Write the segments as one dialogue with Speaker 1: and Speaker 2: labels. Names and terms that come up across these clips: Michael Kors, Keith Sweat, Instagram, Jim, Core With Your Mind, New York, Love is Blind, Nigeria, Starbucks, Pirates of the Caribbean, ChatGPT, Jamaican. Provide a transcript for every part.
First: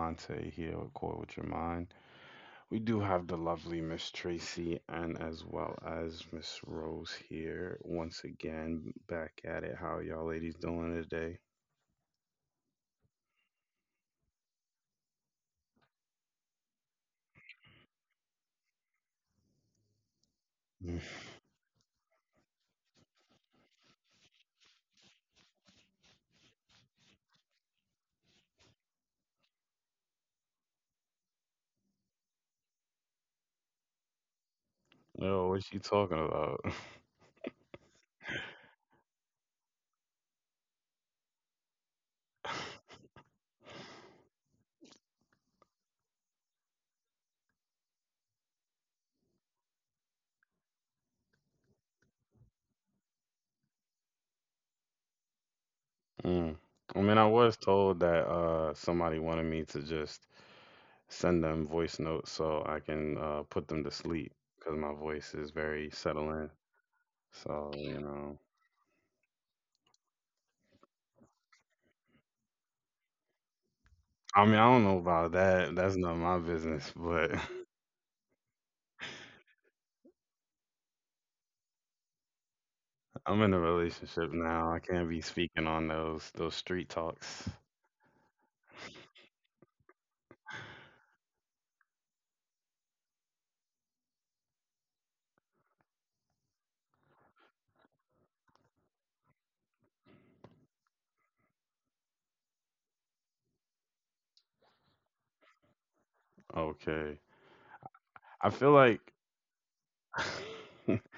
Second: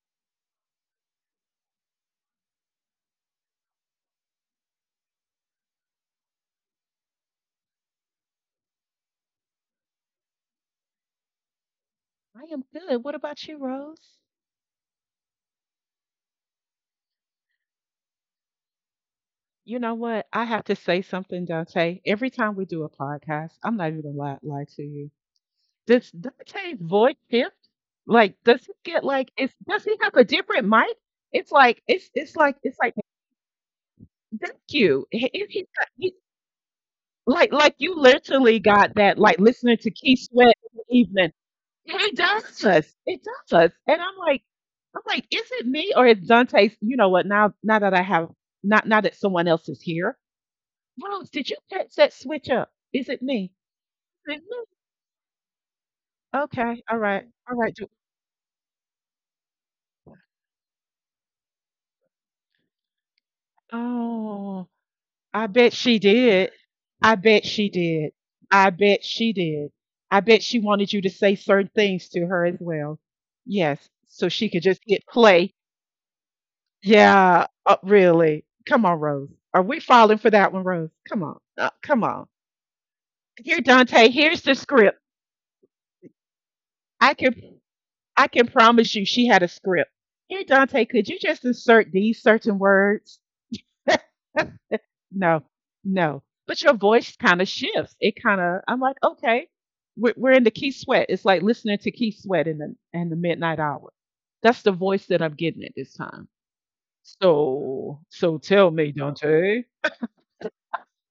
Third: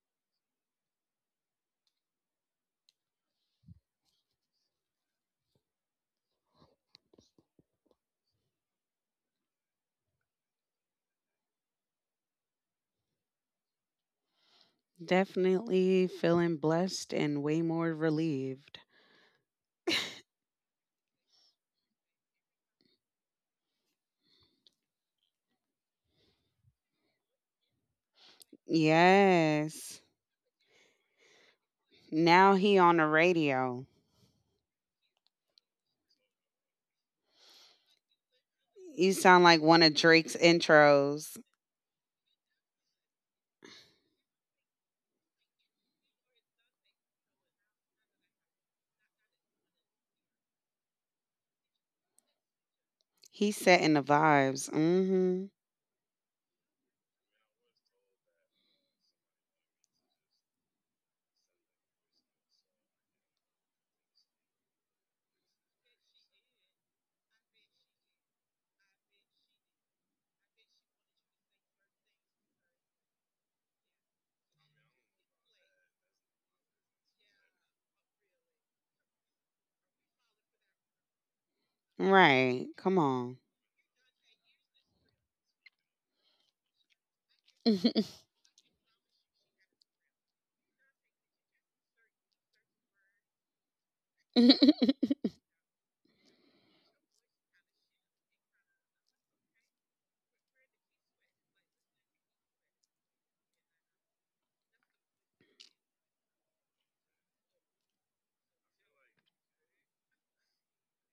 Speaker 1: Dante here with Core With Your Mind. We do have the lovely Miss Tracy and as well as Miss Rose here once again back at it. How are y'all ladies doing today?
Speaker 2: I am good. What about you, Rose?
Speaker 3: Definitely feeling blessed and way more relieved.
Speaker 2: You know what? I have to say something, Dante. Every time we do a podcast, I'm not even gonna lie to you. Does Dante's voice shift? Like, does he get like? Is does he
Speaker 3: Yes.
Speaker 2: have a different mic? It's like it's it's
Speaker 3: Now
Speaker 2: like
Speaker 3: he
Speaker 2: it's like
Speaker 3: on the radio.
Speaker 2: thank you.
Speaker 1: Yo, what you talking about?
Speaker 2: Like, you literally got that like
Speaker 3: You
Speaker 2: listening to
Speaker 3: sound like
Speaker 2: Keith
Speaker 3: one of
Speaker 2: Sweat in
Speaker 3: Drake's
Speaker 2: the evening.
Speaker 3: intros.
Speaker 2: It does. It does. And I'm like, is it me or is Dante's? You know what? Now that I have, not now that someone else is here. Rose, did you catch that switch up? Is it me?
Speaker 3: He's setting the
Speaker 2: Is it me?
Speaker 3: vibes. Mm-hmm.
Speaker 1: Mm.
Speaker 2: Okay. All
Speaker 1: I mean,
Speaker 2: right.
Speaker 1: I was
Speaker 2: All right. Do-
Speaker 1: told that somebody wanted me to just send them voice notes so I can put them to sleep
Speaker 2: oh,
Speaker 1: because my voice
Speaker 2: I
Speaker 1: is
Speaker 2: bet
Speaker 1: very
Speaker 2: she did.
Speaker 1: settling.
Speaker 2: I bet she
Speaker 1: So, you
Speaker 2: did.
Speaker 1: know.
Speaker 2: I bet she did. I bet she wanted you to say certain things to her as well. Yes. So
Speaker 1: I
Speaker 2: she
Speaker 1: mean,
Speaker 2: could
Speaker 1: I
Speaker 2: just
Speaker 1: don't know
Speaker 2: hit
Speaker 1: about
Speaker 2: play.
Speaker 1: that. That's none of my business, but
Speaker 2: Yeah. Really. Come on, Rose. Are we falling for that one, Rose? Come on. Come on.
Speaker 3: Right. Come
Speaker 1: I'm
Speaker 3: on.
Speaker 1: in a
Speaker 2: Here, Dante.
Speaker 1: relationship
Speaker 2: Here's the
Speaker 1: now. I
Speaker 2: script.
Speaker 1: can't be speaking on those street
Speaker 2: I
Speaker 1: talks.
Speaker 2: can. I can promise you she had a script. Here, Dante, could you just insert these certain words? No, no. But your voice kind of shifts. It kind of, I'm like, okay, we're in the Keith Sweat. It's like listening to Keith Sweat in the midnight hour. That's the voice that I'm getting at this time.
Speaker 1: Okay.
Speaker 2: So,
Speaker 1: I feel
Speaker 2: tell me,
Speaker 1: like
Speaker 2: Dante.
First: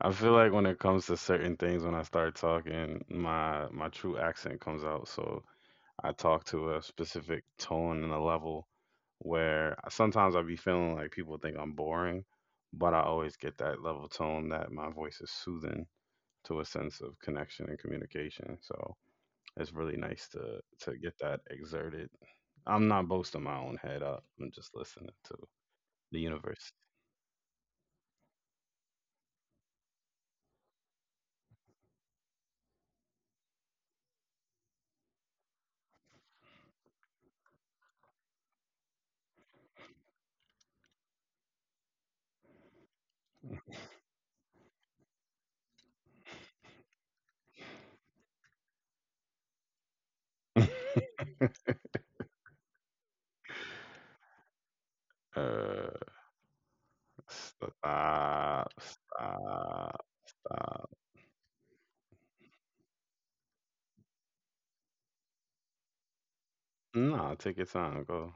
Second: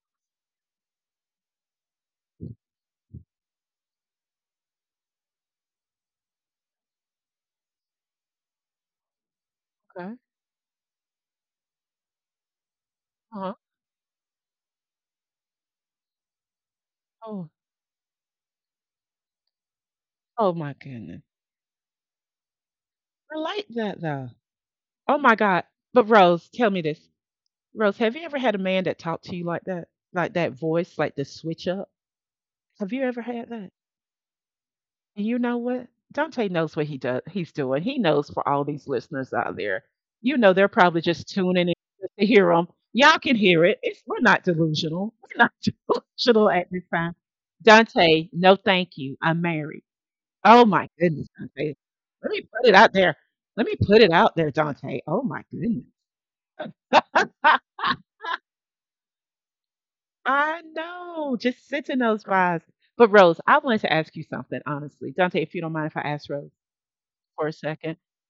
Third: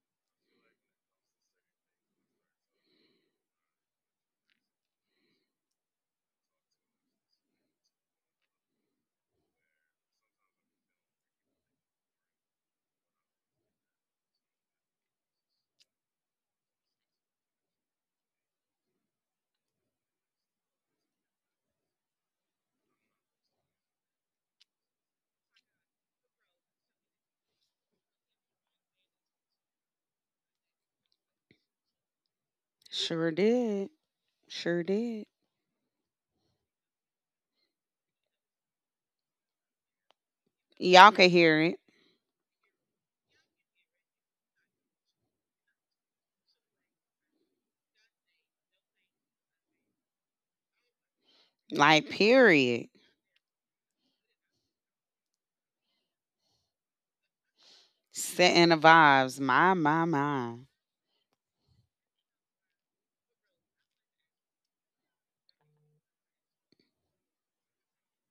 Speaker 1: I feel like when it comes to certain things when I start talking, my true accent comes out. So I talk to a specific tone and a level where
Speaker 2: Okay.
Speaker 1: sometimes I be feeling like people think I'm boring, but I always
Speaker 2: Uh-huh.
Speaker 1: get that level tone that my voice is soothing to a sense of
Speaker 2: Oh,
Speaker 1: connection and communication. So it's really nice
Speaker 2: oh,
Speaker 1: to
Speaker 2: my
Speaker 1: get
Speaker 2: goodness.
Speaker 1: that exerted. I'm not
Speaker 2: I
Speaker 1: boasting my
Speaker 2: like
Speaker 1: own head
Speaker 2: that
Speaker 1: up.
Speaker 2: though.
Speaker 1: I'm just listening
Speaker 2: Oh
Speaker 1: to
Speaker 2: my God. But
Speaker 1: the
Speaker 2: Rose,
Speaker 1: universe.
Speaker 2: tell me this. Rose, have you ever had a man that talked to you like that? Like that voice, like the switch up? Have you ever
Speaker 3: Sure
Speaker 2: had that?
Speaker 3: did. Sure did.
Speaker 2: And you know what? Dante knows what he's doing. He knows for all these listeners out there. You know they're probably
Speaker 3: Y'all
Speaker 2: just
Speaker 3: could hear
Speaker 2: tuning in
Speaker 3: it.
Speaker 2: just to hear him. Y'all can hear it. We're not delusional. We're not delusional at this time. Dante, no thank you. I'm married. Oh my goodness, Dante.
Speaker 3: Like,
Speaker 2: Let me put it
Speaker 3: period.
Speaker 2: out there. Let me put it out there, Dante. Oh my goodness.
Speaker 1: uh, stop,
Speaker 3: Setting the vibes. My,
Speaker 1: stop,
Speaker 3: my, my.
Speaker 2: I
Speaker 1: stop.
Speaker 2: know. Just sit those vibes. But Rose, I wanted to ask you something, honestly. Dante, if you don't mind if I ask Rose
Speaker 1: Nah,
Speaker 2: for
Speaker 1: take
Speaker 2: a
Speaker 1: your time.
Speaker 2: second.
Speaker 1: Go.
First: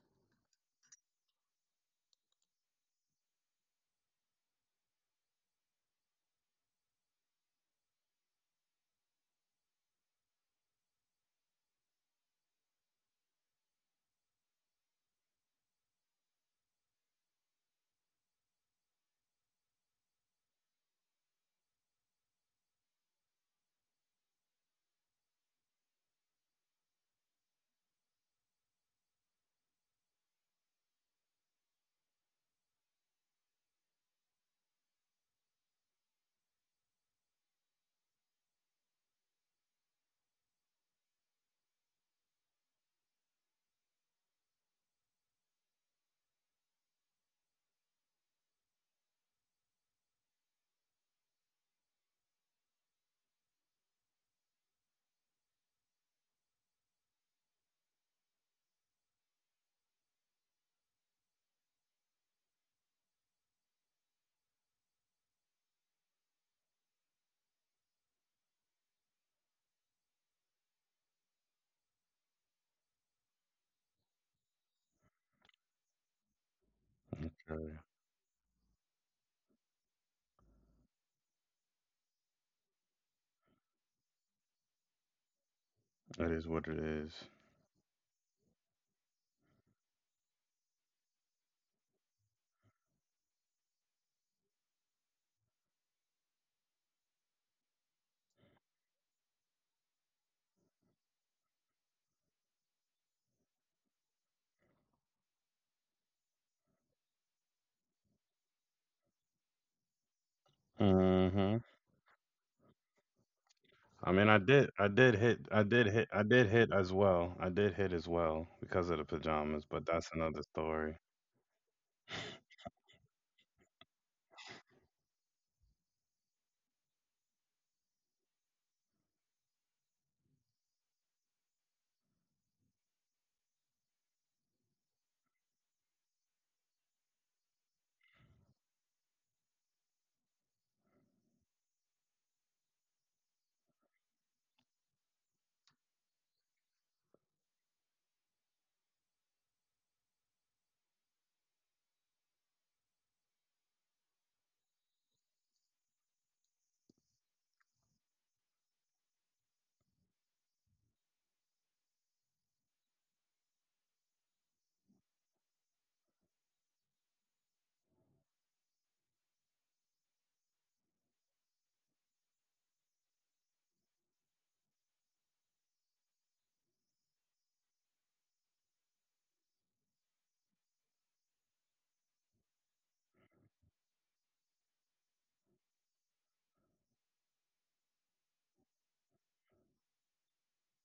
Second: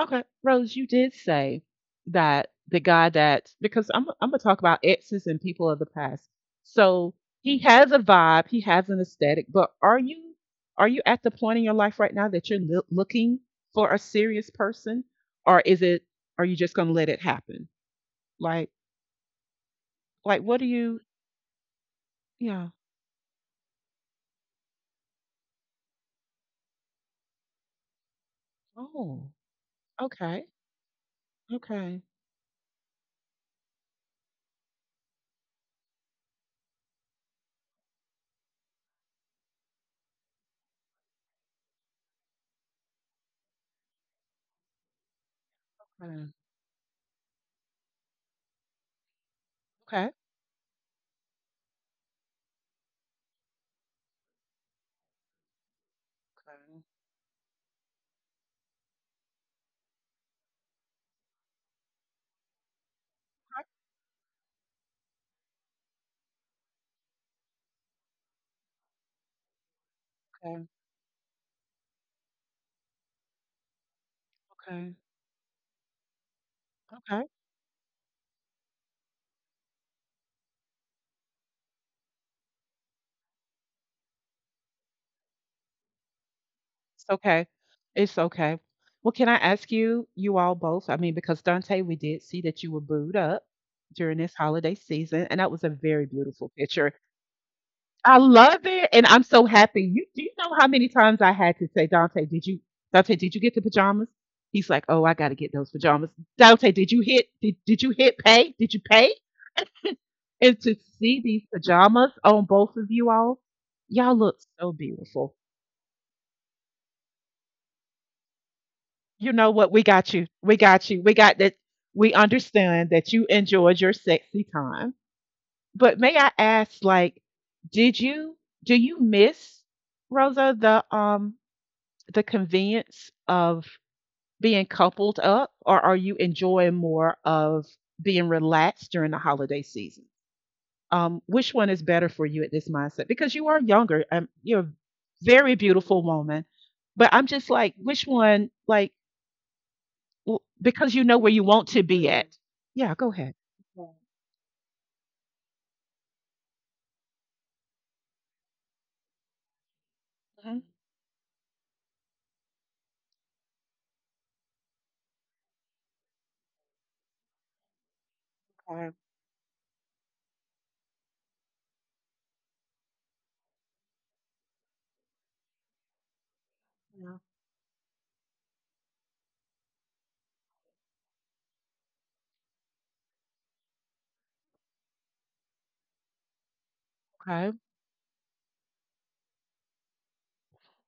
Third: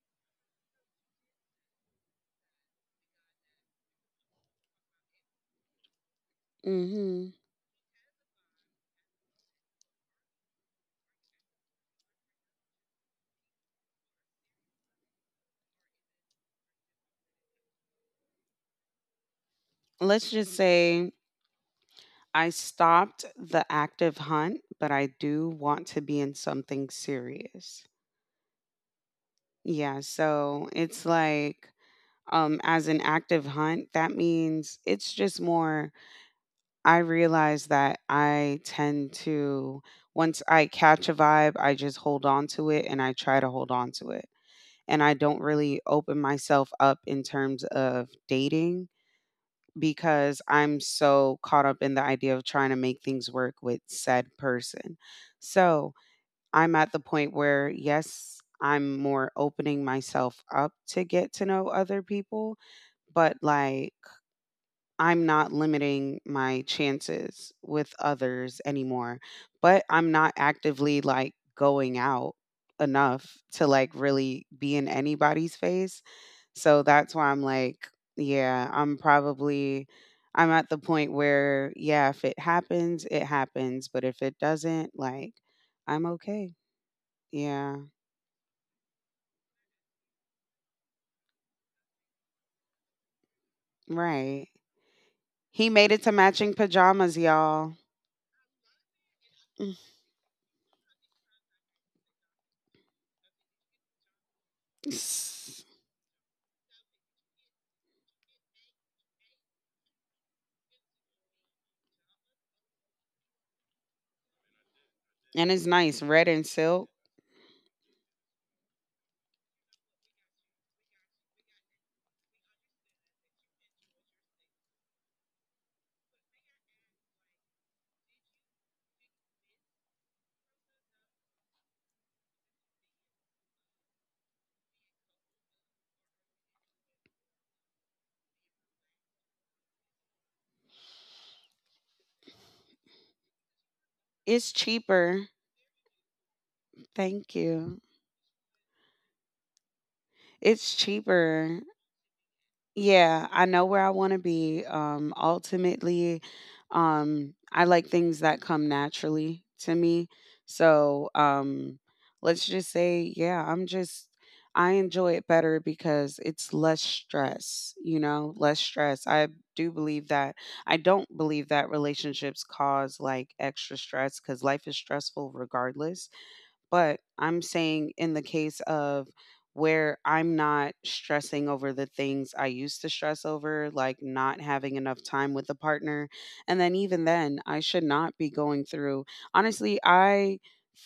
Speaker 2: Okay. Rose, you did say that the guy that, because I'm gonna talk about exes and people of the past. So
Speaker 3: Mm-hmm.
Speaker 2: he has a vibe, he has an aesthetic, but are you at the point in your life right now that you're looking for a serious person? Or is it are you just gonna let it happen? Like
Speaker 3: Let's
Speaker 2: like
Speaker 3: just
Speaker 2: what do you
Speaker 3: say I
Speaker 2: yeah.
Speaker 3: stopped the active hunt, but I do want to be in something serious.
Speaker 2: Oh,
Speaker 3: Yeah,
Speaker 2: okay.
Speaker 3: so it's like
Speaker 2: Okay.
Speaker 3: as an active hunt, that means it's just more. I realize that I tend to, once I catch a vibe, I just hold on to it and I try to hold on to it. And I don't really open
Speaker 2: Mm,
Speaker 3: myself up in terms of dating
Speaker 2: okay.
Speaker 3: because I'm so caught up in the idea of trying to make things work with said person. So I'm
Speaker 2: Okay.
Speaker 3: at the point where, yes, I'm more opening myself up to get to know other people, but like, I'm not limiting my chances with others anymore. But I'm not
Speaker 2: Okay.
Speaker 3: actively like going out enough to like really be in
Speaker 2: Okay.
Speaker 3: anybody's face, so that's why
Speaker 2: Okay.
Speaker 3: I'm
Speaker 1: Sure.
Speaker 3: like, yeah, I'm probably, I'm at the point where, yeah, if it happens, it happens, but if it doesn't, like, I'm
Speaker 1: That
Speaker 3: okay.
Speaker 1: is what it
Speaker 2: It's
Speaker 1: is.
Speaker 2: okay.
Speaker 3: Yeah.
Speaker 2: It's okay. Well, can I ask you all both? I mean, because Dante, we did see that you were booed up during this
Speaker 3: Right.
Speaker 2: holiday season, and that was
Speaker 3: He
Speaker 2: a
Speaker 3: made it
Speaker 2: very
Speaker 3: to
Speaker 2: beautiful
Speaker 3: matching
Speaker 2: picture.
Speaker 3: pajamas, y'all.
Speaker 2: I love it, and I'm so
Speaker 3: And
Speaker 2: happy. You do you know how many times I had to say, Dante, did you get the pajamas? He's like, oh, I gotta get
Speaker 3: it's
Speaker 2: those pajamas. Dante, did you hit pay? Did you pay? And to see these
Speaker 1: Mm-hmm.
Speaker 2: pajamas on both of you all,
Speaker 1: I
Speaker 2: y'all
Speaker 1: mean,
Speaker 2: look so
Speaker 1: I did
Speaker 2: beautiful.
Speaker 1: hit, I did
Speaker 3: nice,
Speaker 1: hit, I
Speaker 3: red and
Speaker 1: did hit
Speaker 3: silk.
Speaker 1: as well. I did hit as well because of the
Speaker 2: You know
Speaker 1: pajamas,
Speaker 2: what? We
Speaker 1: but
Speaker 2: got
Speaker 1: that's
Speaker 2: you.
Speaker 1: another
Speaker 2: We got
Speaker 1: story.
Speaker 2: you. We got that. We understand that you enjoyed your sexy time. But may I ask, like, did you do you miss Rosa the convenience of being coupled up, or are you enjoying more of being relaxed during the holiday season? Which one is better for you at this mindset, because you are younger,
Speaker 3: It's
Speaker 2: you're a
Speaker 3: cheaper.
Speaker 2: very beautiful woman, but I'm
Speaker 3: Thank
Speaker 2: just like
Speaker 3: you.
Speaker 2: which one, like
Speaker 3: It's
Speaker 2: because you know where you
Speaker 3: cheaper.
Speaker 2: want to be at. Yeah, go
Speaker 3: Yeah,
Speaker 2: ahead.
Speaker 3: I know where
Speaker 2: Okay.
Speaker 3: I want to be. Ultimately, I like things that come naturally to me.
Speaker 2: Mhm.
Speaker 3: So, let's just say, yeah, I enjoy it better because it's less stress, you know, less
Speaker 2: Okay,
Speaker 3: stress. I do believe that, I don't believe that relationships cause like extra stress because life is stressful regardless. But
Speaker 2: yeah.
Speaker 3: I'm saying in the case of where I'm not stressing over the things I used to stress over, like not having enough time with a partner. And then, even then,
Speaker 2: Okay.
Speaker 3: I should not be going through. Honestly, I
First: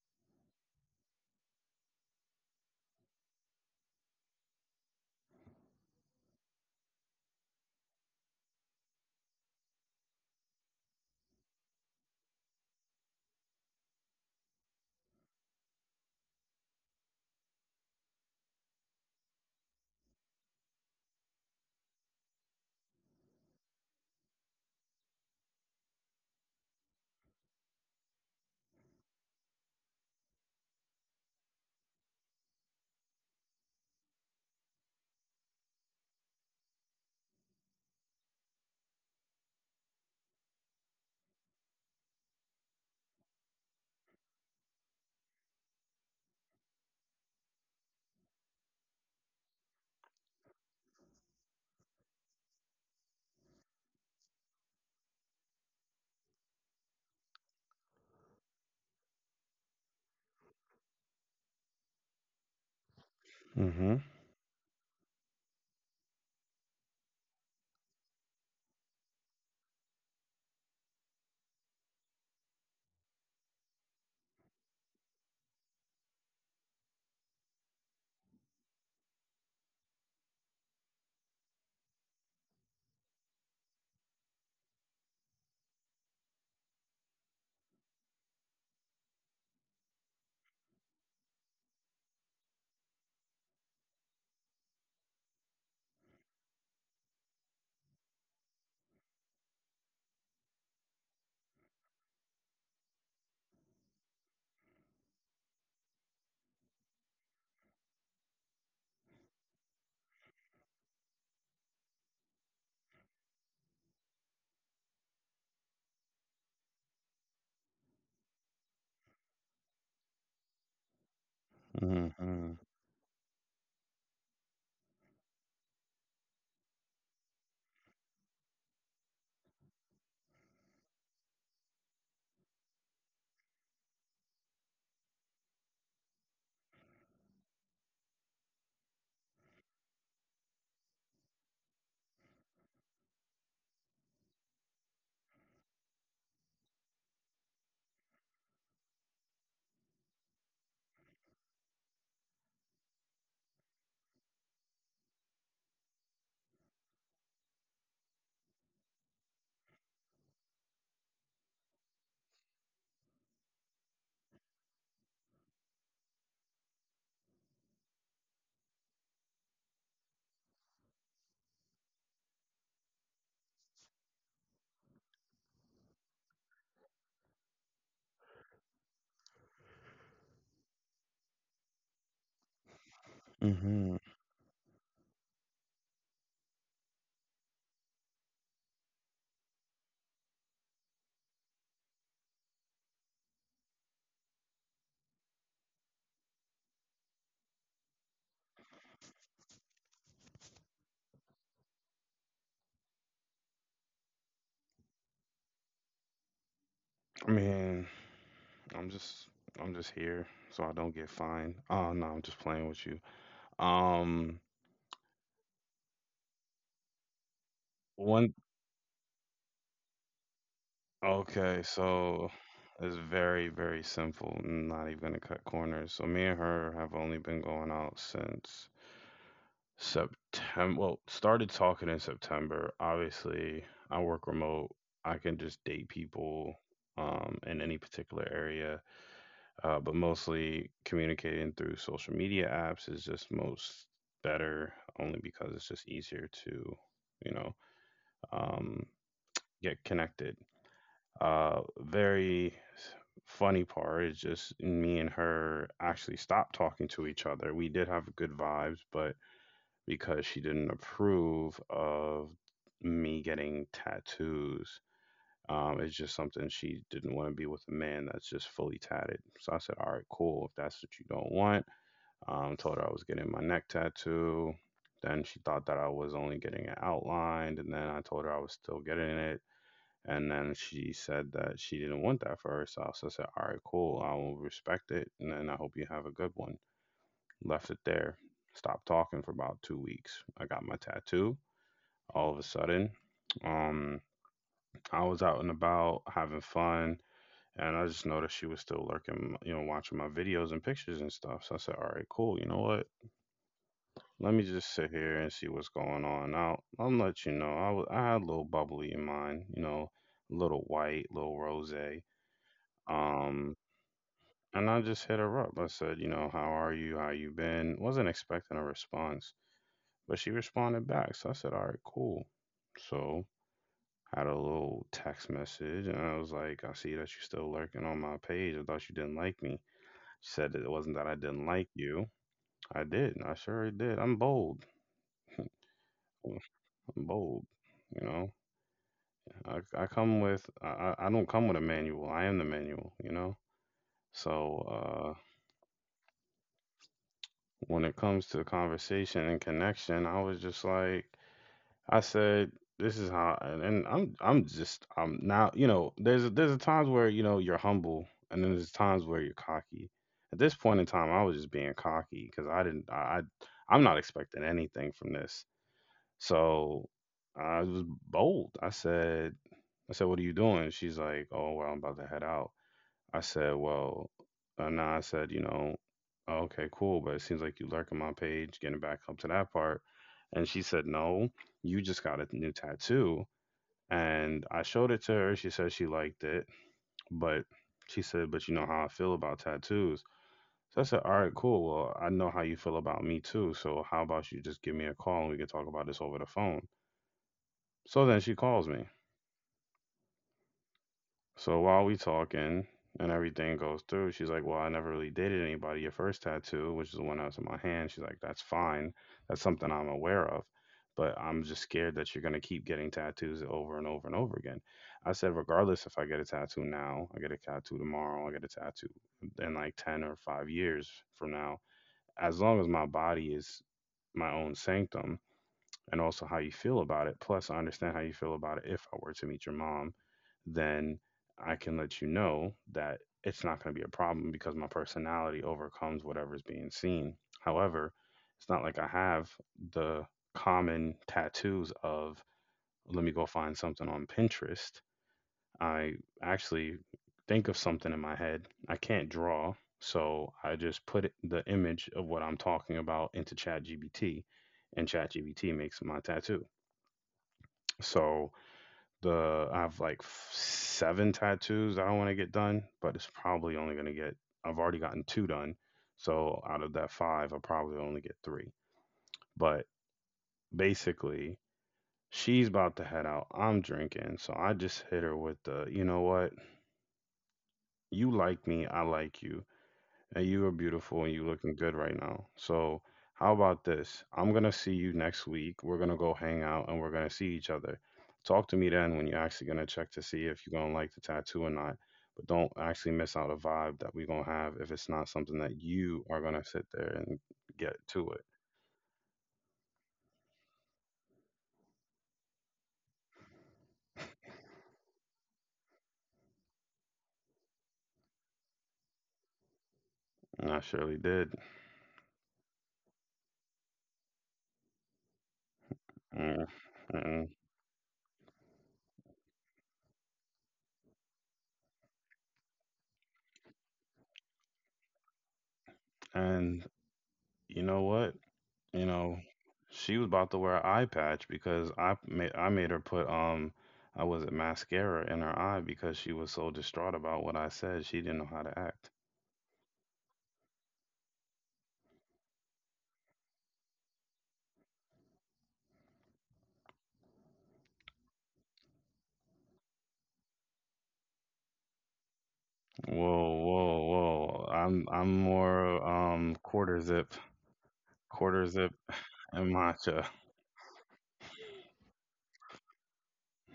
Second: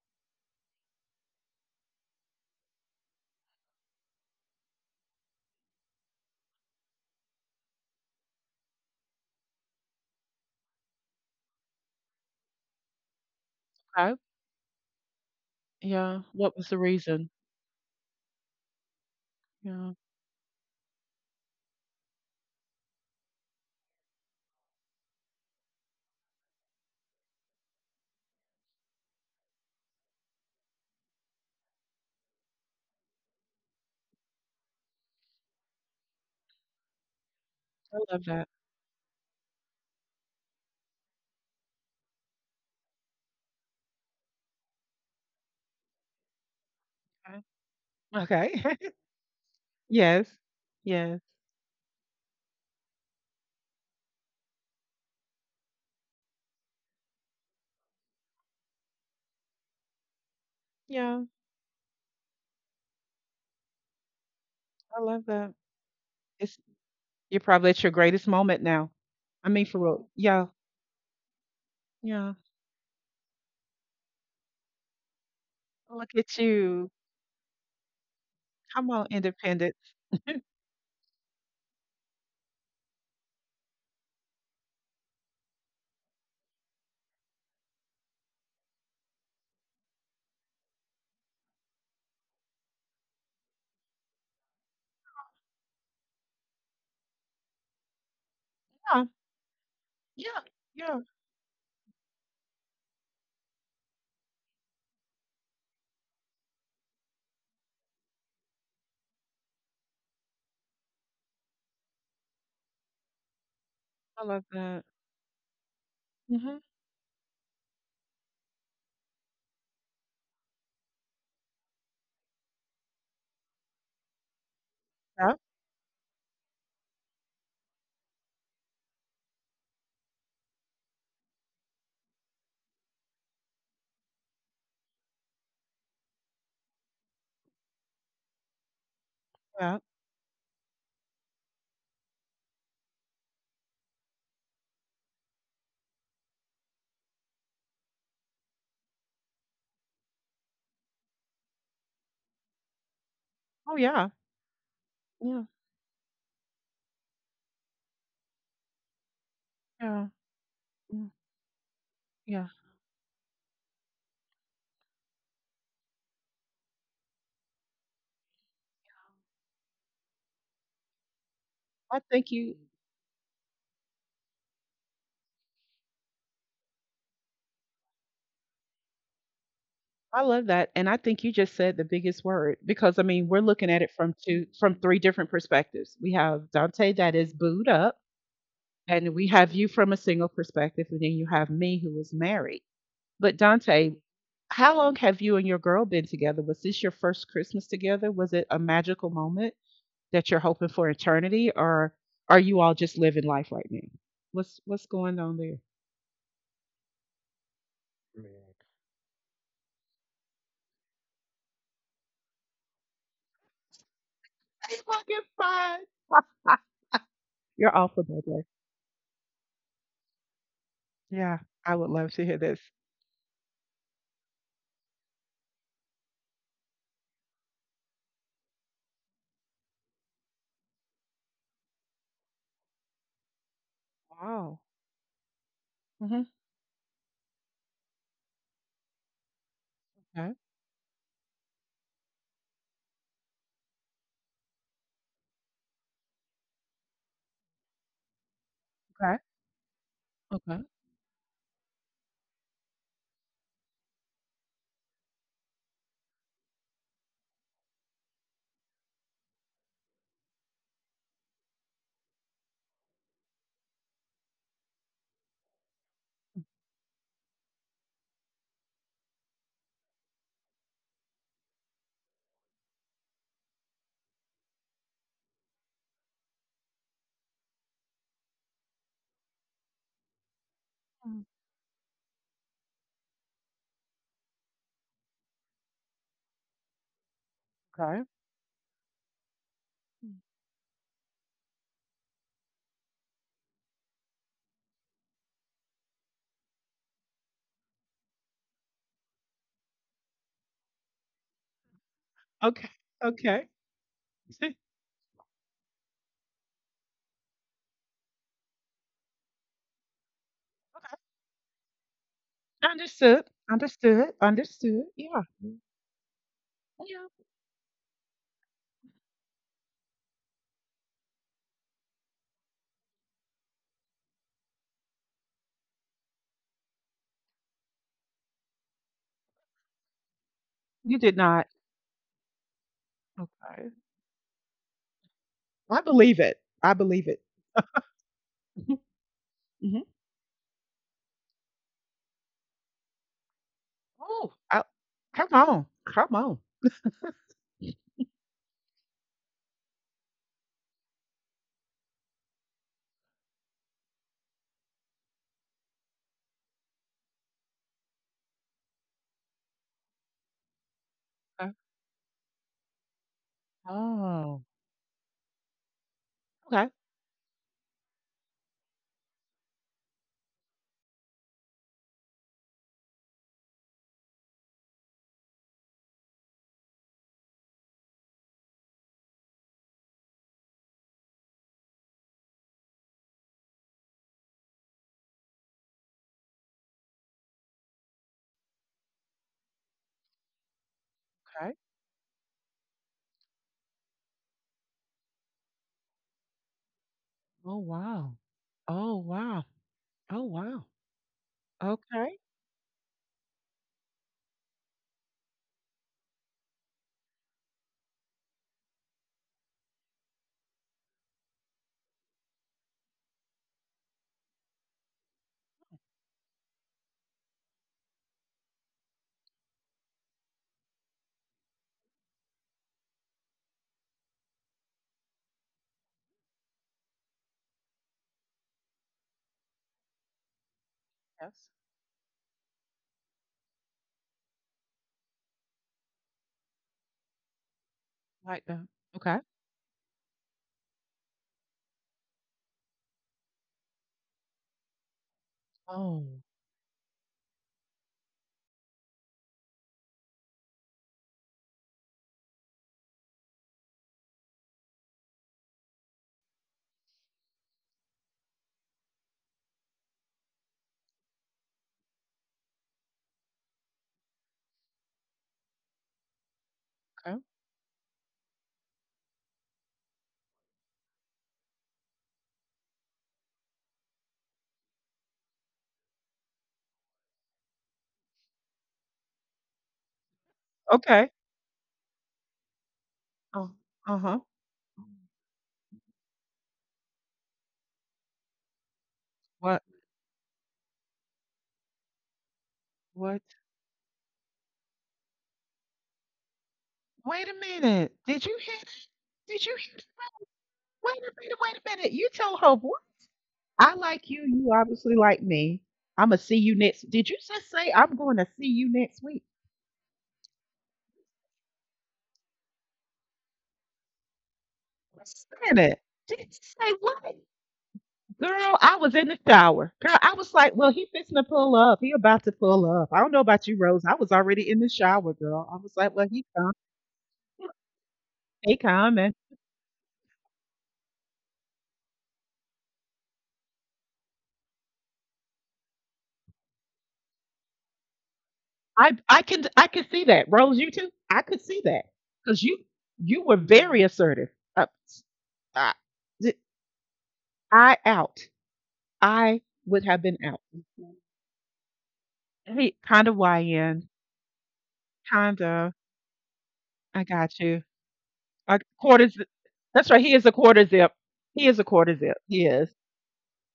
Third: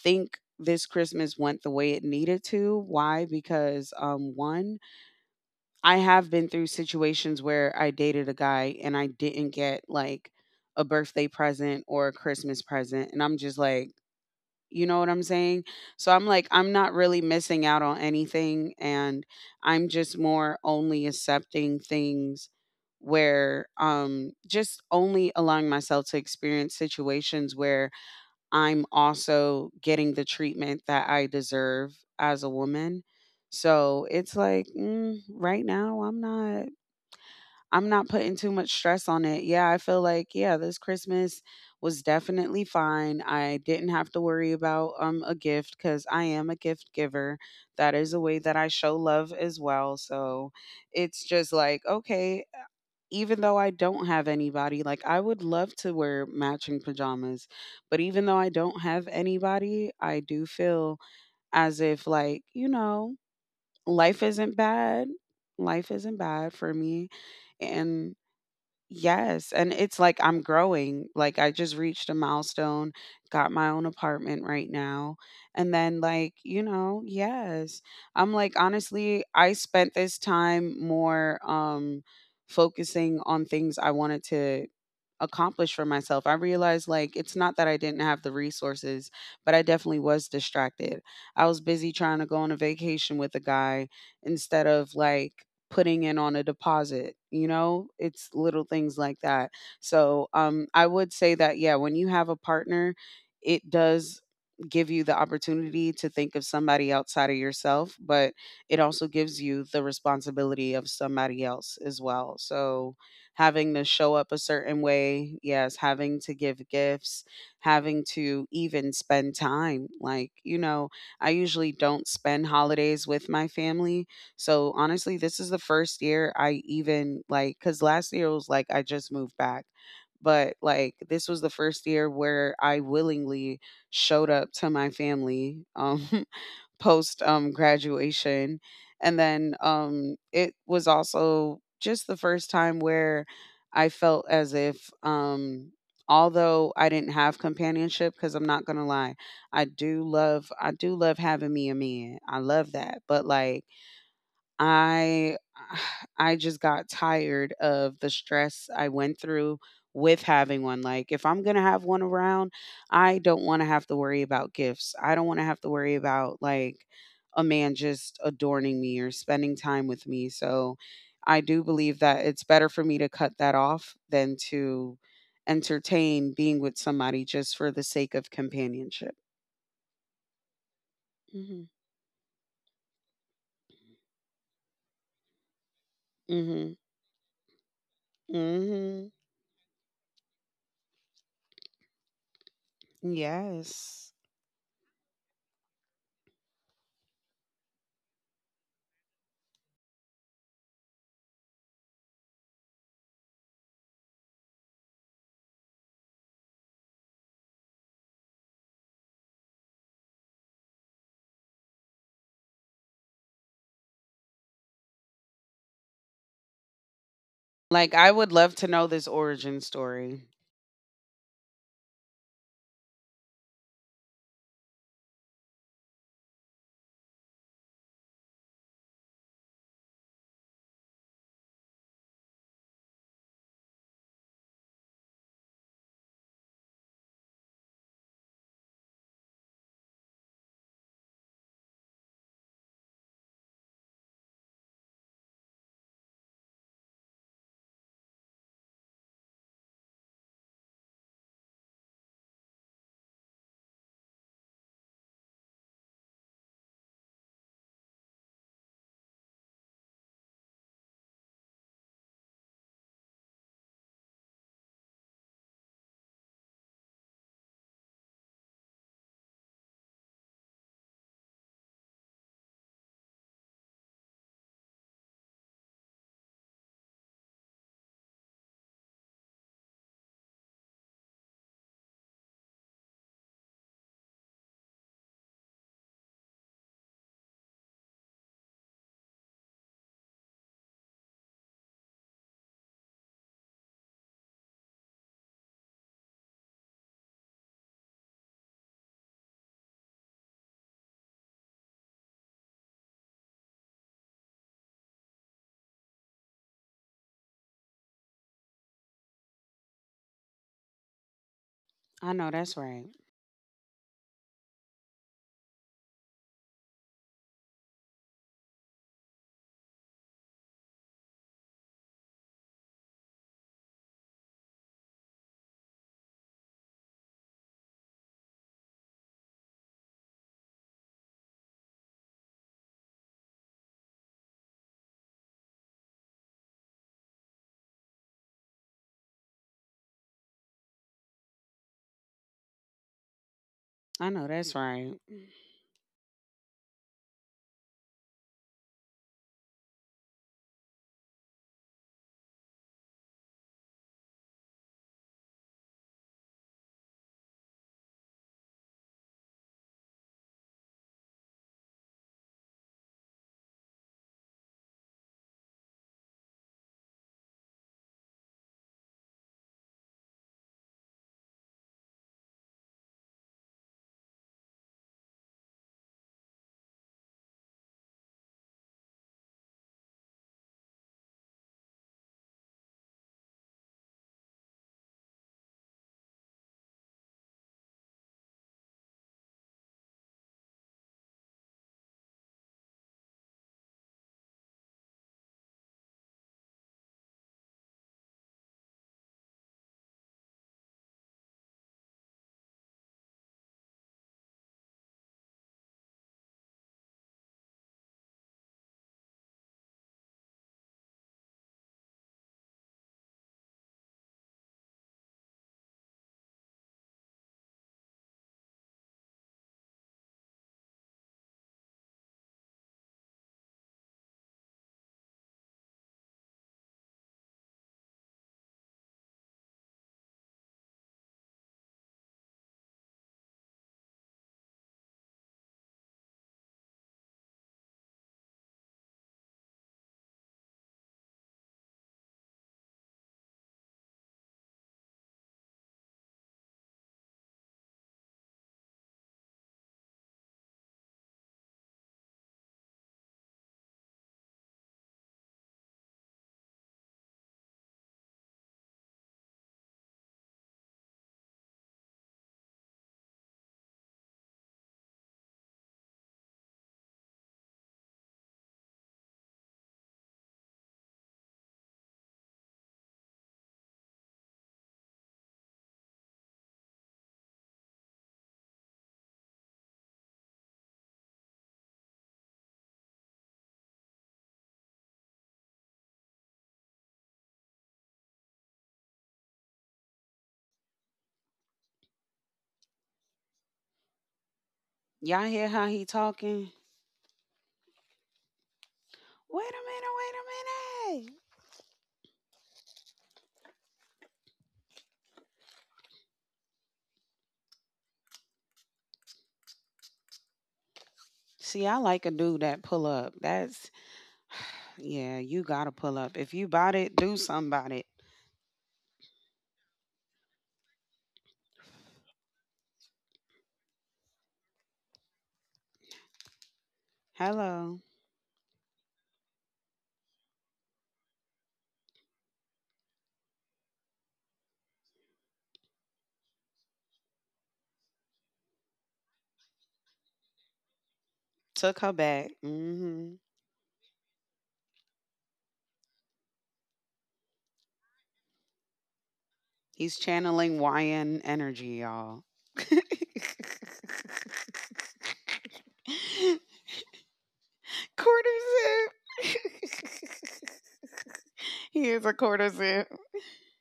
Speaker 3: think this Christmas went the way it needed to. Why? Because, one, I have been through situations where I dated a guy and I didn't get like a birthday present or a Christmas present. And I'm just like,
Speaker 2: Okay.
Speaker 3: you know what I'm saying? So
Speaker 2: Yeah.
Speaker 3: I'm like,
Speaker 2: What was
Speaker 3: I'm
Speaker 2: the
Speaker 3: not really
Speaker 2: reason?
Speaker 3: missing out on anything. And I'm
Speaker 2: Yeah.
Speaker 3: just more only accepting things where just only allowing myself to experience situations where I'm also getting the treatment that I deserve as a woman. So it's like, right now I'm
Speaker 2: I
Speaker 3: not
Speaker 2: love
Speaker 3: putting
Speaker 2: that.
Speaker 3: too much stress on it. Yeah, I feel like, yeah, this Christmas was definitely fine. I didn't have to worry about a gift cuz I am a gift giver. That is a way
Speaker 2: Okay.
Speaker 3: that I
Speaker 2: Okay.
Speaker 3: show love as well.
Speaker 2: Yes.
Speaker 3: So,
Speaker 2: Yes.
Speaker 3: it's just like, okay, even though I don't have anybody, like I would love to wear matching pajamas, but even though I don't have anybody, I do feel
Speaker 2: Yeah,
Speaker 3: as if, like, you know,
Speaker 1: Mm-hmm.
Speaker 3: life isn't
Speaker 2: I
Speaker 3: bad.
Speaker 2: love that.
Speaker 3: Life isn't bad
Speaker 2: It's
Speaker 3: for me.
Speaker 2: You're probably at your
Speaker 3: And
Speaker 2: greatest moment now. I
Speaker 3: yes,
Speaker 2: mean,
Speaker 3: and
Speaker 2: for
Speaker 3: it's
Speaker 2: real.
Speaker 3: like
Speaker 2: Yeah.
Speaker 3: I'm growing. Like, I just reached a
Speaker 2: Yeah.
Speaker 3: milestone, got my own apartment right now. And then,
Speaker 2: Look
Speaker 3: like,
Speaker 2: at
Speaker 3: you
Speaker 2: you.
Speaker 3: know, yes. I'm like,
Speaker 2: Come on,
Speaker 3: honestly, I
Speaker 2: independent.
Speaker 3: spent this time more focusing on things I wanted to accomplish for myself. I realized like it's not that I didn't have the resources, but I definitely was distracted. I was busy trying to go on a vacation with a guy instead of like putting in on a deposit, you know? It's little things like that. So,
Speaker 2: Yeah,
Speaker 3: I
Speaker 2: yeah,
Speaker 3: would say that yeah, when you have a partner, it does give you the opportunity to think of somebody outside of yourself, but it also gives you the responsibility of somebody else as well. So, having to show
Speaker 2: I
Speaker 3: up a
Speaker 2: love
Speaker 3: certain
Speaker 2: that.
Speaker 3: way, yes, having to
Speaker 2: Mhm.
Speaker 3: give gifts, having to even spend time. Like, you know, I usually don't spend
Speaker 1: Mm-hmm.
Speaker 3: holidays with my family. So honestly,
Speaker 2: Yeah,
Speaker 3: this is the first year I even like, because last year was like I just moved back, but like this was the first year where I willingly showed up to my family post graduation. And then
Speaker 2: yeah.
Speaker 3: it was also just the first time where I felt as if, although I didn't have companionship, because I'm not gonna lie, I do love having me a man. I love that, but like,
Speaker 2: Oh, yeah.
Speaker 3: I
Speaker 2: Yeah,
Speaker 3: I just got tired of the stress I went through
Speaker 2: yeah,
Speaker 3: with having one.
Speaker 2: mm,
Speaker 3: Like, if I'm going to have one
Speaker 2: yeah.
Speaker 3: around, I don't want to have to worry about gifts. I don't want to have to worry about like a man just adorning me or spending time with me. So I do believe
Speaker 2: I
Speaker 3: that
Speaker 2: think
Speaker 3: it's
Speaker 2: you
Speaker 3: better for me to cut that off than to entertain being with somebody just for the sake of companionship.
Speaker 2: I love that, and I think you just
Speaker 3: Mhm.
Speaker 2: said the biggest word because, I mean, we're looking at it
Speaker 1: Mm-hmm.
Speaker 2: from 2, from 3 different perspectives. We have
Speaker 3: Mhm.
Speaker 2: Dante that is booed up,
Speaker 3: Mhm.
Speaker 2: and we have you from a single perspective, and then you have me who is married. But Dante,
Speaker 3: Yes.
Speaker 2: how long have you and your girl been together? Was this your first Christmas together? Was it a magical moment that you're hoping for eternity, or are you all just living life right now? What's going on there?
Speaker 1: I mean, I'm just I'm just here so I don't get fined. Oh no, I'm just playing with you. Um
Speaker 2: It's fucking fun. Ah, You're off
Speaker 3: Like,
Speaker 2: for
Speaker 3: I would
Speaker 1: one
Speaker 2: that.
Speaker 3: love to know this origin story.
Speaker 2: Yeah,
Speaker 1: okay,
Speaker 2: I would love to
Speaker 1: so
Speaker 2: hear this.
Speaker 1: it's very, very simple. Not even gonna cut corners. So me and her have only been going out since September, well, started talking in September. Obviously I work
Speaker 2: Wow.
Speaker 1: remote. I can just date
Speaker 2: Hmm.
Speaker 1: people in any particular area. But
Speaker 2: Okay.
Speaker 1: mostly communicating through social media apps is just most better only because it's just easier to, you know, um,
Speaker 2: Okay.
Speaker 1: get connected.
Speaker 2: Okay.
Speaker 1: Very funny part is just me and her actually stopped talking to each other. We did have good vibes, but because she didn't approve of me getting tattoos, it's just something she didn't want to be with a man that's just fully tatted. So I said, all right, cool. If that's what you don't want, told her I was getting my neck tattoo. Then she thought that I was only getting it outlined, and then I told her I was still getting it. And then she
Speaker 2: Mm,
Speaker 1: said that she didn't want that for herself. So I said, "All right, cool. I will respect it, and then I hope you have a good one." Left it
Speaker 2: okay.
Speaker 1: there. Stopped talking for about two
Speaker 2: Mm.
Speaker 1: weeks. I got my tattoo. All of a sudden, um, I was out and about having fun, and I just noticed she was still lurking, you know, watching my videos and pictures and stuff. So I said, "All right, cool. You know
Speaker 2: Okay.
Speaker 1: what?
Speaker 2: Okay.
Speaker 1: Let me
Speaker 2: Okay.
Speaker 1: just sit here and see what's going on. I'll let you know. I had a little bubbly in mine, you know, a little white, little rosé.
Speaker 3: I know that's right.
Speaker 2: Understood.
Speaker 1: Um,
Speaker 2: Understood.
Speaker 1: and I
Speaker 2: Understood.
Speaker 1: just hit
Speaker 2: Yeah.
Speaker 1: her up.
Speaker 2: Mm.
Speaker 1: I said, you know, how are you? How
Speaker 2: Yeah.
Speaker 1: you been? Wasn't expecting a response, but she responded back. So I said, all right, cool. So had a little text message, and I was like, I see that you're still lurking on my page. I thought you didn't like me. She said that it wasn't
Speaker 2: You
Speaker 1: that I
Speaker 2: did
Speaker 1: didn't
Speaker 2: not.
Speaker 1: like you. I did. I sure
Speaker 2: Okay.
Speaker 1: did. I'm bold.
Speaker 2: I believe
Speaker 1: I'm
Speaker 2: it. I believe it.
Speaker 1: bold. You know.
Speaker 2: Hmm.
Speaker 1: I don't come with a manual. I am the manual, you know.
Speaker 3: I know
Speaker 1: So
Speaker 2: Oh,
Speaker 3: that's right.
Speaker 2: come on. Come on.
Speaker 1: when it comes to conversation and connection, I was just like, I said, this is how, and I'm just I'm now you know there's times where you know you're humble, and then there's times where you're cocky. At this point in time, I was just
Speaker 2: Okay.
Speaker 1: being cocky because I didn't I I'm not expecting
Speaker 2: Oh,
Speaker 1: anything from this.
Speaker 2: okay,
Speaker 1: So I was bold. I said, what are you doing? She's like, oh well, I'm about to head out. I said, well, nah, I said, you know, "Oh, okay, cool, but it seems like you lurking my page, getting back up to that part. And she said, no, you just got a new tattoo. And I showed it to her. She said she liked it, but she said, but you know how I feel about tattoos. So I said, all right,
Speaker 2: okay.
Speaker 1: cool. Well, I know how you feel about me too. So how about you just give me a call and we can talk about this over the phone?
Speaker 2: Oh,
Speaker 1: So
Speaker 2: wow.
Speaker 1: then she calls me.
Speaker 2: Oh, wow. Oh, wow.
Speaker 1: So while we
Speaker 2: Okay.
Speaker 1: talking and everything goes through, she's like, "Well, I never really dated anybody. Your first tattoo, which is the one that's in my hand, she's like, that's fine. That's something I'm aware of, but I'm just scared that you're gonna keep getting tattoos over and over and over again." I said, "Regardless, if I get a tattoo now, I get a tattoo tomorrow, I get a tattoo in like 10 or 5 years from now, as long as my body is my own sanctum." And also how you feel about it. Plus, I understand how you feel about it. If I were to meet your mom, then
Speaker 2: Yes.
Speaker 1: I can let you know that it's not going to be a problem because my personality overcomes whatever's being seen. However,
Speaker 2: Like
Speaker 1: it's not
Speaker 2: that.
Speaker 1: like I
Speaker 2: Okay.
Speaker 1: have the common tattoos of, let me go find something on Pinterest. I
Speaker 2: Oh,
Speaker 1: actually think of something in my head. I can't draw, so I just put it, the image of what I'm talking about into ChatGPT, and ChatGPT makes my tattoo. So the I have like seven tattoos I don't want to get done, but it's probably only going to get, I've already gotten two done. So out of that
Speaker 2: okay.
Speaker 1: five, I'll probably only get three. But basically, she's about to head out. I'm drinking, so I just hit her with the, you know what? You like me, I like you. And you are beautiful
Speaker 2: Okay.
Speaker 1: and you looking good right now. So how
Speaker 2: Oh,
Speaker 1: about this?
Speaker 2: uh-huh.
Speaker 1: I'm gonna see you next week. We're gonna go hang out and we're gonna see each other. Talk to me then when you're actually
Speaker 2: What?
Speaker 1: gonna check to see if you're gonna like the tattoo or not. But don't actually miss
Speaker 2: What?
Speaker 1: out a vibe that we're gonna have if it's not
Speaker 3: Y'all
Speaker 1: something
Speaker 3: hear how
Speaker 1: that
Speaker 3: he
Speaker 1: you are gonna
Speaker 3: talking?
Speaker 1: sit there and
Speaker 2: Wait a
Speaker 1: get
Speaker 2: minute.
Speaker 1: to
Speaker 2: Did
Speaker 1: it.
Speaker 2: you hear that? Did
Speaker 3: Wait
Speaker 2: you
Speaker 3: a
Speaker 2: hear that?
Speaker 3: minute, wait a
Speaker 2: Wait
Speaker 3: minute.
Speaker 2: a minute. Wait a minute. You tell her I like you. You obviously like me. I'm gonna see you next. Did you just say I'm going to see you next week?
Speaker 1: And I surely did.
Speaker 3: See, I like a dude that pull up. That's, yeah,
Speaker 2: What's
Speaker 3: you gotta
Speaker 2: that?
Speaker 3: pull up.
Speaker 2: Did you
Speaker 3: If
Speaker 1: mm
Speaker 3: you bought
Speaker 2: say
Speaker 3: it, do
Speaker 2: what?
Speaker 1: mm
Speaker 3: something about it.
Speaker 2: Girl, I was in the shower. Girl, I was like, well, he fixing to pull up. He about to pull up. I don't know about you, Rose. I was already in the shower, girl. I was like, well,
Speaker 1: And you
Speaker 3: Hello.
Speaker 1: know what?
Speaker 2: he
Speaker 1: You
Speaker 2: coming.
Speaker 1: know, she was about to wear an eye patch because I made her put I was it mascara in her eye because she was so distraught about what I said. She didn't know how to act.
Speaker 2: I can see that, Rose. You too. I could see
Speaker 3: Took
Speaker 2: that
Speaker 3: her back.
Speaker 2: because you
Speaker 3: Hmm.
Speaker 2: you were very assertive. Uh, I, I out. I would
Speaker 3: He's
Speaker 2: have been out.
Speaker 3: channeling YN energy, y'all.
Speaker 2: He kind of
Speaker 1: Whoa, whoa,
Speaker 2: YN,
Speaker 1: whoa. I'm
Speaker 2: kind of.
Speaker 1: more
Speaker 2: I got you.
Speaker 3: Quarter
Speaker 1: quarter
Speaker 2: A
Speaker 1: zip
Speaker 2: quarter zip.
Speaker 1: and
Speaker 2: That's
Speaker 3: zip.
Speaker 2: right.
Speaker 1: matcha.
Speaker 2: He is a quarter zip. He is a
Speaker 3: He
Speaker 2: quarter
Speaker 3: is a
Speaker 2: zip.
Speaker 3: quarter
Speaker 2: He is.
Speaker 3: zip.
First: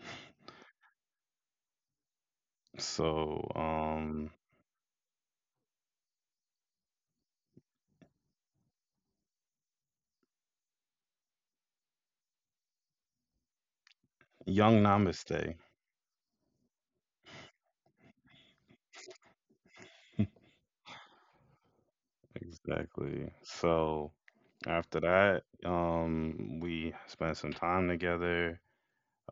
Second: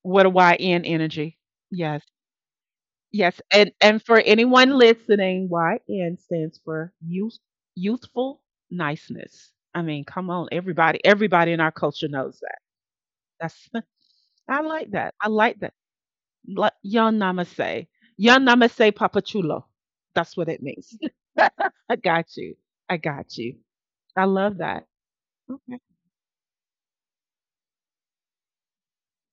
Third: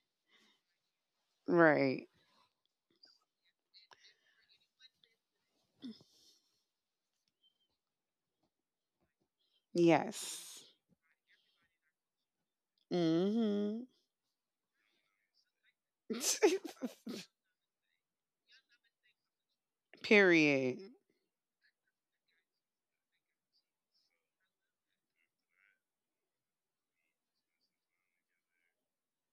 Speaker 2: What a YN energy. Yes.
Speaker 3: Right.
Speaker 2: Yes.
Speaker 1: So,
Speaker 2: And for anyone listening, YN stands for youthful niceness. I mean, come on,
Speaker 3: Yes.
Speaker 2: everybody. Everybody in our culture knows that. That's
Speaker 3: Hmm.
Speaker 2: I
Speaker 1: young
Speaker 2: like that. I
Speaker 1: namaste.
Speaker 2: like that. Like, young namaste. Young namaste papachulo. That's what it
Speaker 3: Period.
Speaker 2: means. I got you. I
Speaker 1: Exactly.
Speaker 2: got you.
Speaker 1: So
Speaker 2: I love that.
Speaker 1: after that,
Speaker 2: Okay.
Speaker 1: we spent some time together.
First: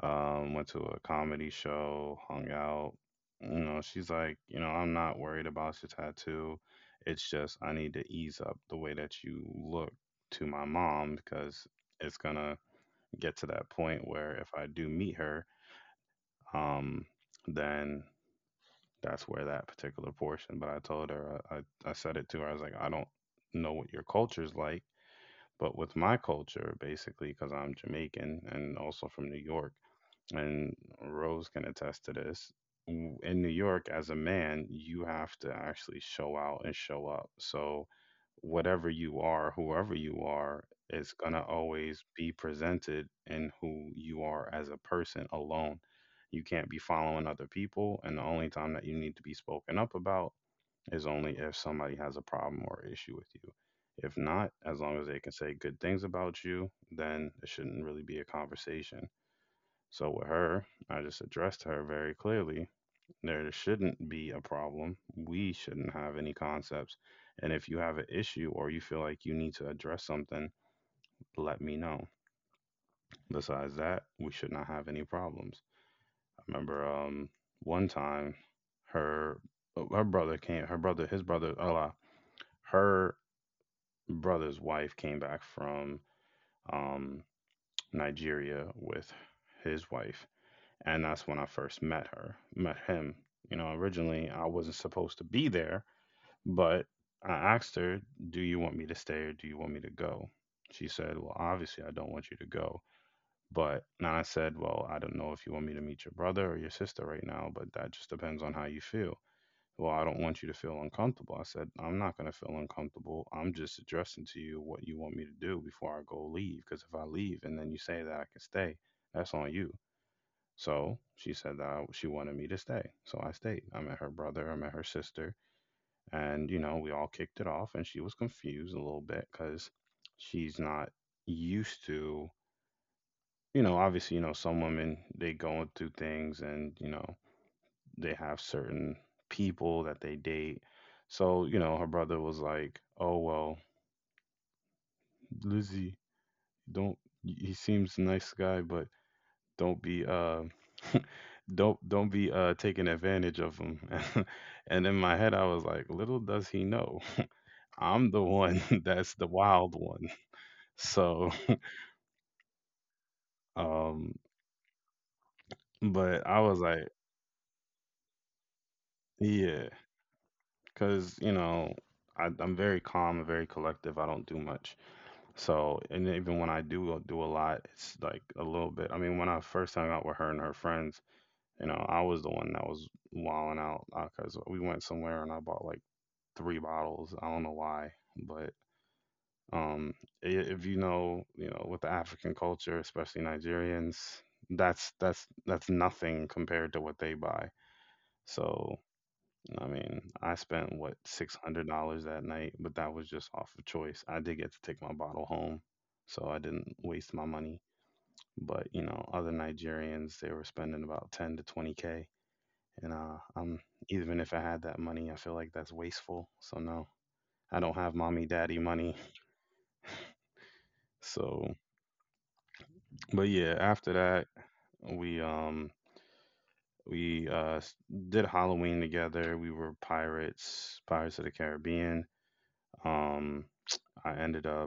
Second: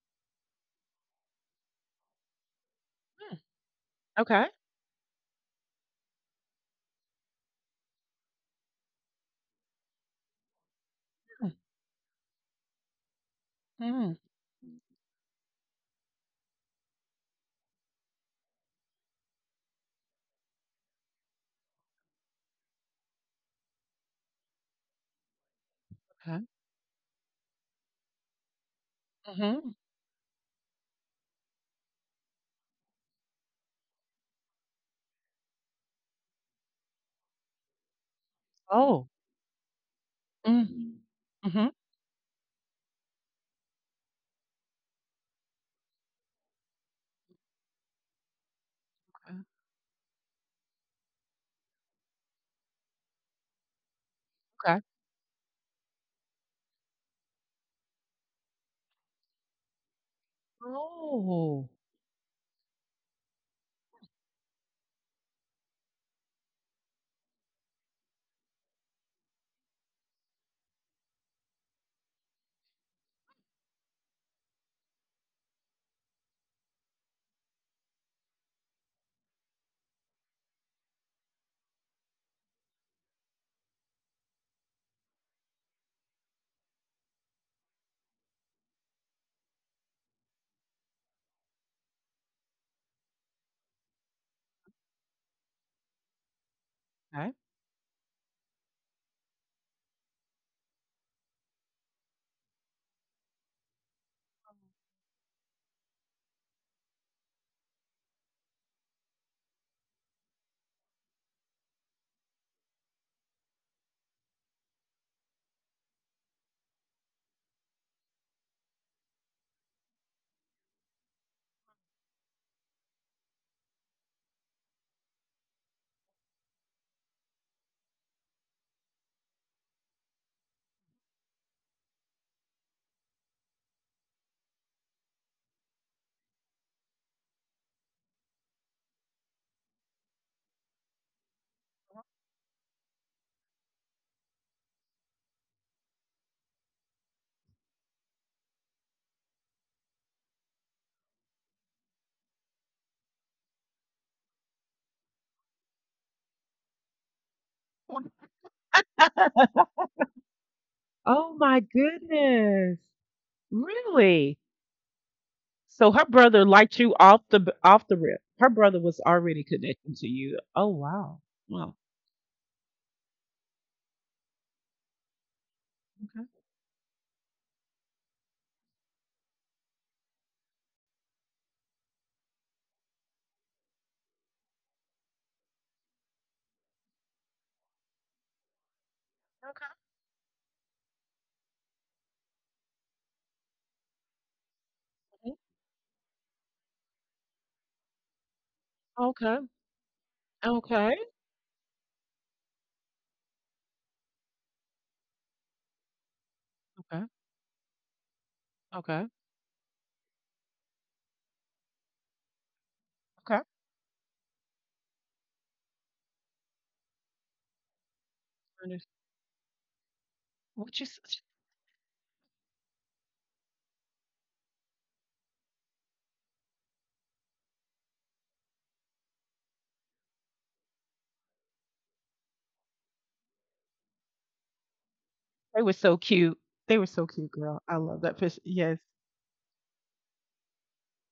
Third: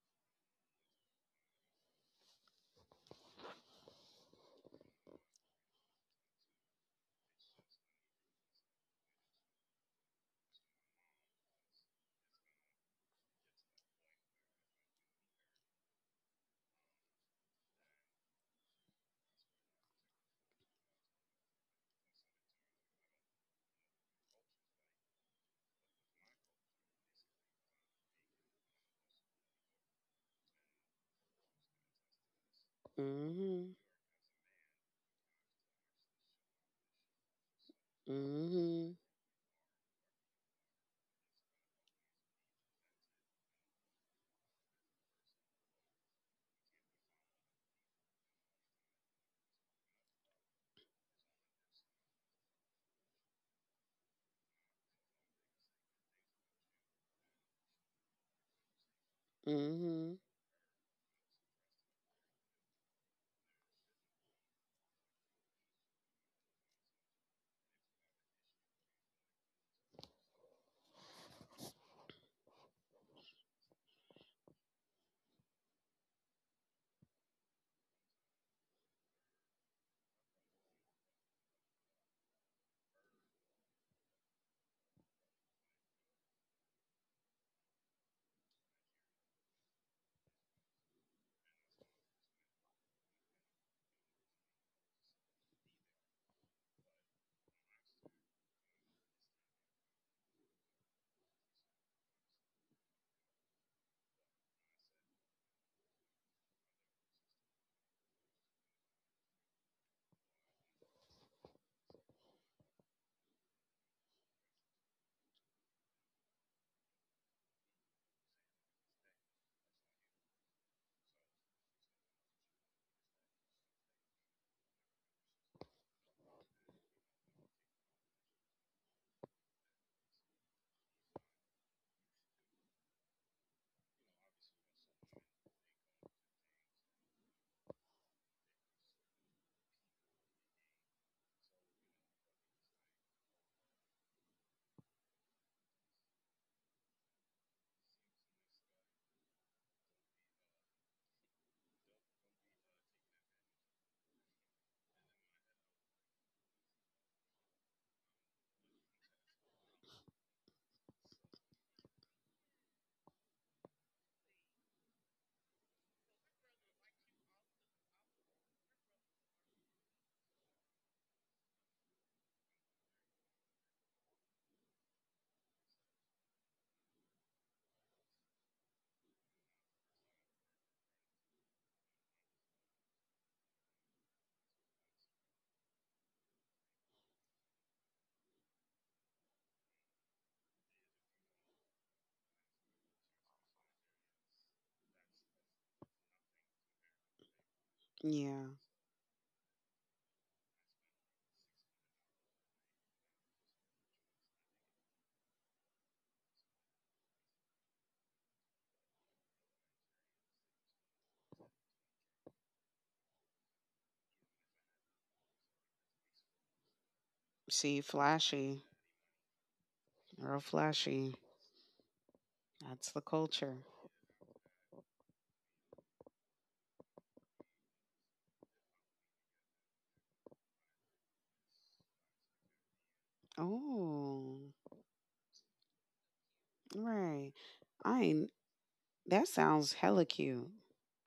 Speaker 1: Went to a comedy show, hung out.
Speaker 2: Mm,
Speaker 1: You know, she's like,
Speaker 2: okay.
Speaker 1: you know, I'm not worried about your tattoo. It's just I need to ease up the way that you look to my mom because it's gonna get to that point
Speaker 2: Mm,
Speaker 1: where if I do meet her, um, then that's where that particular portion. But I told her, I said it to her. I was like, I don't know what your culture's like, but with my
Speaker 2: okay.
Speaker 1: culture, basically, because I'm Jamaican and also from New York,
Speaker 2: Mhm.
Speaker 1: and Rose can attest to this. In New
Speaker 3: Mhm.
Speaker 1: York, as a man, you have to actually show out and show up. So, whatever
Speaker 3: Mhm.
Speaker 2: Oh.
Speaker 1: you are, whoever you are,
Speaker 2: Mhm.
Speaker 1: is going to
Speaker 2: Mhm.
Speaker 1: always be presented in who you are as a person alone. You can't be following other people. And the only time that you need to be
Speaker 2: Okay.
Speaker 1: spoken up about is only if somebody has a problem or issue with you. If not,
Speaker 2: Okay.
Speaker 1: as long as they can say good things about you, then it shouldn't really be a conversation. So
Speaker 3: Mhm.
Speaker 1: with her, I just addressed
Speaker 2: Oh.
Speaker 1: her very clearly. There shouldn't be a problem. We shouldn't have any concepts. And if you have an issue or you feel like you need to address something, let me know. Besides that, we should not have any problems. I remember one time her her brother came her brother his brother Allah her brother's wife came back from um Nigeria with his wife, and that's when I first met her, met him. You know, originally I wasn't supposed to be there, but
Speaker 2: Okay.
Speaker 1: I asked her, "Do you want me to stay or do you want me to go?" She said, "Well, obviously I don't want you to go." But and I said, "Well, I don't know if you want me to meet your brother or your sister right now, but that just depends on how you feel." Well, I don't want you to feel uncomfortable. I said, I'm not going to feel uncomfortable. I'm just addressing to you what you want me to do before I go leave. Because if I leave and then you say that I can stay, that's on you. So she said that she wanted me to stay. So I stayed. I met her brother, I met her sister, and you know, we all kicked it off and she was confused a little bit cuz she's not used to, you know, obviously, you know, some women they go through things and, you know, they have certain people that they date. So, you know, her brother was like, "Oh, well, Lizzie, don't he seems a nice guy, but don't be don't be taking advantage of him." And in my head I was like, little does he know. I'm the one that's the wild one. So,
Speaker 2: Oh my goodness.
Speaker 1: um
Speaker 2: Really? So her
Speaker 1: but I
Speaker 2: brother
Speaker 1: was
Speaker 2: liked
Speaker 1: like,
Speaker 2: you off off the rip. Her brother was already
Speaker 1: yeah,
Speaker 2: connected to you. Oh wow.
Speaker 1: cuz you
Speaker 2: Wow.
Speaker 1: know, I'm very calm and very collective. I don't do much. So, and
Speaker 2: Okay.
Speaker 1: even when I do do a lot, it's like a little bit. I mean, when I first hung out with her and her friends, you know, I was the one that was wilding out because we went somewhere and I bought like three bottles. I don't know why, but um, if you know, you know, with the African culture, especially Nigerians, that's that's
Speaker 2: Okay.
Speaker 1: that's nothing compared to what they buy.
Speaker 3: Yeah.
Speaker 1: So
Speaker 2: Okay.
Speaker 1: I mean, I spent
Speaker 2: Okay.
Speaker 1: what $600 that night, but that was just off of choice. I did get to take my bottle home, so I didn't
Speaker 2: Okay. Okay.
Speaker 1: waste my money. But you know,
Speaker 2: Okay.
Speaker 1: other Nigerians they were spending about 10 to 20 k, and
Speaker 2: Okay.
Speaker 1: I'm even if I had that money, I feel like that's wasteful. So no, I don't
Speaker 3: See,
Speaker 1: have mommy daddy
Speaker 3: flashy,
Speaker 2: Unders-
Speaker 1: money.
Speaker 3: real
Speaker 2: What you? S-
Speaker 3: flashy.
Speaker 1: So,
Speaker 3: That's the
Speaker 1: but
Speaker 3: culture.
Speaker 1: yeah, after that, we um we did Halloween together. We were pirates, Pirates of the
Speaker 3: Oh,
Speaker 1: Caribbean.
Speaker 2: They were so cute. They were so cute,
Speaker 3: right.
Speaker 2: girl. I love
Speaker 3: I
Speaker 1: Um,
Speaker 2: that
Speaker 3: ain't-
Speaker 2: fish. Yes,
Speaker 3: That sounds
Speaker 1: I
Speaker 3: hella
Speaker 1: ended
Speaker 3: cute.
Speaker 1: up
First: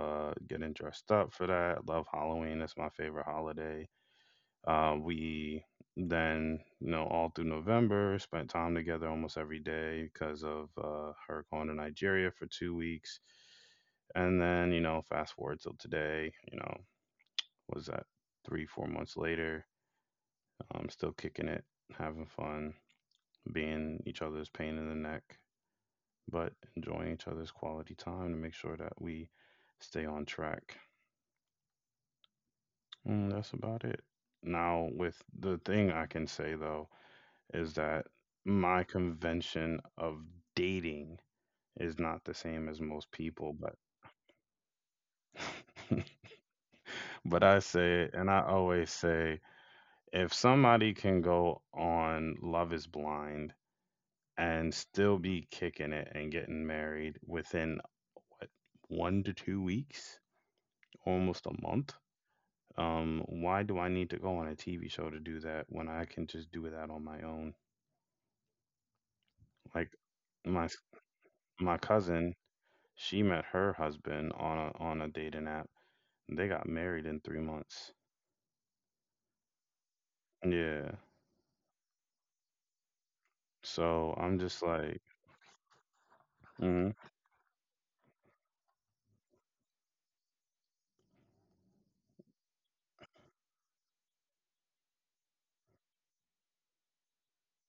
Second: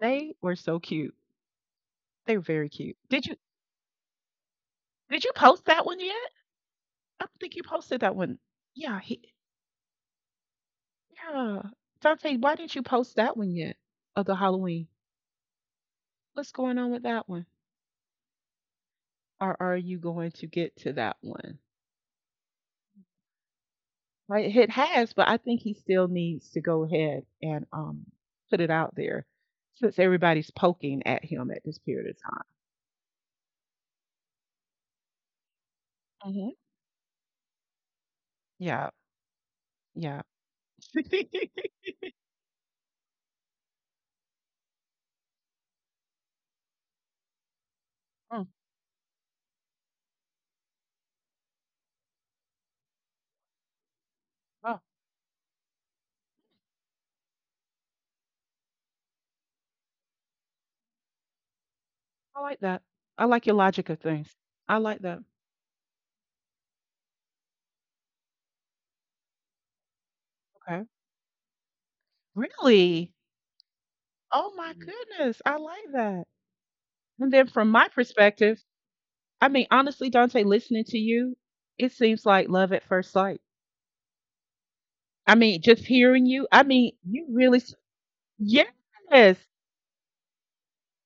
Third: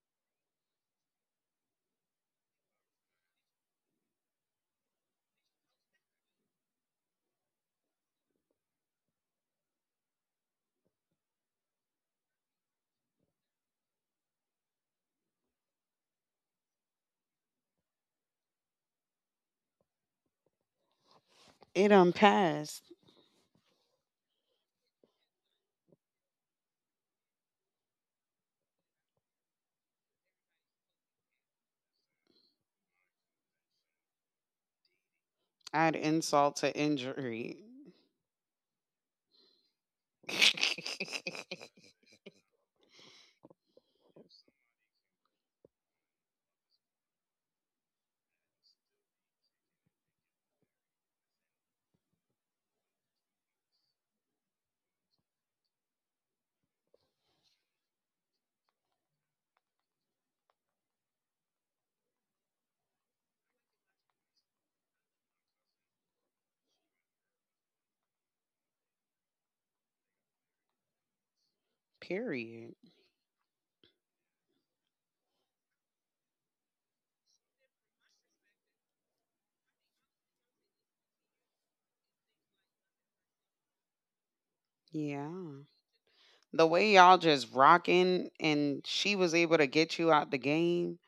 Speaker 2: they were so cute.
Speaker 1: getting dressed
Speaker 2: They were very
Speaker 1: up for
Speaker 2: cute.
Speaker 1: that. I
Speaker 2: Did you
Speaker 1: love Halloween. That's my favorite holiday.
Speaker 2: did you post
Speaker 1: Uh,
Speaker 2: that one yet?
Speaker 1: we then,
Speaker 2: I
Speaker 1: you
Speaker 2: don't
Speaker 1: know,
Speaker 2: think you
Speaker 1: all through
Speaker 2: posted that one.
Speaker 1: November, spent time
Speaker 2: Yeah,
Speaker 1: together almost every day because of her going to
Speaker 2: yeah.
Speaker 1: Nigeria for 2 weeks.
Speaker 2: Dante, why didn't you post
Speaker 1: And
Speaker 2: that one
Speaker 1: then, you
Speaker 2: yet
Speaker 1: know, fast forward
Speaker 2: of the
Speaker 1: till today,
Speaker 2: Halloween?
Speaker 1: you know, was that
Speaker 2: What's
Speaker 1: three,
Speaker 2: going
Speaker 1: four
Speaker 2: on with
Speaker 1: months
Speaker 2: that one?
Speaker 1: later? Still kicking it, having
Speaker 2: Or are
Speaker 1: fun,
Speaker 2: you going to get to
Speaker 1: being each
Speaker 2: that
Speaker 1: other's pain
Speaker 2: one?
Speaker 1: in the
Speaker 3: It
Speaker 1: neck, but
Speaker 3: unpassed.
Speaker 1: enjoying each other's quality time to make
Speaker 2: Right,
Speaker 1: sure
Speaker 2: it
Speaker 1: that we
Speaker 2: has, but I think
Speaker 1: stay
Speaker 2: he
Speaker 1: on
Speaker 2: still
Speaker 1: track.
Speaker 2: needs to go ahead and
Speaker 1: And that's
Speaker 2: put it
Speaker 1: about it.
Speaker 2: out there
Speaker 1: Now, with
Speaker 2: since
Speaker 1: the thing I
Speaker 2: everybody's
Speaker 1: can say
Speaker 2: poking
Speaker 1: though,
Speaker 2: at him at this
Speaker 1: is that
Speaker 2: period of time.
Speaker 1: my convention of dating
Speaker 3: Add
Speaker 1: is not the
Speaker 3: insult
Speaker 2: Hmm.
Speaker 1: same
Speaker 3: to
Speaker 1: as most people,
Speaker 3: injury.
Speaker 1: but
Speaker 2: Yeah, yeah.
Speaker 1: but I say, and I always say, if somebody can go on Love is Blind and
Speaker 2: Mm,
Speaker 1: still be kicking it and getting married within what 1 to 2 weeks,
Speaker 2: oh.
Speaker 1: almost a month. Why do I need to go on a TV show to do that when I can just do that on my own?
Speaker 2: I like that. I
Speaker 1: Like
Speaker 2: like your logic of
Speaker 1: my
Speaker 2: things. I like
Speaker 1: my
Speaker 2: that.
Speaker 1: cousin, she met her husband on a dating app. They got married in three
Speaker 2: Okay.
Speaker 1: months.
Speaker 3: Period.
Speaker 2: Really?
Speaker 1: Yeah.
Speaker 2: Oh my goodness. I like that. And then
Speaker 1: So
Speaker 2: from
Speaker 1: I'm
Speaker 2: my
Speaker 1: just like,
Speaker 2: perspective, I mean, honestly,
Speaker 1: mm,
Speaker 2: Dante, listening to you, it seems like love at first sight.
Speaker 3: Yeah.
Speaker 2: I mean, just hearing you, I
Speaker 3: The way
Speaker 2: mean,
Speaker 3: y'all
Speaker 2: you
Speaker 3: just
Speaker 2: really,
Speaker 3: rocking
Speaker 2: yes,
Speaker 3: and she was
Speaker 2: yes.
Speaker 3: able to get you out the game.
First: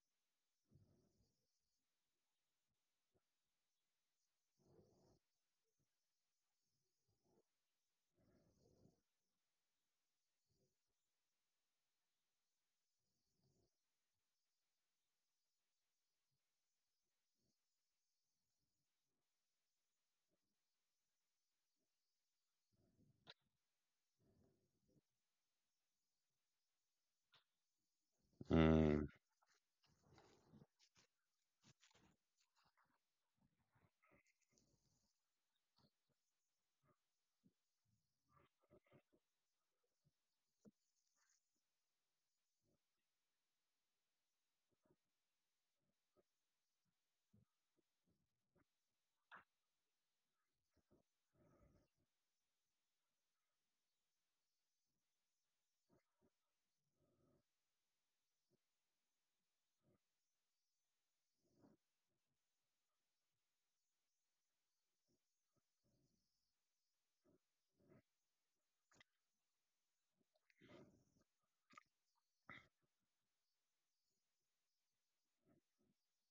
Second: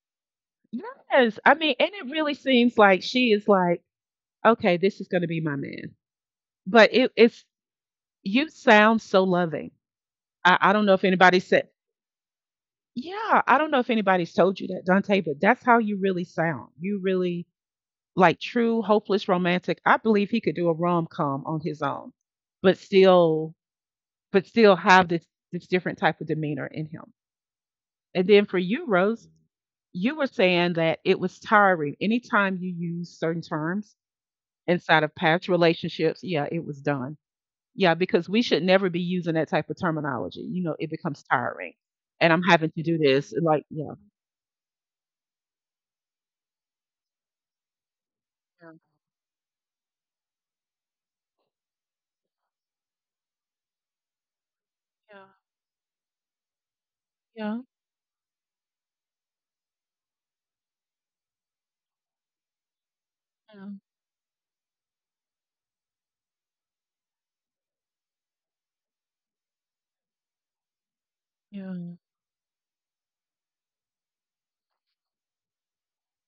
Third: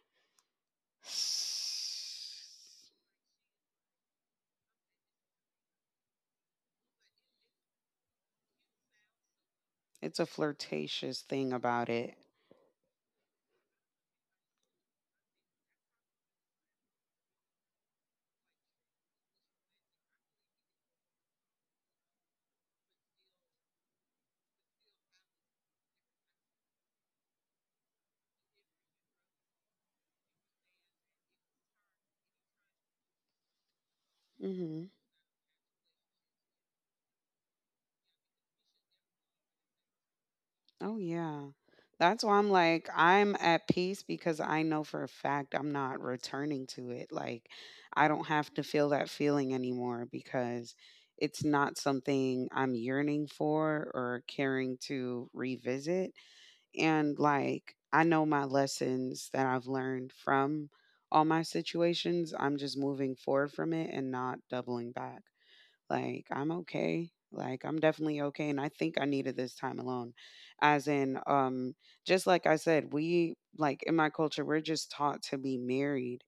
Speaker 2: I mean, and it really seems like she is like, okay, this is going to be my man. But you sound so loving.
Speaker 3: It's a
Speaker 2: I don't know if
Speaker 3: flirtatious
Speaker 2: anybody
Speaker 3: thing
Speaker 2: said,
Speaker 3: about it.
Speaker 2: yeah, I don't know if anybody's told you that, Dante, but that's how you really sound. You really, like, true hopeless romantic. I believe he could do a rom-com on his own, but still, have this different type of demeanor in him. And then for you,
Speaker 1: mm,
Speaker 2: Rose, you were saying that it was tiring. Anytime you use certain terms
Speaker 3: Hmm.
Speaker 2: inside of past relationships, yeah, it was done. Yeah, because we should never be using that type of terminology. You know, it
Speaker 3: Oh
Speaker 2: becomes
Speaker 3: yeah.
Speaker 2: tiring.
Speaker 3: That's
Speaker 2: And
Speaker 3: why
Speaker 2: I'm
Speaker 3: I'm
Speaker 2: having to
Speaker 3: like,
Speaker 2: do this.
Speaker 3: I'm
Speaker 2: Like,
Speaker 3: at
Speaker 2: yeah.
Speaker 3: peace because I know for a fact I'm not returning to it. Like, I don't have to
Speaker 2: Yeah.
Speaker 3: feel that feeling anymore because it's not something I'm yearning for or caring to revisit. And
Speaker 2: Yeah.
Speaker 3: like, I know my lessons that I've learned from all my situations. I'm just moving forward
Speaker 2: Yeah,
Speaker 3: from it and not doubling back. Like, I'm okay. Like, I'm definitely okay. And I think I needed this time alone. As in,
Speaker 2: yeah,
Speaker 3: just like I said, like in my culture, we're just taught to be married.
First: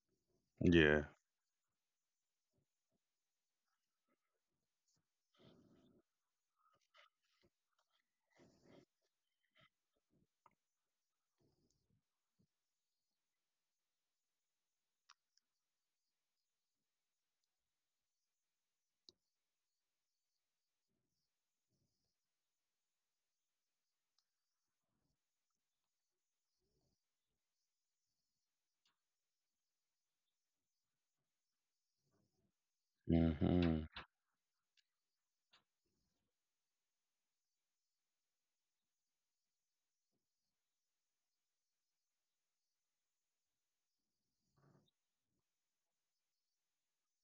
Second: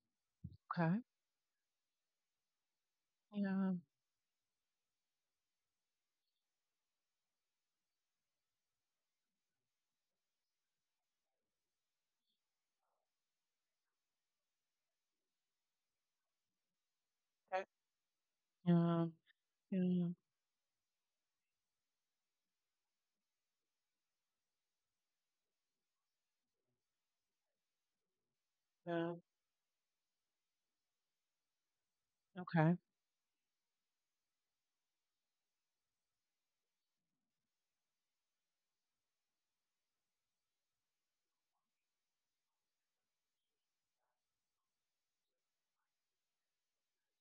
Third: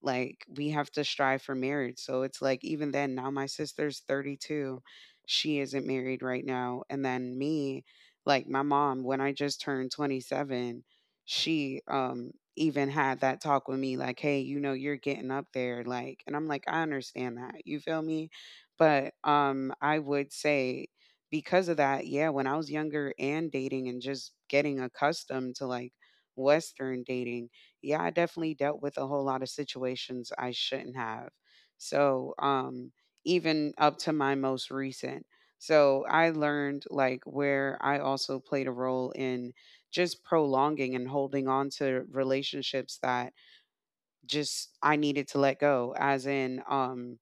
Speaker 3: Like, we have
Speaker 2: okay.
Speaker 3: to
Speaker 1: yeah,
Speaker 3: strive for marriage. So it's like, even then, now my
Speaker 2: Yeah,
Speaker 3: sister's 32. She isn't married right now. And then me, like my mom, when I just turned 27, she even had that talk with me, like, hey, you know, you're getting up there. Like, and I'm like, I understand
Speaker 2: that,
Speaker 3: that. You feel me?
Speaker 2: yeah,
Speaker 3: But I
Speaker 2: yeah,
Speaker 3: would say because of that, yeah, when I was younger and dating and just getting accustomed to like Western dating, yeah, I definitely dealt with a
Speaker 2: yeah,
Speaker 3: whole lot of situations I shouldn't have. So,
Speaker 2: okay.
Speaker 3: even
Speaker 1: mm-hmm,
Speaker 3: up to my most recent. So, I learned like where I also played a role in just prolonging and holding on to relationships that just I needed to let go, as in,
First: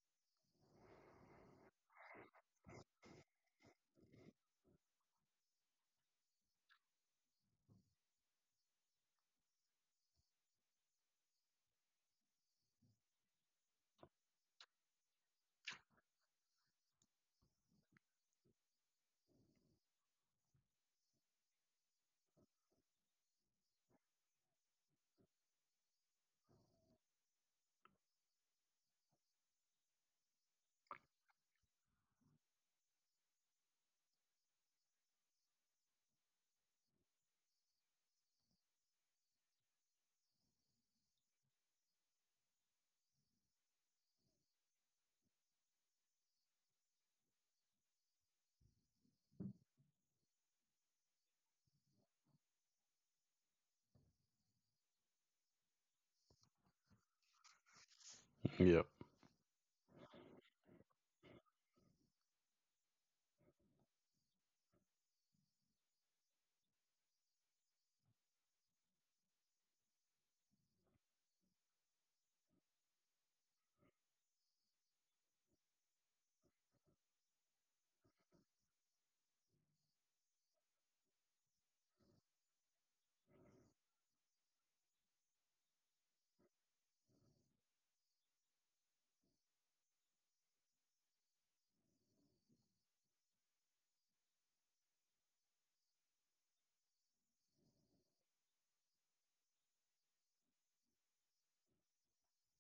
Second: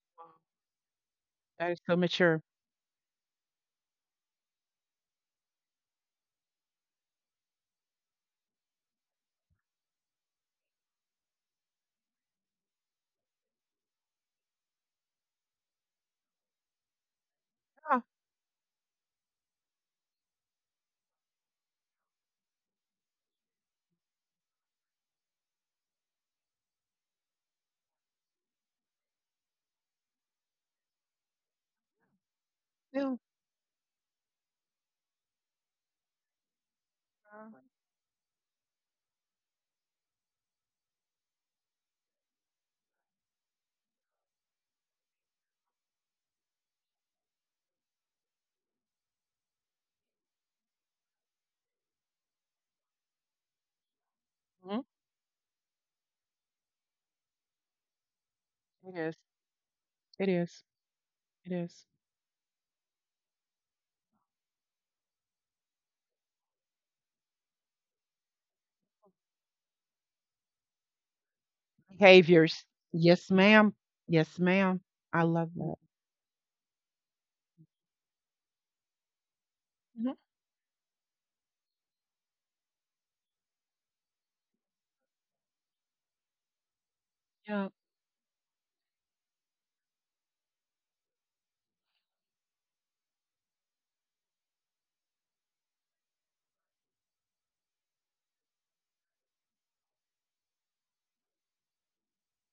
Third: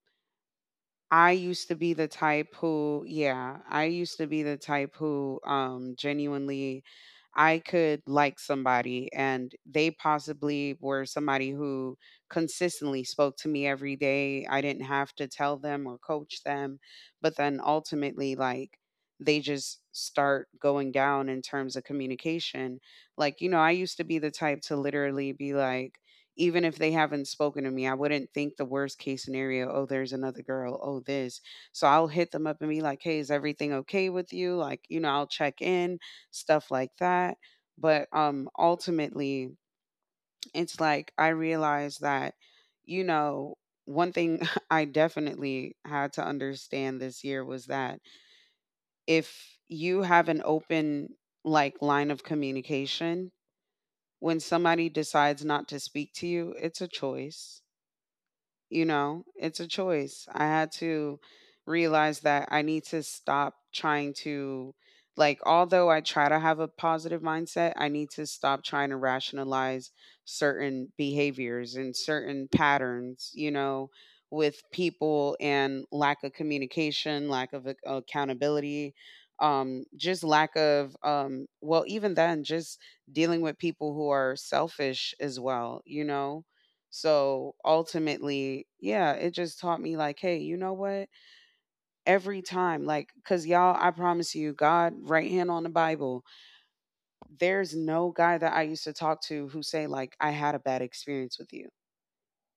Speaker 3: I used
Speaker 2: That
Speaker 3: to
Speaker 2: is
Speaker 3: be
Speaker 2: so
Speaker 3: the
Speaker 2: mature.
Speaker 3: type who, yeah, I used to be the type who genuinely I could like somebody and they possibly were somebody who consistently spoke to me every day. I didn't have to tell them or coach them, but then
Speaker 2: Yeah,
Speaker 3: ultimately like they just start going down in terms of communication. Like, you know, I used to be the type to literally be like, even if they haven't spoken to me, I wouldn't think the worst case scenario, oh, there's another girl, oh, this. So I'll hit them up and be like, hey, is everything okay with you? Like, you know, I'll check in, stuff like that.
Speaker 2: yeah.
Speaker 3: But ultimately, it's like I realized that, you know, one thing I definitely had to understand this year was that if you have an open like line of communication, when
Speaker 2: Mhm.
Speaker 3: somebody decides not to speak to you, it's a choice.
Speaker 1: yep,
Speaker 3: You
Speaker 2: It is.
Speaker 3: know, it's a choice.
Speaker 2: It
Speaker 3: I
Speaker 2: is.
Speaker 3: had to
Speaker 2: It is.
Speaker 3: realize that I need to stop trying to, like, although I try to have a positive mindset, I need to stop trying to rationalize certain behaviors and certain
Speaker 2: Behaviors.
Speaker 3: patterns,
Speaker 2: Yes,
Speaker 3: you
Speaker 2: ma'am.
Speaker 3: know,
Speaker 2: Yes,
Speaker 3: with
Speaker 2: ma'am. I
Speaker 3: people
Speaker 2: love that.
Speaker 3: and lack of communication, lack of accountability,
Speaker 2: Hmm.
Speaker 3: just lack of well, even then, just dealing with people who are selfish as well, you know. So
Speaker 2: Yeah, I
Speaker 3: ultimately, yeah, it just taught me like, hey, you know what? Every time, like, cause y'all, I promise you, God, right hand on the Bible. There's no guy that I used to talk to who say like, I had a bad experience with you.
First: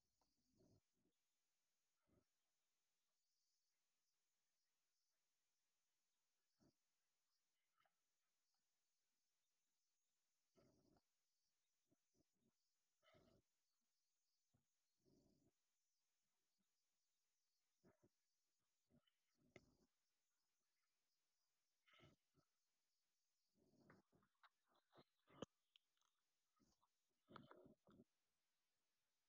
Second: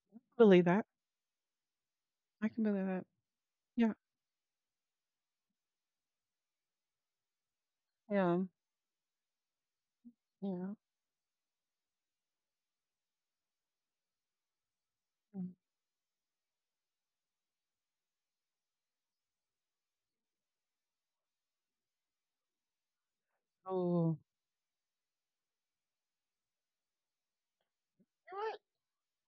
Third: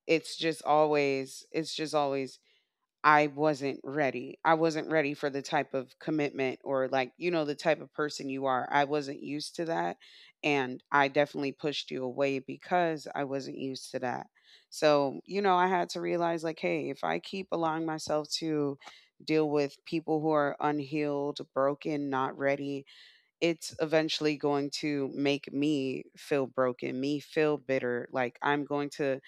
Speaker 2: believe that.
Speaker 3: It's just always
Speaker 2: I can believe that.
Speaker 3: I wasn't
Speaker 2: Yeah,
Speaker 3: ready. I wasn't ready for the type of commitment or, like, you know, the type of person
Speaker 2: yeah,
Speaker 3: you are. I wasn't used to that.
Speaker 2: yeah.
Speaker 3: And I definitely pushed you away because I wasn't used to that. So, you
Speaker 2: Mm.
Speaker 3: know, I had to realize like, hey, if I keep allowing myself to deal with people who are unhealed, broken, not ready, it's
Speaker 2: Oh,
Speaker 3: eventually going to make me feel broken, me feel bitter.
Speaker 2: you're
Speaker 3: Like
Speaker 2: right.
Speaker 3: I'm going to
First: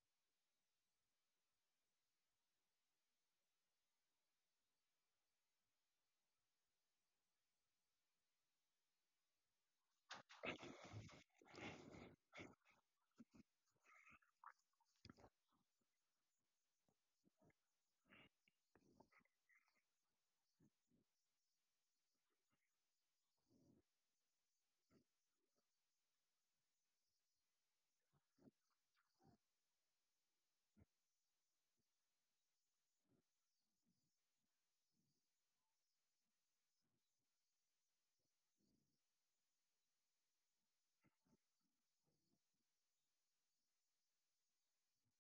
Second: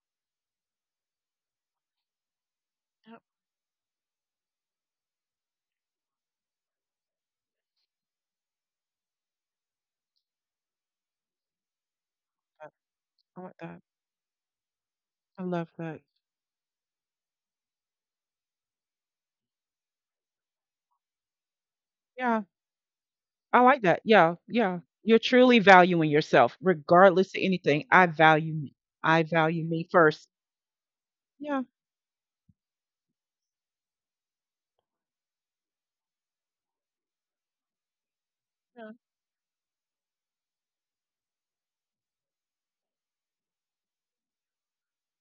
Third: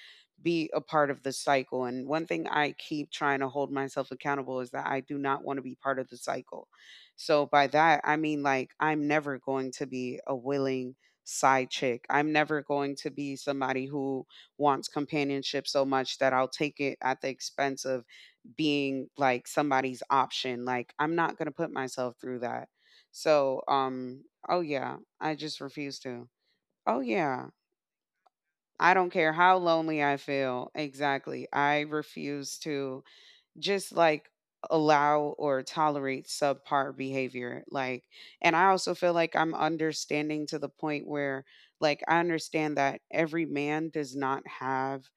Speaker 3: be a part of the cycle. And one thing I keep
Speaker 2: Yep.
Speaker 3: trying to hold myself accountable is that I do not want to be part of the cycle. So by that, I mean like I'm never going to be a willing side chick. I'm never
Speaker 2: I
Speaker 3: going to be
Speaker 2: I like that.
Speaker 3: somebody who wants
Speaker 2: I
Speaker 3: companionship
Speaker 2: love
Speaker 3: so
Speaker 2: that.
Speaker 3: much that I'll take it at the expense of being like somebody's option. Like I'm not going to put myself through
Speaker 2: Yeah.
Speaker 3: that.
Speaker 2: I
Speaker 3: So,
Speaker 2: like that. Yeah,
Speaker 3: oh
Speaker 2: yeah.
Speaker 3: yeah,
Speaker 2: You're
Speaker 3: I
Speaker 2: truly
Speaker 3: just refuse
Speaker 2: valuing
Speaker 3: to.
Speaker 2: yourself
Speaker 3: Oh
Speaker 2: regardless of
Speaker 3: yeah,
Speaker 2: anything. I value me.
Speaker 3: I don't
Speaker 2: I
Speaker 3: care how
Speaker 2: value me
Speaker 3: lonely I
Speaker 2: first.
Speaker 3: feel. Exactly.
Speaker 2: Yeah,
Speaker 3: I refuse to just like allow or tolerate subpar behavior, like, and I
Speaker 2: yeah,
Speaker 3: also feel like I'm understanding to the point where, like, I understand that every man does not have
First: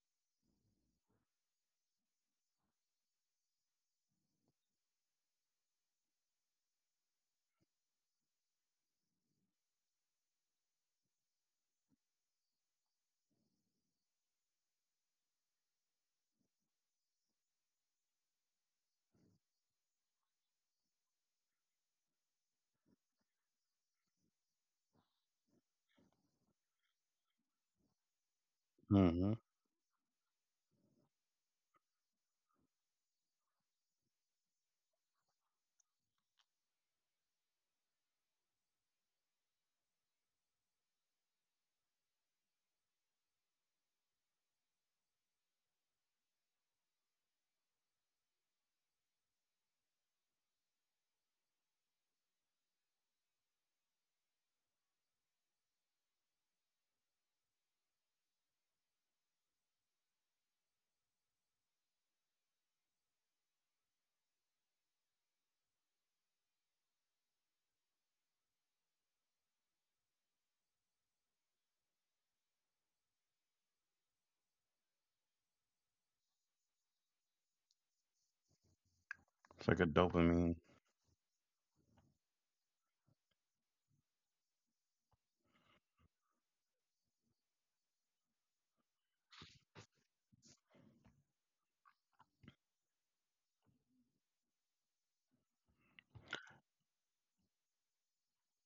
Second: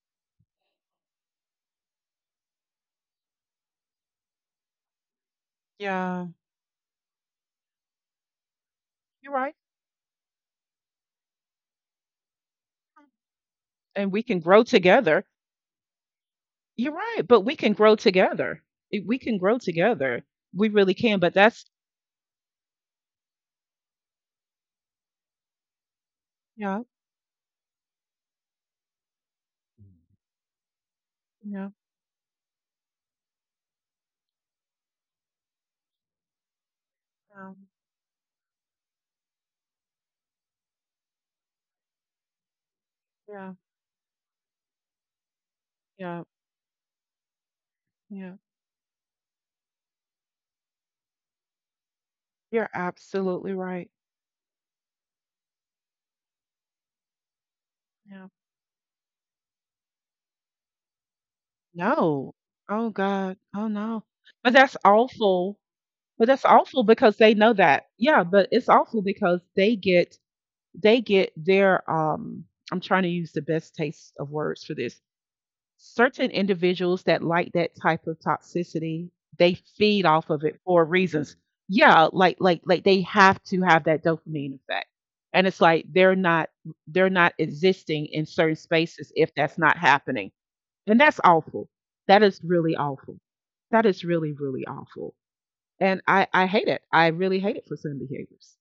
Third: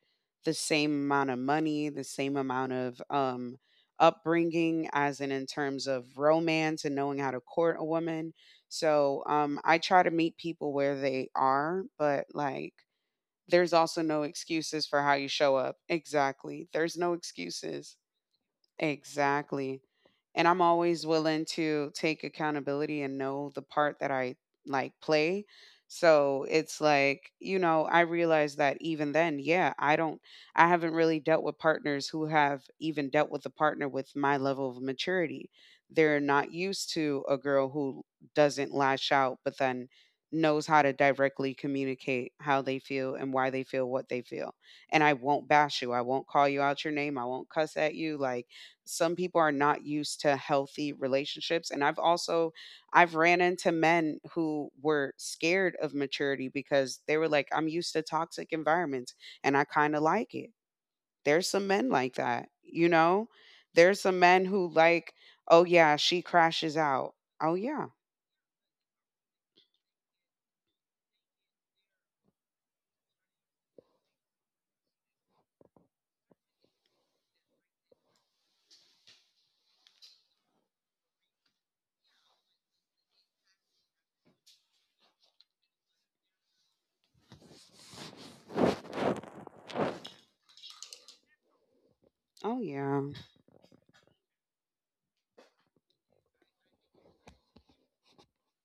Speaker 3: the same amount of money, the same amount of upbringing, as in terms of
Speaker 2: yeah.
Speaker 3: romance and knowing how to court a woman. So
Speaker 2: You're right.
Speaker 3: I try to meet people where they are, but like there's also
Speaker 2: And we
Speaker 3: no
Speaker 2: can grow
Speaker 3: excuses for how
Speaker 2: together.
Speaker 3: you show up. Exactly,
Speaker 2: You're
Speaker 3: there's no
Speaker 2: right, but we can grow
Speaker 3: excuses.
Speaker 2: together. We can grow
Speaker 3: Exactly.
Speaker 2: together.
Speaker 3: And I'm
Speaker 2: We really
Speaker 3: always
Speaker 2: can. But
Speaker 3: willing
Speaker 2: that's
Speaker 3: to take accountability and know the part that I like play. So it's
Speaker 2: Yeah,
Speaker 3: like, you know, I realize that even
Speaker 1: mm-hmm.
Speaker 3: then, yeah, I haven't really dealt with
Speaker 2: yeah,
Speaker 3: partners who have even dealt with a partner with my level of maturity. They're not used to a
Speaker 2: yeah,
Speaker 3: girl who doesn't lash out, but then knows how to directly communicate how they feel and why
Speaker 2: yeah,
Speaker 3: they feel what they feel. And I won't bash you. I
Speaker 2: yeah.
Speaker 3: won't call you out your name. I won't cuss at you.
Speaker 2: Yeah.
Speaker 3: Like, some people are not used to healthy relationships, and I've also
Speaker 2: You're
Speaker 3: I've ran
Speaker 2: absolutely
Speaker 3: into
Speaker 2: right.
Speaker 3: men who were scared of maturity because they were like, I'm used to
Speaker 2: Yeah.
Speaker 3: toxic environments and I kind of like it. There's some men like
Speaker 2: No.
Speaker 3: that, you
Speaker 2: Oh
Speaker 3: know?
Speaker 2: God. Oh
Speaker 3: There's
Speaker 2: no.
Speaker 3: some men
Speaker 2: But
Speaker 3: who
Speaker 2: that's
Speaker 3: like,
Speaker 2: awful.
Speaker 3: "Oh yeah, she
Speaker 2: But that's
Speaker 3: crashes
Speaker 2: awful
Speaker 3: out."
Speaker 2: because they know
Speaker 3: Oh
Speaker 2: that.
Speaker 3: yeah.
Speaker 2: Yeah, but it's awful because they get their I'm trying to use the best taste of words for this. Certain individuals that like that type of toxicity, they
Speaker 1: It's like a
Speaker 2: feed off of
Speaker 1: dopamine.
Speaker 2: it for reasons. Yeah, like they have to have that dopamine effect. And it's like they're not existing in certain spaces if that's not happening. And that's awful. That is
Speaker 3: Oh
Speaker 2: really
Speaker 3: yeah.
Speaker 2: awful. That is really really awful. And I hate it. I really hate it for certain behaviors.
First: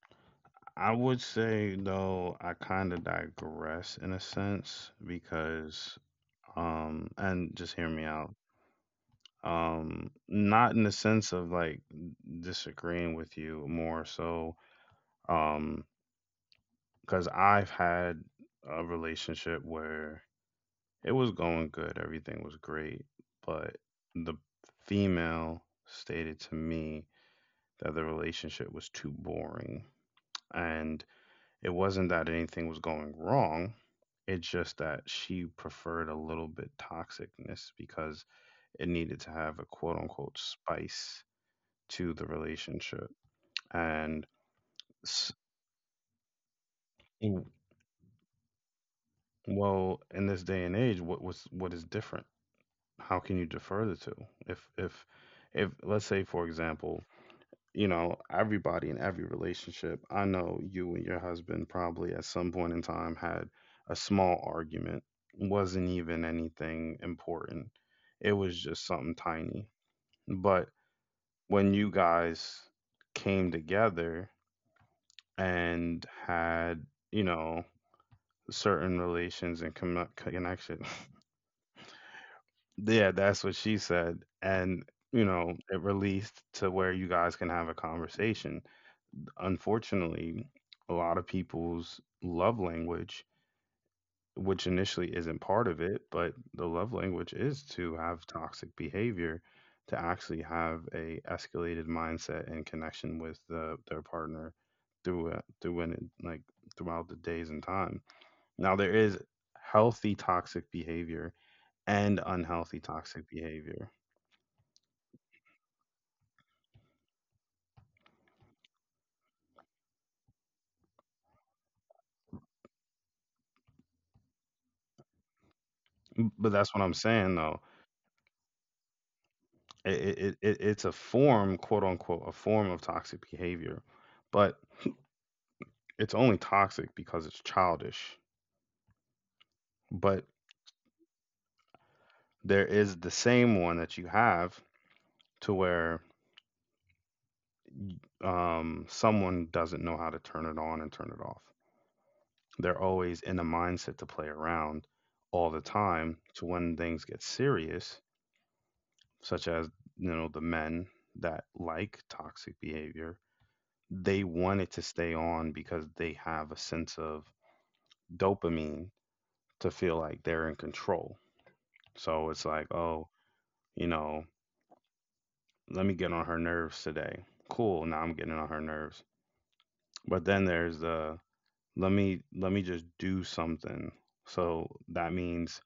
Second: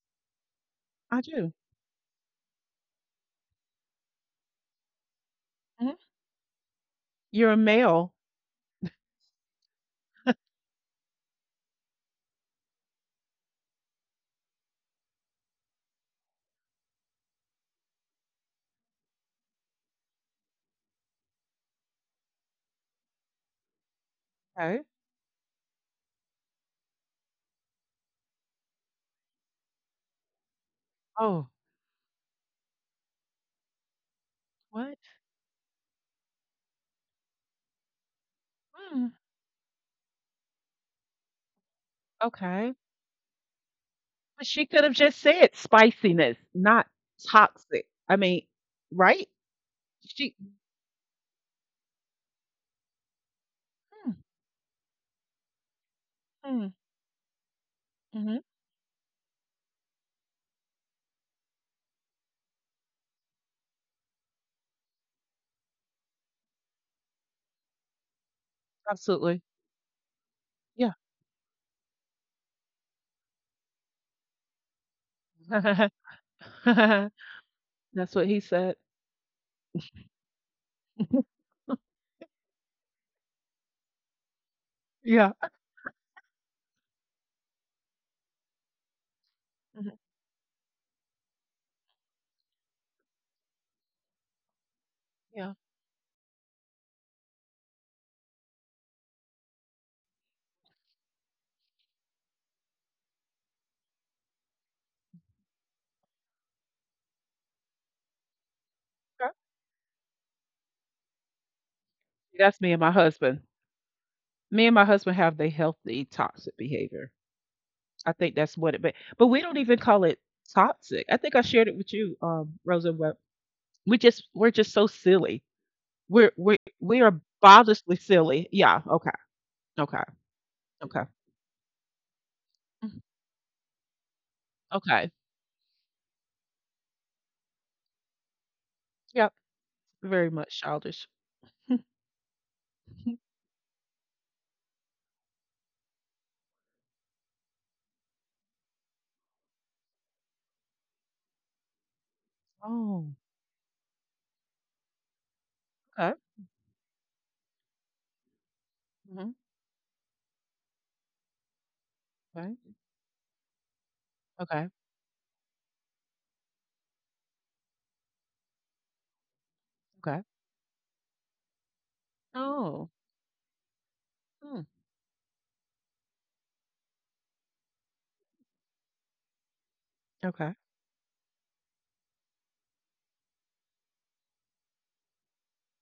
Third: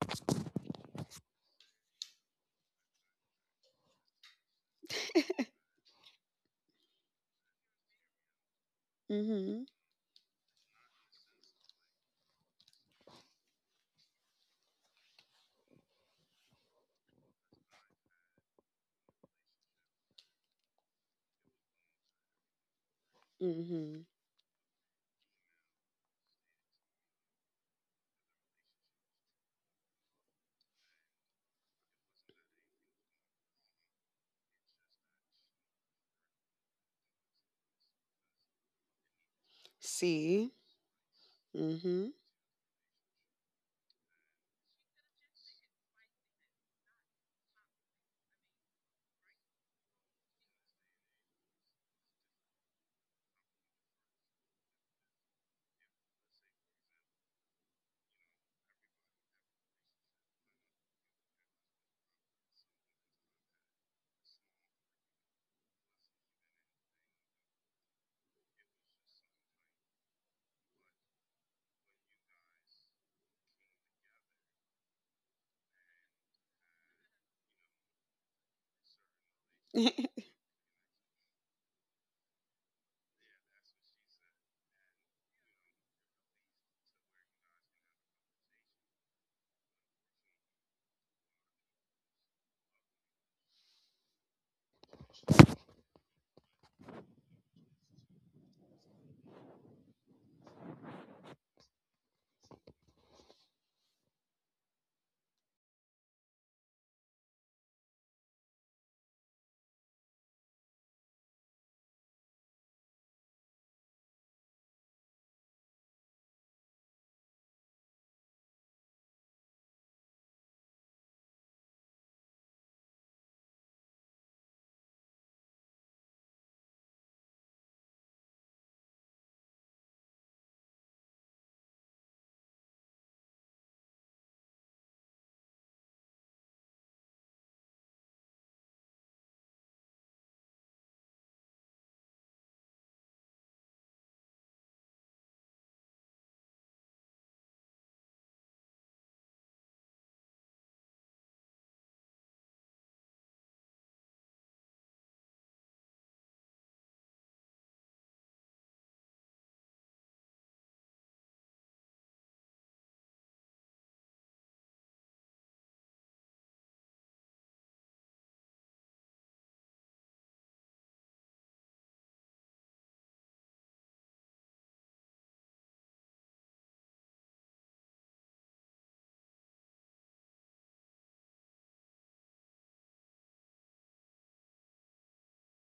Speaker 1: I would
Speaker 2: I do.
Speaker 1: say though I kind of digress in a sense
Speaker 2: Mhm.
Speaker 1: because
Speaker 2: You're
Speaker 1: and
Speaker 2: a
Speaker 1: just hear me
Speaker 2: male.
Speaker 1: out.
Speaker 3: Mhm.
Speaker 1: Not in the sense of like disagreeing with you, more so um cuz I've had a relationship where it was going good, everything was great, but
Speaker 3: Mhm.
Speaker 1: the female stated to me that the relationship was too boring and
Speaker 2: Oh,
Speaker 1: it wasn't that anything was going wrong. It's just
Speaker 2: what?
Speaker 1: that she preferred a little bit toxicness because it
Speaker 2: Mm,
Speaker 1: needed to have a quote unquote
Speaker 3: See?
Speaker 1: spice to
Speaker 3: Mhm.
Speaker 1: the
Speaker 2: okay.
Speaker 1: relationship. And
Speaker 2: But she could have just
Speaker 1: s-
Speaker 2: said spiciness, not
Speaker 1: w-
Speaker 2: toxic. I mean, right?
Speaker 1: well,
Speaker 2: She
Speaker 1: in this day and age, what was what is different? How can you defer the
Speaker 2: mm,
Speaker 1: two? If if let's say for
Speaker 2: mm,
Speaker 1: example, you know,
Speaker 2: mhm,
Speaker 1: everybody in every relationship, I know you and your husband probably at some point in time had a small argument, wasn't even anything important. It was just something
Speaker 2: absolutely.
Speaker 1: tiny. But
Speaker 2: Yeah.
Speaker 1: when you guys came together and had, you know,
Speaker 2: That's what he said.
Speaker 1: certain relations and connection, yeah, that's what she said. And,
Speaker 2: Yeah.
Speaker 1: you know, it released to where you guys can have a conversation.
Speaker 2: Mhm,
Speaker 1: Unfortunately, a lot of people's love language, which initially isn't
Speaker 2: yeah.
Speaker 1: part of it, but the love language is to have toxic behavior, to actually have a escalated mindset and connection with their partner through a- through an, like throughout the days and time. Now there is
Speaker 2: Okay.
Speaker 1: healthy toxic behavior and
Speaker 2: That's me and
Speaker 1: unhealthy
Speaker 2: my
Speaker 1: toxic
Speaker 2: husband.
Speaker 1: behavior.
Speaker 2: Me and my husband have the healthy toxic behavior. I think that's what it but we don't even call it toxic. I think I shared it with you, Rosa. But we're just so silly. We're we
Speaker 1: But that's what
Speaker 2: we
Speaker 1: I'm
Speaker 2: are
Speaker 1: saying though.
Speaker 2: childishly silly. Yeah, okay. Okay.
Speaker 1: It's a
Speaker 2: Okay.
Speaker 1: form, quote unquote, a form of
Speaker 2: Mhm.
Speaker 1: toxic behavior. But
Speaker 2: Okay.
Speaker 1: it's only toxic because it's childish,
Speaker 2: Yep, very
Speaker 1: but
Speaker 2: much childish.
Speaker 1: there is
Speaker 2: Mhm.
Speaker 1: the same one that you have to where someone doesn't know how to turn it on and turn it off. They're
Speaker 2: Oh,
Speaker 1: always in the mindset to play around all the
Speaker 2: okay.
Speaker 1: time, to when things get serious,
Speaker 2: Mhm.
Speaker 1: such as, you know, the men that like
Speaker 2: Okay.
Speaker 1: toxic behavior, they
Speaker 2: Okay.
Speaker 1: want it to stay on because they have a sense of dopamine to feel
Speaker 2: Okay.
Speaker 1: like they're in control. So it's like,
Speaker 2: Oh.
Speaker 1: oh, you know,
Speaker 2: Mm.
Speaker 1: let me get on her nerves today. Cool, now I'm getting on her nerves. But
Speaker 2: Okay.
Speaker 1: then there's the, let me just do something. So that means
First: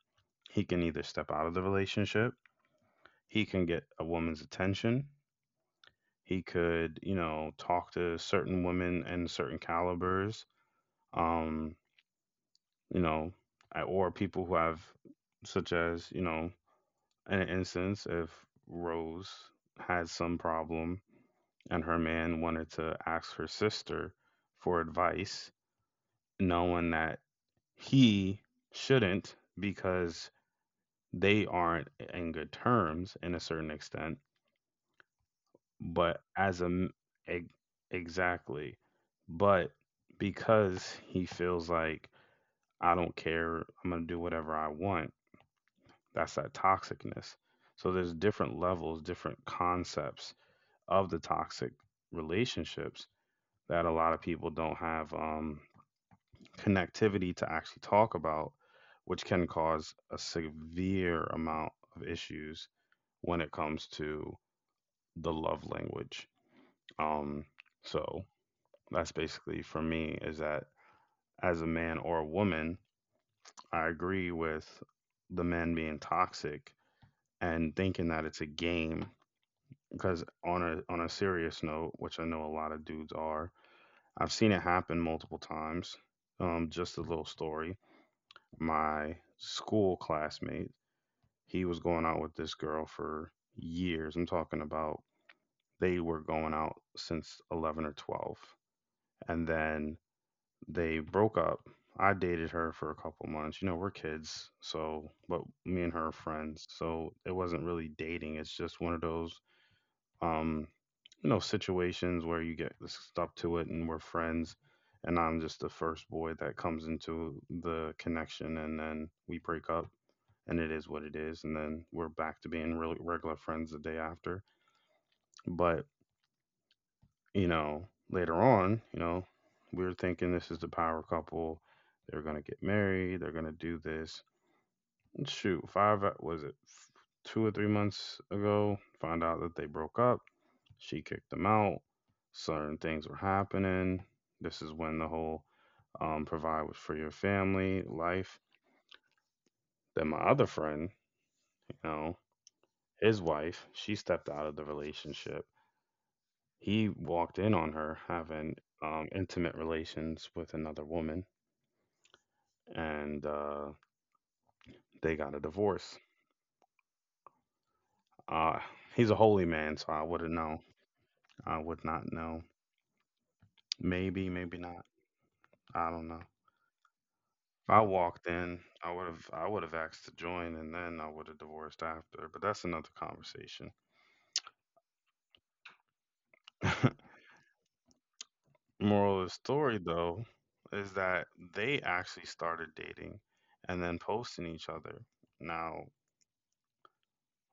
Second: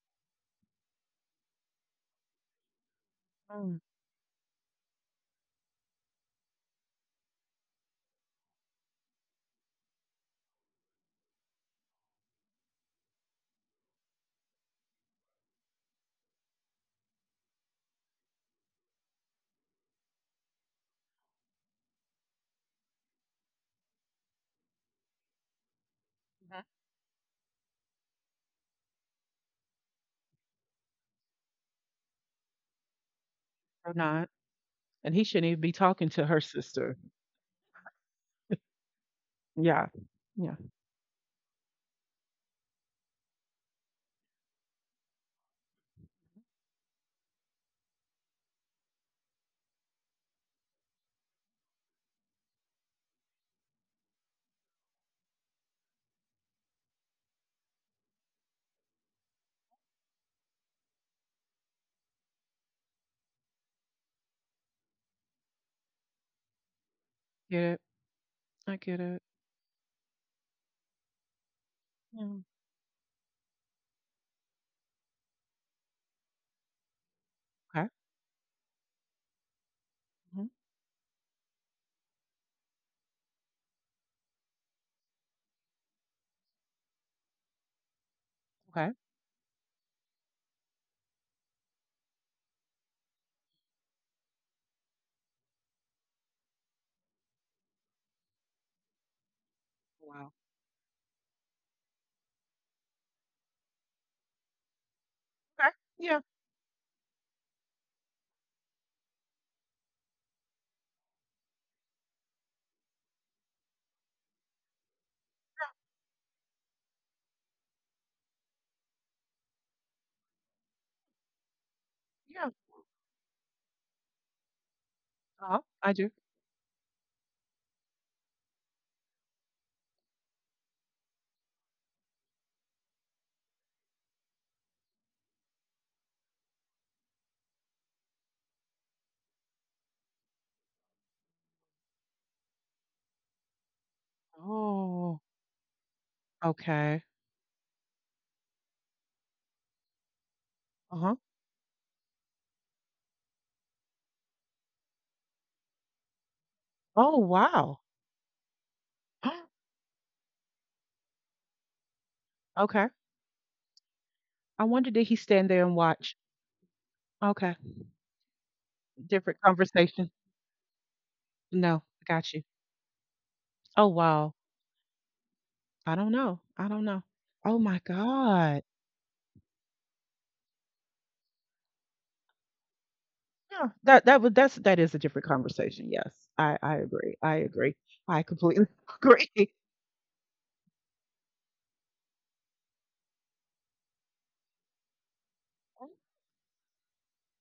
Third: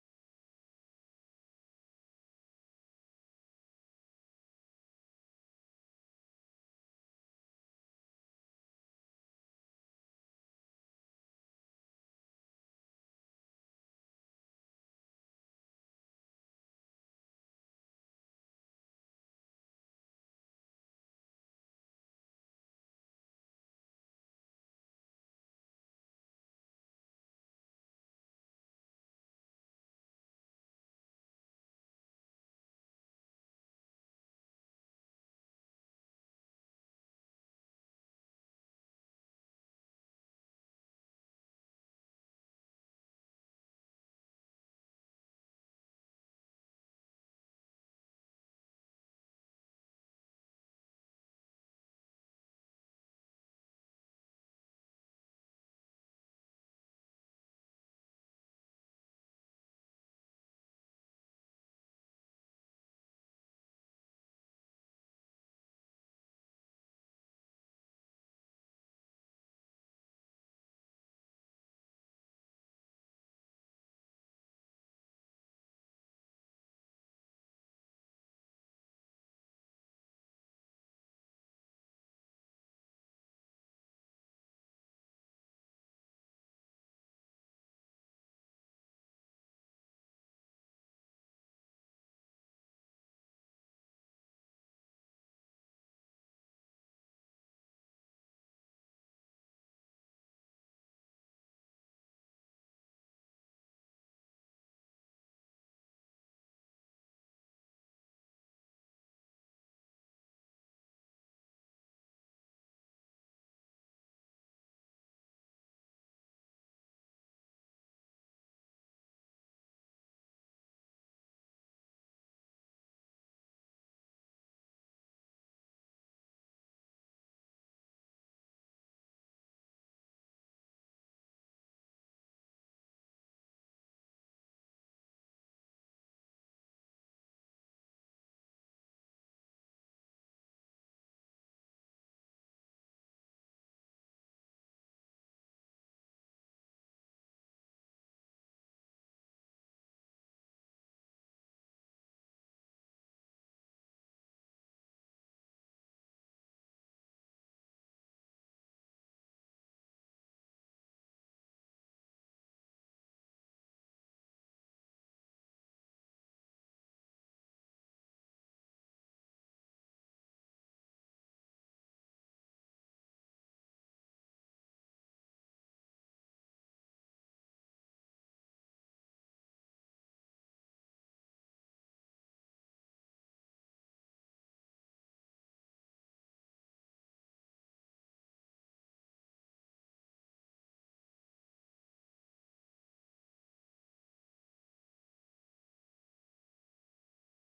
Speaker 1: he can either step out of the relationship, he can
Speaker 2: Mm.
Speaker 1: get a woman's attention, he could, you know, talk to certain women and certain calibers, um, you know, or people who have, such as, you know, in an instance if Rose had some problem and her man wanted to ask her sister for advice,
Speaker 2: Mhm.
Speaker 1: knowing that he shouldn't because they aren't in good terms in a certain
Speaker 2: Or
Speaker 1: extent.
Speaker 2: not. And he shouldn't even be talking
Speaker 1: But
Speaker 2: to her
Speaker 1: as a m-
Speaker 2: sister.
Speaker 1: ex- exactly, but
Speaker 2: Yeah. Yeah.
Speaker 1: because he feels like I don't care, I'm gonna do whatever I want. That's that toxicness. So there's different levels, different concepts of the toxic relationships that a lot of people don't have connectivity to actually talk about, which can cause a severe amount of issues when it comes to the love language. Um,
Speaker 2: Get it.
Speaker 1: so
Speaker 2: I get
Speaker 1: that's
Speaker 2: it.
Speaker 1: basically for me is that as a man or a
Speaker 2: Mm.
Speaker 1: woman, I agree with the men being toxic and
Speaker 2: Okay.
Speaker 1: thinking that it's a game. Because
Speaker 2: Mhm.
Speaker 1: on a serious note, which I know a lot of dudes are, I've seen it happen multiple times. Just a little story.
Speaker 2: Okay.
Speaker 1: My school classmate, he was going out with this girl for years. I'm talking about they were going out since 11 or 12. And then
Speaker 2: Wow.
Speaker 1: they broke up. I dated her for a couple months. You know, we're kids. So, but
Speaker 2: Okay.
Speaker 1: me and her are
Speaker 2: Yeah.
Speaker 1: friends. So it wasn't really dating. It's just one of those, um, you know, situations where you get stuck to it and we're friends. And I'm just the first boy that comes into the connection. And then we break up and it is what it is. And then we're back to
Speaker 2: Yeah.
Speaker 1: being really regular friends the day after.
Speaker 2: Uh-huh.
Speaker 1: But,
Speaker 2: I do.
Speaker 1: you know, later on, you know, we were thinking this is the power couple. They're going to get married. They're going to do this. And shoot, five, was it f- 2 or 3 months ago? Found out that they broke up. She kicked them out. Certain things were happening. This is when the
Speaker 2: Oh.
Speaker 1: whole provide
Speaker 2: Okay.
Speaker 1: for your family life. Then my other friend,
Speaker 2: Uh-huh.
Speaker 1: you know, his wife, she stepped out of the relationship.
Speaker 2: Oh,
Speaker 1: He walked
Speaker 2: wow.
Speaker 1: in on her having intimate relations with another woman,
Speaker 2: Okay.
Speaker 1: and
Speaker 2: I wonder did he
Speaker 1: they got
Speaker 2: stand
Speaker 1: a
Speaker 2: there and
Speaker 1: divorce.
Speaker 2: watch? Okay.
Speaker 1: Uh, he's a
Speaker 2: Different
Speaker 1: holy man, so
Speaker 2: conversation.
Speaker 1: I wouldn't know. I
Speaker 2: No,
Speaker 1: would
Speaker 2: I
Speaker 1: not
Speaker 2: got you.
Speaker 1: know.
Speaker 2: Oh
Speaker 1: Maybe,
Speaker 2: wow.
Speaker 1: maybe not. I
Speaker 2: I
Speaker 1: don't
Speaker 2: don't
Speaker 1: know. If
Speaker 2: know. I don't know. Oh my
Speaker 1: I walked in,
Speaker 2: God.
Speaker 1: I would have. I would have asked to join, and then I would have divorced after. But that's another
Speaker 2: Yeah,
Speaker 1: conversation.
Speaker 2: that that would that's that is a different conversation. Yes. I agree. I agree. I completely
Speaker 1: Moral of the
Speaker 2: agree.
Speaker 1: story, though, is that they actually started dating, and then posting each other. Now,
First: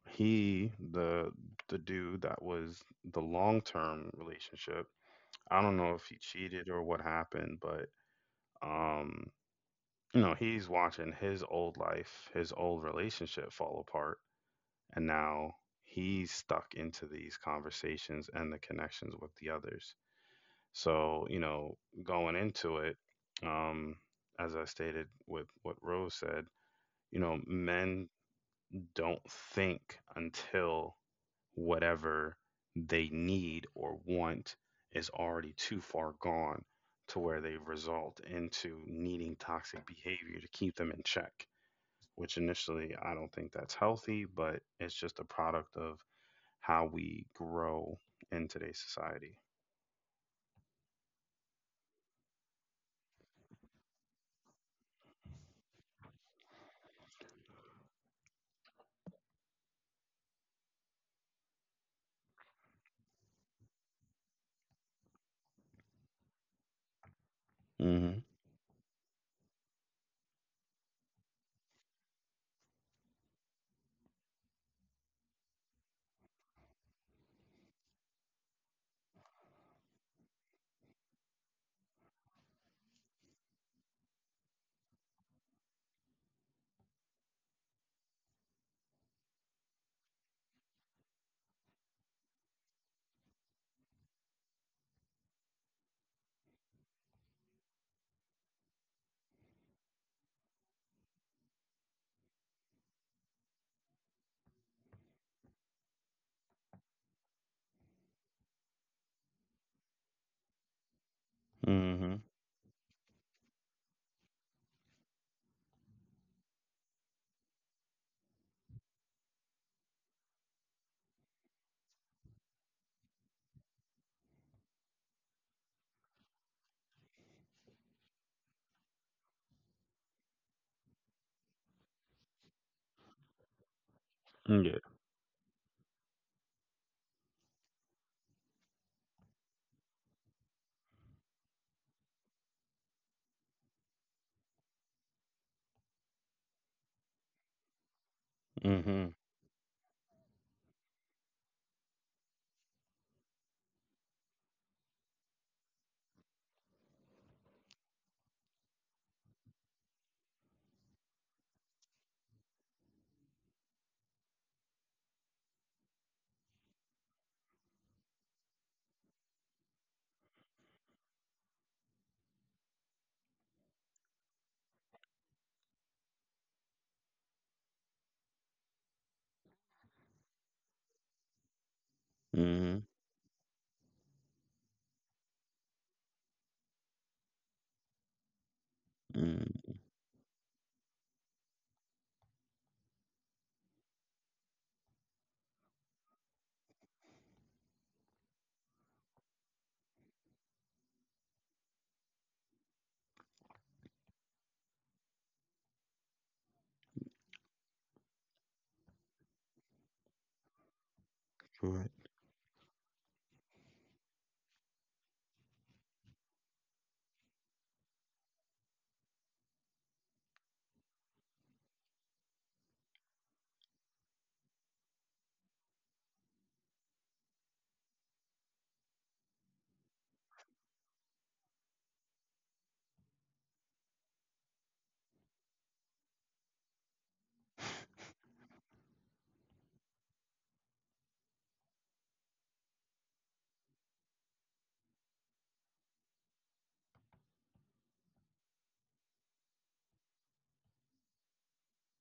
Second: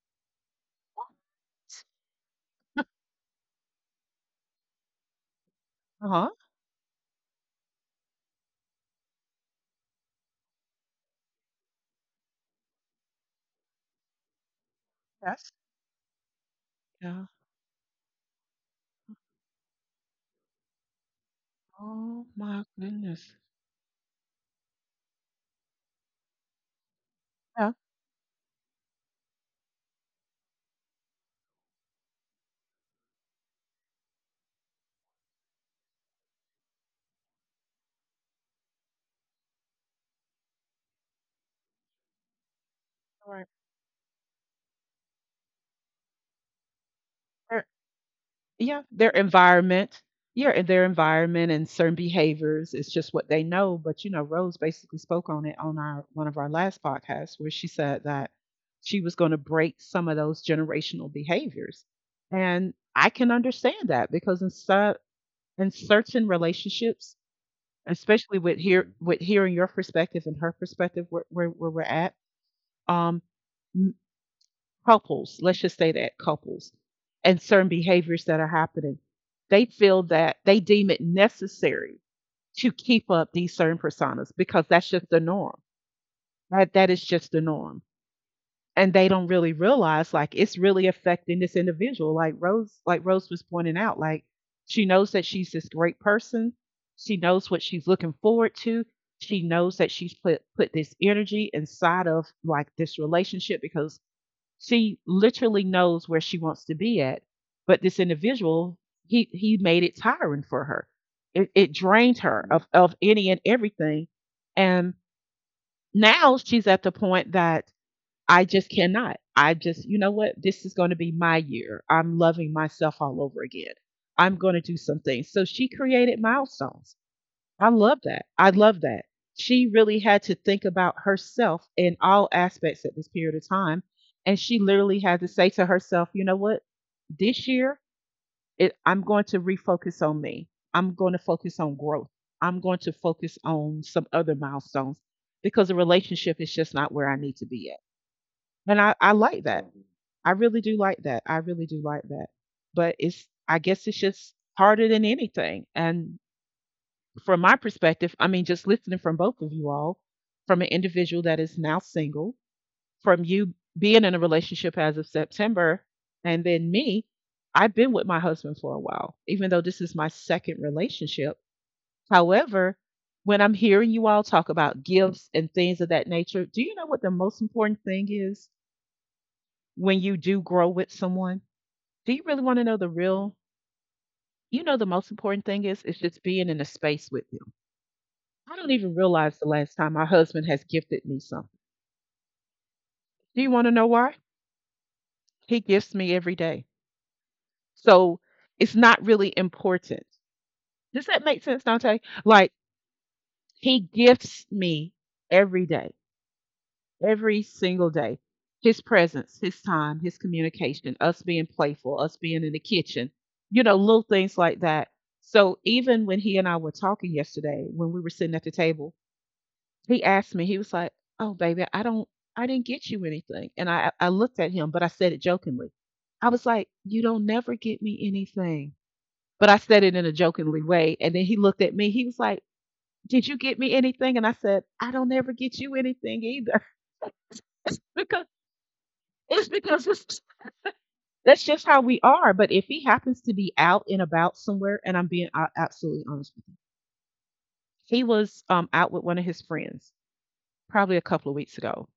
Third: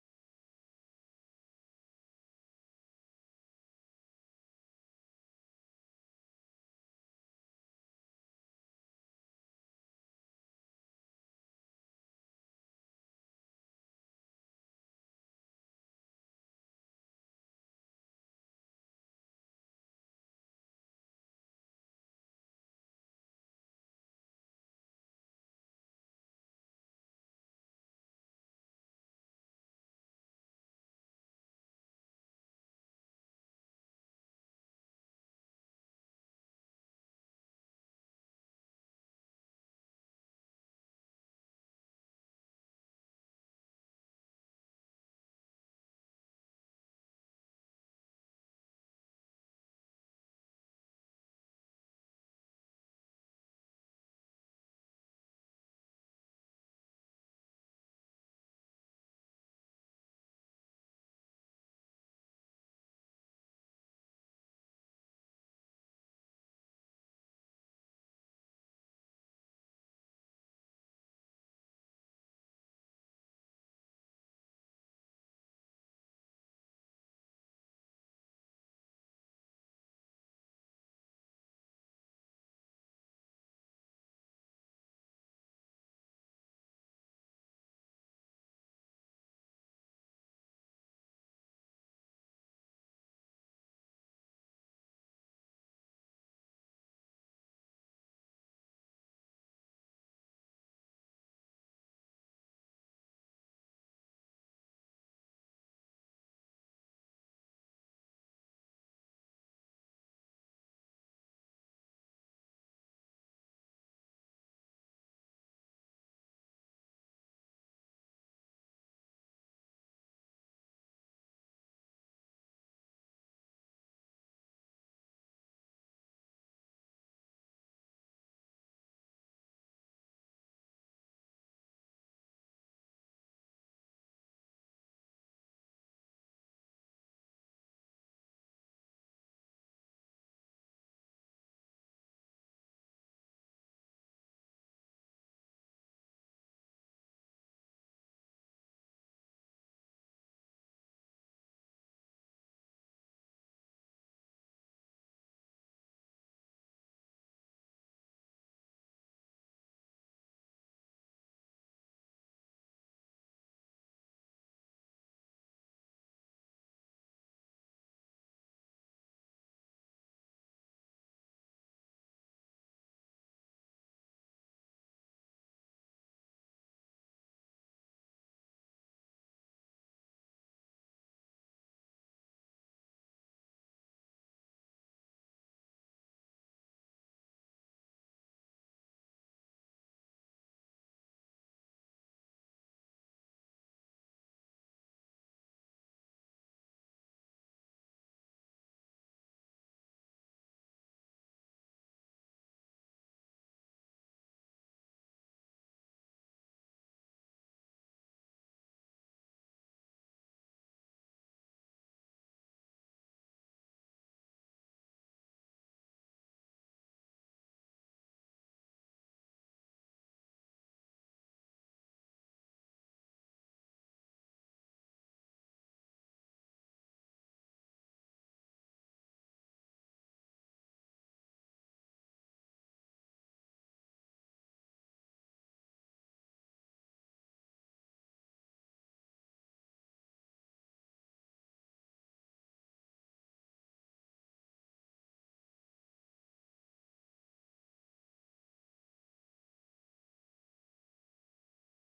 Speaker 1: he the dude that was the long term relationship, I don't know if he
Speaker 2: Uh-huh.
Speaker 1: cheated or what happened, but um you know, he's watching his old life, his old relationship fall apart, and
Speaker 2: Yes.
Speaker 1: now he's stuck into
Speaker 2: Yeah.
Speaker 1: these conversations and the connections with the others. So you know,
Speaker 2: Oh
Speaker 1: going
Speaker 2: my
Speaker 1: into it,
Speaker 2: goodness.
Speaker 1: um as I stated with what Rose said, you know,
Speaker 2: Yeah.
Speaker 1: men don't think until whatever they need or want is already too far gone, to where they result into needing toxic behavior to keep them in check, which initially I don't
Speaker 2: All
Speaker 1: think that's healthy, but it's just a product of how we
Speaker 2: right.
Speaker 1: grow in today's
Speaker 2: Yeah, their
Speaker 1: society.
Speaker 2: environment. Yeah, and their environment and certain behaviors. It's just what they know. But Rose basically spoke on it on our one of our last podcasts where she said that she was going to break some of those generational behaviors. And I can understand that because in certain relationships,
Speaker 1: Mhm.
Speaker 2: especially with hearing your perspective and her perspective where where we're at, um couples, let's just say that couples, and certain behaviors that are happening, they feel that they deem it necessary to keep up these certain personas because that's just the norm. That is just the norm. And they don't really realize like it's really affecting this individual. Like Rose, was pointing out, like she knows that she's this great person. She knows what she's looking forward to. She knows that she's put this energy inside of like this relationship because she literally knows where she wants to be at, but this individual, he made it tiring for her. It drained
Speaker 1: Mhm.
Speaker 2: her of any and everything, and now she's at the point that I just cannot. I just, you know what? This is going to be my year. I'm loving myself all over again. I'm going to do some things. So she created milestones. I love that. I love that. She really had to think about herself in all aspects at this period of time. And she
Speaker 1: Yeah.
Speaker 2: literally had to say to herself, you know what? This year, I'm going to refocus on me. I'm going to focus on growth. I'm going to focus on some other milestones because the relationship is just not where I need to be at. And I
Speaker 1: Mhm.
Speaker 2: like that. Mhm. I really do like that. I really do like that. But I guess it's just harder than anything. And from my perspective, I mean, just listening from both of you all, from an individual that is now single, from you being in a relationship as of September, and then me, I've been with my husband for a while, even though this is my second relationship. However, when I'm hearing you all talk about gifts and things of that nature, do you know what the most important thing is when you do grow with someone? Do you really want to know
Speaker 1: Mhm.
Speaker 2: the real? The most important thing is it's just being in a space with them. I don't even realize the
Speaker 1: Mhm.
Speaker 2: last time my husband has gifted me something. Do you want to know why? He gifts me every day. So it's not really important. Does that make sense, Dante? Like he gifts me every day, every single day. His presence, his time, his communication, us being playful,
Speaker 1: Correct.
Speaker 2: us being in the kitchen, little things like that. So even when he and I were talking yesterday, when we were sitting at the table, he asked me, he was like, "Oh, baby, I didn't get you anything." And I looked at him, but I said it jokingly. I was like, "You don't never get me anything," but I said it in a jokingly way. And then he looked at me. He was like, "Did you get me anything?" And I said, "I don't ever get you anything either." It's because it's because it's, that's just how we are. But if he happens to be out and about somewhere, and I'm being absolutely honest with you, he was out with one of his friends probably a couple of weeks ago